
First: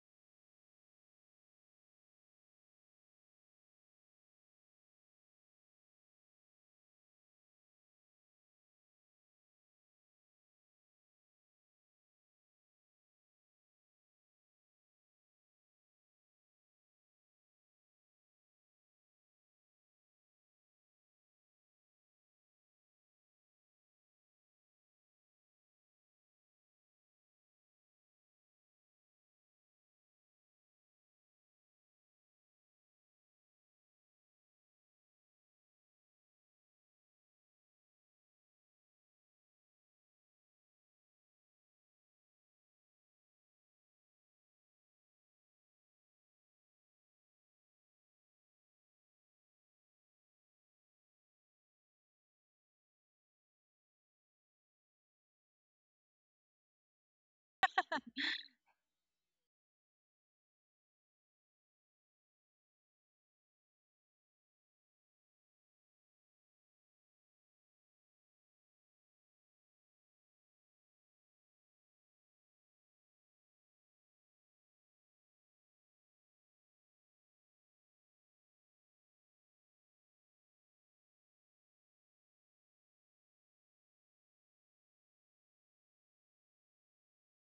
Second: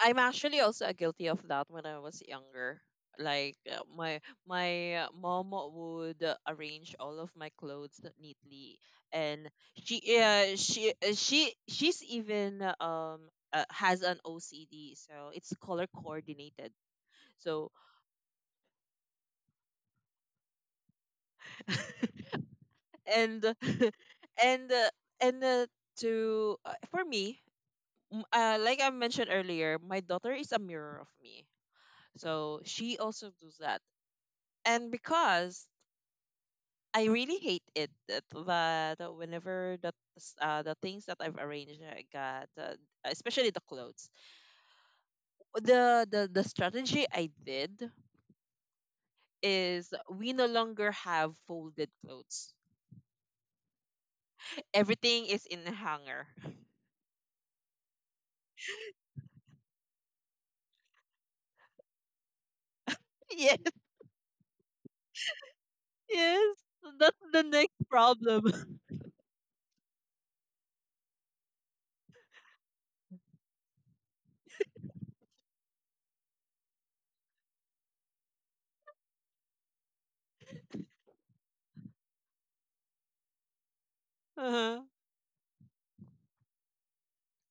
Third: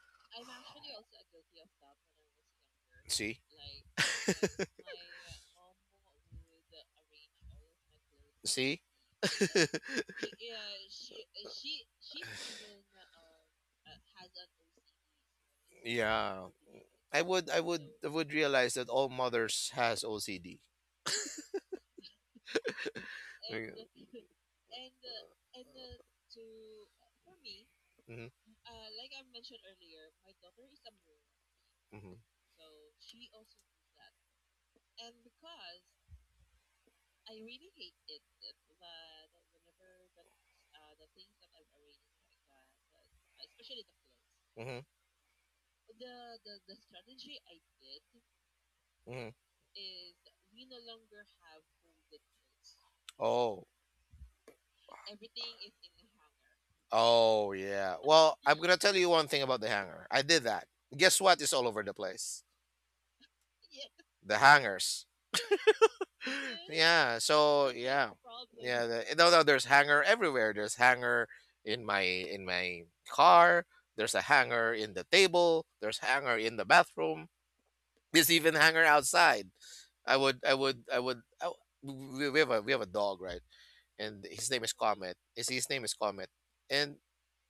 Speaker 1: I'm actually also guilty of that when I was younger.
Speaker 2: See?
Speaker 1: Like my mom would arrange all of my clothes neatly,
Speaker 2: See?
Speaker 1: and she yeah, she's even has an OCD, so it's color
Speaker 2: Yeah.
Speaker 1: coordinated. So
Speaker 2: I would realize that all mothers has OCD.
Speaker 1: and
Speaker 2: And
Speaker 1: and uh, and
Speaker 2: uh,
Speaker 1: to for me,
Speaker 2: Mm-hmm,
Speaker 1: like I mentioned earlier, my daughter is a mirror of me,
Speaker 2: mm-hmm,
Speaker 1: so she also does that. And because I really hate it that, that whenever the the things that I've arranged, I got especially the clothes,
Speaker 2: mm
Speaker 1: the strategy I did
Speaker 2: hmm.
Speaker 1: is we no longer have folded clothes,
Speaker 2: Oh.
Speaker 1: everything is in a hanger.
Speaker 2: Oh yeah. Well, I'm gonna tell you one thing about the hanger. I did that. Guess what is all over the place?
Speaker 1: Yes.
Speaker 2: The hangers.
Speaker 1: Yes,
Speaker 2: Okay.
Speaker 1: that's
Speaker 2: Yeah.
Speaker 1: the
Speaker 2: So
Speaker 1: next
Speaker 2: yeah,
Speaker 1: problem.
Speaker 2: yeah, yeah. No, no. There's hanger everywhere. There's hanger in my car. There's a hanger in the table. There's hanger in the bathroom. There's even hanger outside. I would, I would, I would. I, w- we have a dog, right? And his name is
Speaker 1: Uh-huh.
Speaker 2: Comet. His name is Comet. And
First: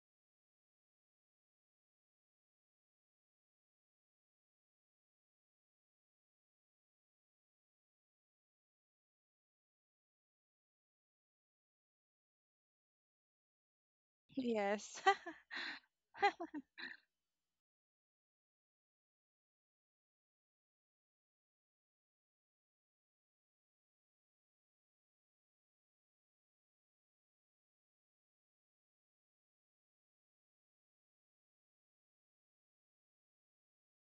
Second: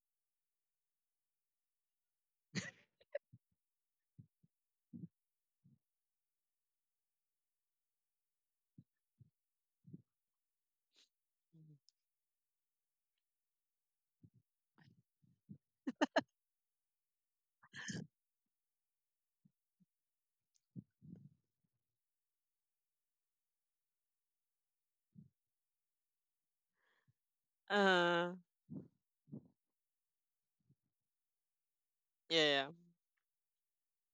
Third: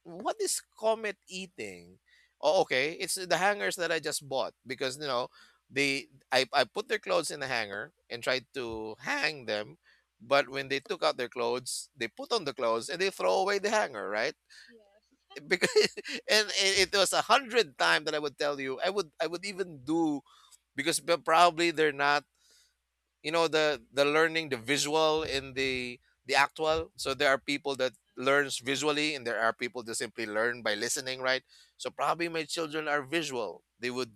Speaker 2: what is Comet eating? Oh, okay. It's the hangers that I just bought because, you know, they, I put their clothes in the hanger and tried to hang them, but when they took out their clothes, they put on the clothes and they throw away the hanger, right?
Speaker 3: Yes.
Speaker 2: Because, and it was a hundred time that I would tell you I would even do. Because probably they're not, you know, the learning, the visual in the actual. So there are people that
Speaker 1: Uh,
Speaker 2: learns visually, and there are people that simply learn by listening, right? So probably my
Speaker 1: yeah, yeah.
Speaker 2: children are visual.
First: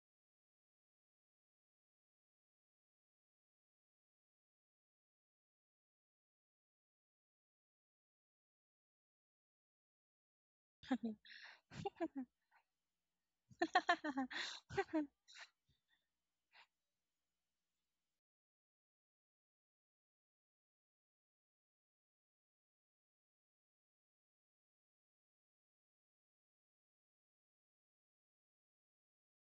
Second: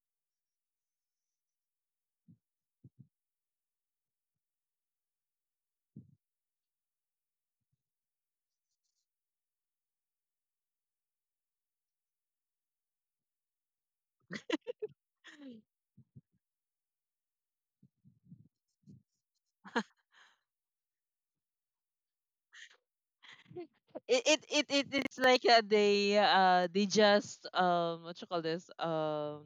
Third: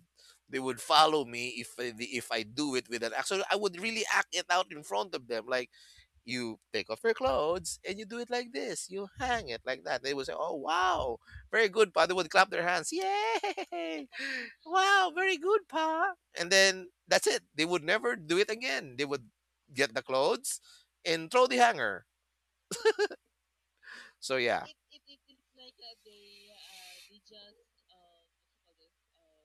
Speaker 2: They would follow me if I do it with an act. So I would really act it out in front of them. Like, you take off your clothes and you do it like this. You hang it like that. They would say, "Oh wow, very good!" But they would clap their hands. Yay! Wow, very good, pa. And then that's it. They would never do it again. They would get the clothes and throw the hanger. So yeah. It,
Speaker 1: It
Speaker 2: it,
Speaker 1: is
Speaker 2: it
Speaker 1: like
Speaker 2: looks like
Speaker 1: they
Speaker 2: they
Speaker 1: just
Speaker 2: just,
Speaker 1: what you call this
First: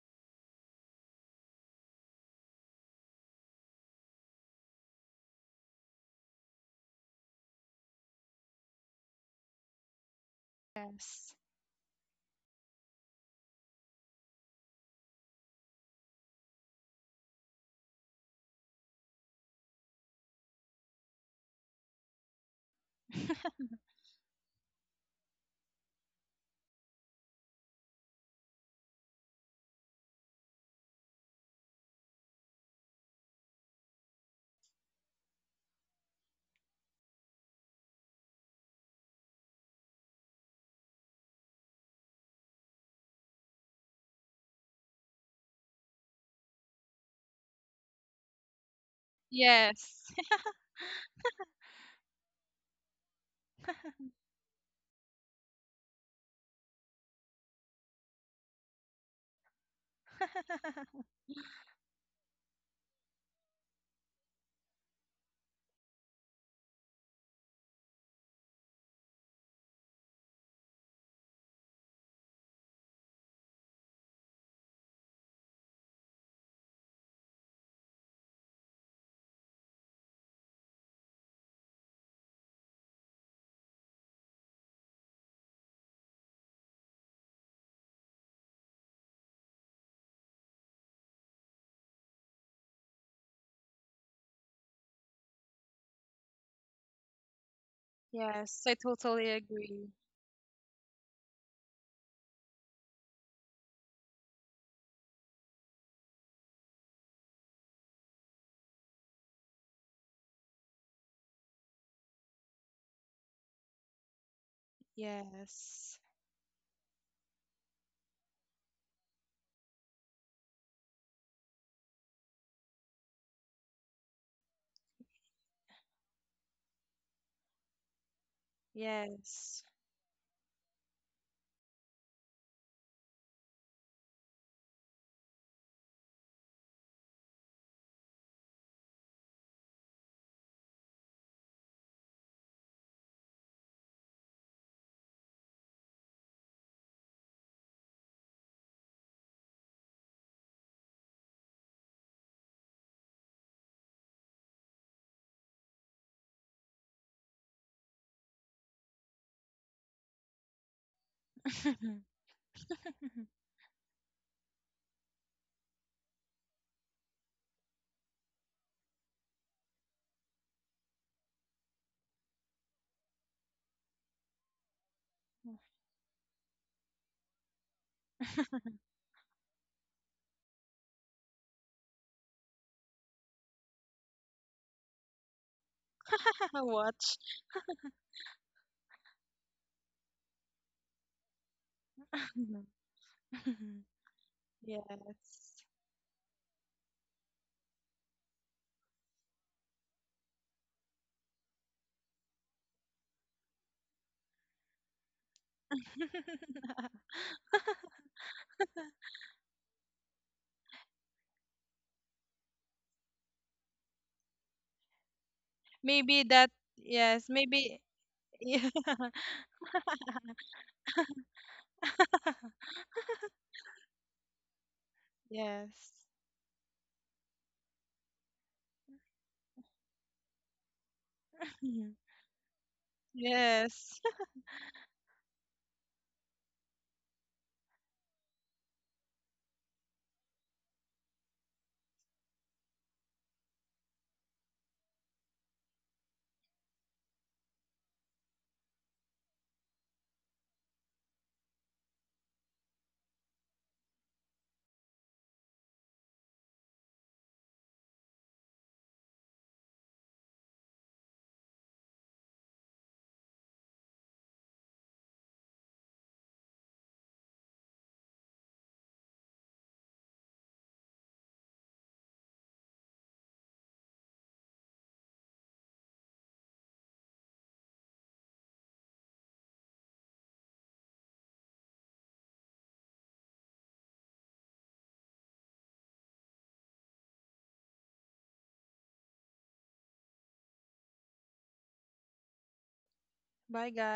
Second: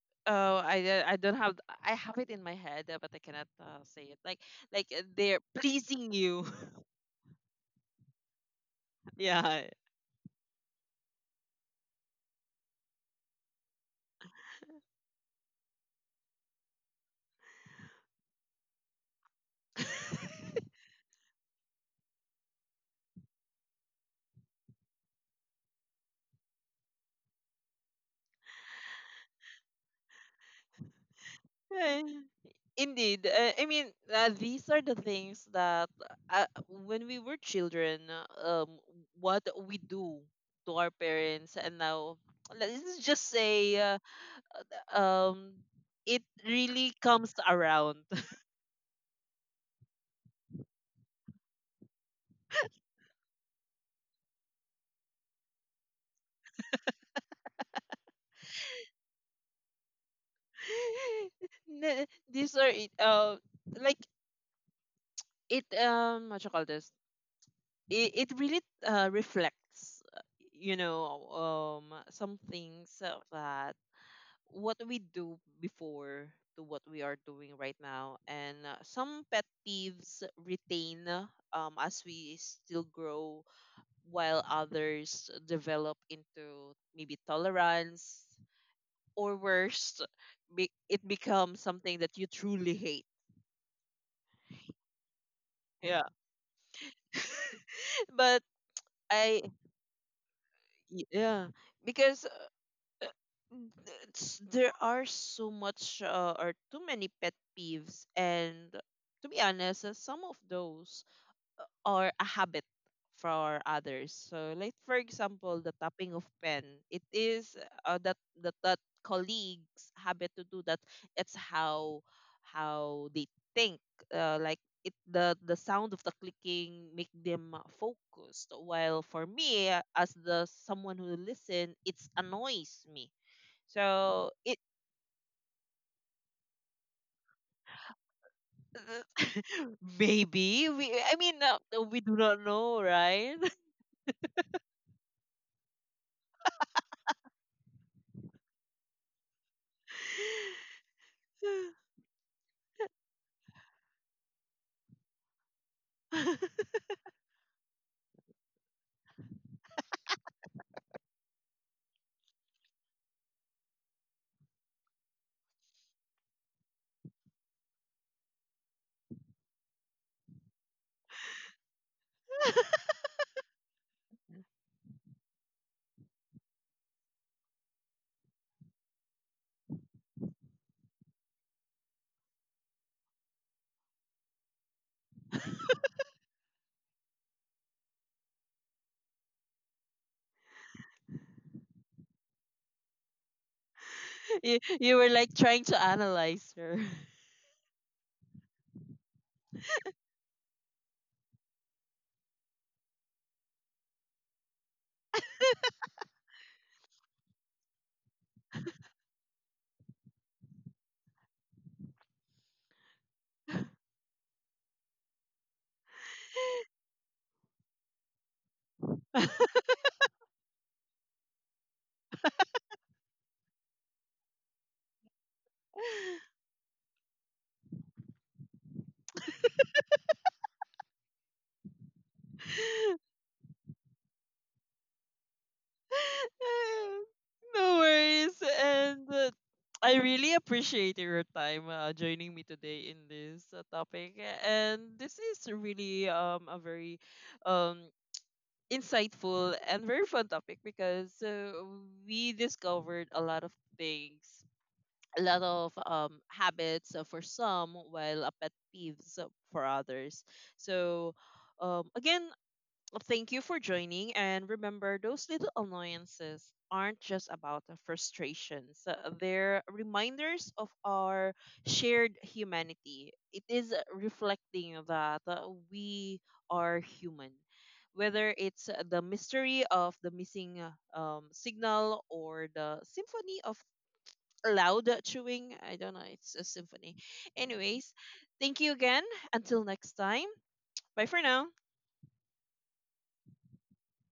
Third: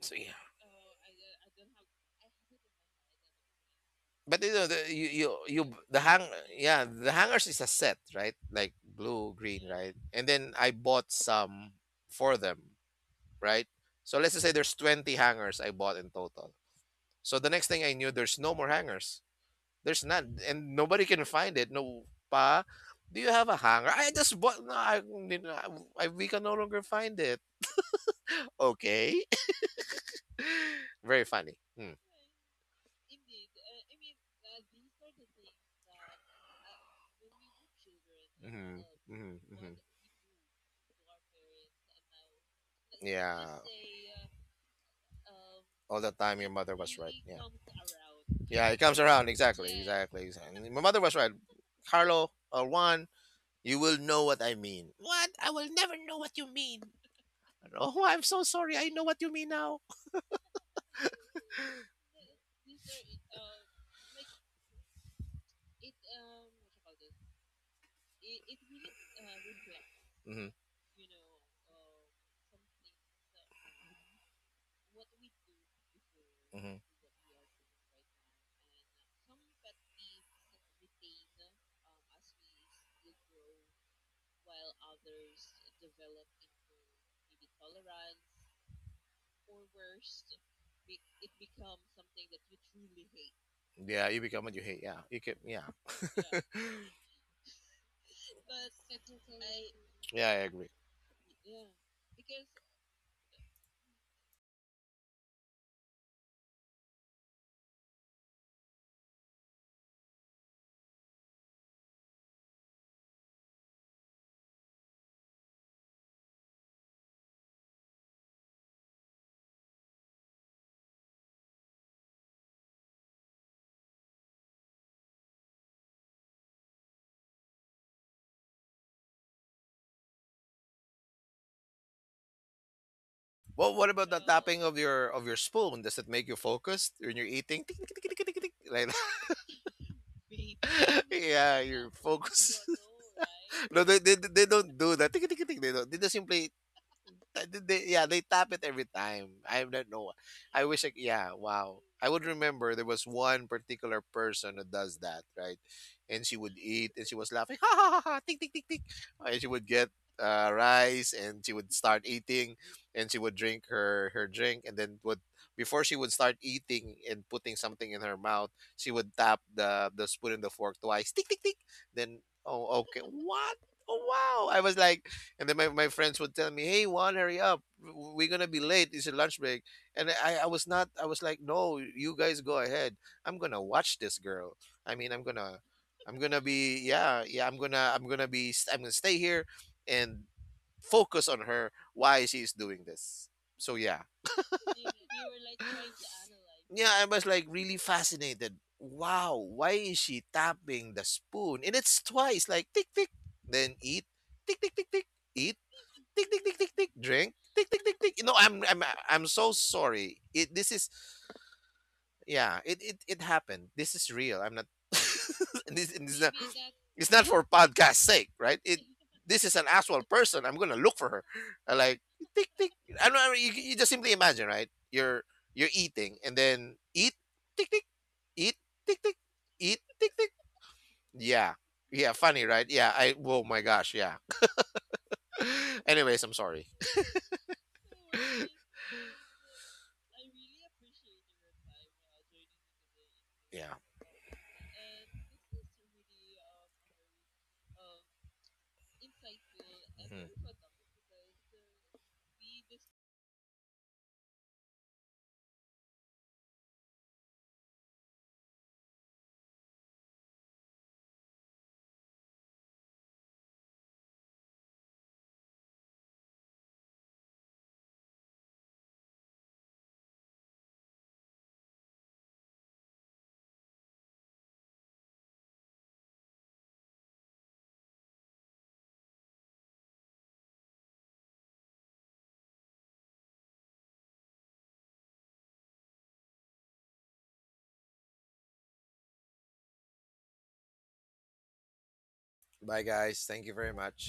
Speaker 2: so yeah.
Speaker 1: oh, I don't have, I have it in my head but I cannot say it. like
Speaker 2: But you know the
Speaker 1: like they're
Speaker 2: you the
Speaker 1: pleasing
Speaker 2: hang
Speaker 1: you.
Speaker 2: yeah, the hangers is a set, right? Like blue,
Speaker 1: Yeah.
Speaker 2: green, right? And then I bought
Speaker 3: Yes.
Speaker 2: some for them, right? So let's just say there's 20 hangers I bought in total. So the next thing I knew, there's no more hangers. There's none, and nobody can find it. No, pa, do you have a hanger? I just bought. No, I, you know, we can no longer find it. Okay, very funny. Mm.
Speaker 1: Eh, indeed. I mean, these are the things that when we were children, um,
Speaker 2: Mm-hmm. Mm-hmm.
Speaker 1: what
Speaker 2: Mm-hmm.
Speaker 1: we do to our parents, and now let's just
Speaker 2: Yeah,
Speaker 1: say, um,
Speaker 2: all the
Speaker 1: it
Speaker 2: time your mother
Speaker 1: really
Speaker 2: was right.
Speaker 1: comes
Speaker 2: Yeah,
Speaker 1: around.
Speaker 2: yeah, it comes around, exactly,
Speaker 3: Yes.
Speaker 2: exactly, exactly. My mother was right. Carlo or Juan, you will know what I mean. What? I will never know what you mean. Oh, I'm so sorry. I know what you mean now.
Speaker 1: Na- these are it. Like it. What you call this? It really reflects. Uh,
Speaker 2: Mm-hmm.
Speaker 1: you know, some things that what we do before to
Speaker 2: Hmm.
Speaker 1: what we are doing right now, and some pet peeves retain, as we still grow, while others develop into maybe tolerance, or worse, it becomes something that you truly hate.
Speaker 2: Yeah, you become what you hate. Yeah, you can. Yeah,
Speaker 1: Yeah. But
Speaker 3: Yes, I totally
Speaker 1: I
Speaker 3: agree.
Speaker 2: yeah, I agree.
Speaker 1: yeah, because it's- there are so much or too many pet peeves, and to be honest, some of those or a habit for others. So like for example, the
Speaker 3: Yes.
Speaker 1: tapping of pen, it is uh, that that that colleagues habit to do that. It's how they think. Like it, the sound of the clicking make them focused. While for
Speaker 3: Yes.
Speaker 1: me, as the someone who listen, it's annoys me.
Speaker 2: Well, what about the
Speaker 1: So it.
Speaker 2: tapping of your spoon? Does it make you focused when you're eating? Tick, tick, tick, tick, tick, tick, tick, like
Speaker 1: Maybe we,
Speaker 2: that.
Speaker 1: I mean,
Speaker 2: Yeah, you're
Speaker 1: we do not
Speaker 2: focused.
Speaker 1: know, right?
Speaker 2: No, they don't do that. Tick, tick, tick, they don't. They just simply, uh, they, yeah, they tap it every time. I don't know. Yeah, wow. I would remember there was one particular person who does that, right? And she would eat and she was laughing. Ha ha ha ha. Tick tick tick tick. And she would get rice and she would start eating, and she would drink her drink, and then would, before she would start eating and putting something in her mouth, she would tap the spoon and the fork twice. Tick tick tick. Then, oh okay. What? Oh wow. I was like, and then my friends would tell me, "Hey, Juan, hurry up! We're gonna be late. It's your lunch break." And I was not. I was like, "No, you guys go ahead. I'm gonna watch this girl. I mean, I'm gonna be
Speaker 3: Watch.
Speaker 2: yeah, yeah. I'm gonna be, I'm gonna stay here and focus on her. Why she's doing this." So yeah,
Speaker 1: You were like trying
Speaker 3: Yes.
Speaker 1: to analyze her.
Speaker 2: yeah. I was like really fascinated. Wow, why is she tapping the spoon? And it's twice, like tick tick, then eat, tick tick tick tick, eat, tick tick tick tick tick, drink, tick tick tick tick. No, I'm so sorry. It This is, yeah, it, it happened. This is real. I'm not this is
Speaker 3: Maybe
Speaker 2: not,
Speaker 3: that,
Speaker 2: it's
Speaker 3: yes,
Speaker 2: not for
Speaker 3: maybe,
Speaker 2: podcast sake, right?
Speaker 3: yeah.
Speaker 2: It this is an actual person. I'm gonna look for her. I like, tick tick. I don't know. You just simply imagine, right? You're
Speaker 3: Yes.
Speaker 2: eating, and then eat, tick tick, eat, tick tick, eat, tick tick, yeah, yeah. Funny, right? Yeah. I, oh my gosh,
Speaker 3: Yes.
Speaker 2: yeah. Anyways, I'm sorry.
Speaker 1: No worries. And I really appreciate your time joining me today in this
Speaker 2: Yeah.
Speaker 1: topic. And this is really a very um insightful and very fun topic, because we discovered a lot of things, a lot of habits for some, while a pet peeves for others. So again. Well, thank you for joining, and remember, those little annoyances aren't just about the frustrations. They're reminders of our shared humanity. It is reflecting that we are human. Whether it's the mystery of the missing signal, or the symphony of loud chewing, I don't know, it's a symphony. Anyways, thank you again. Until next time, bye for now.
Speaker 2: Bye, guys. Thank you
Speaker 3: Bye,
Speaker 2: very
Speaker 3: guys.
Speaker 2: much.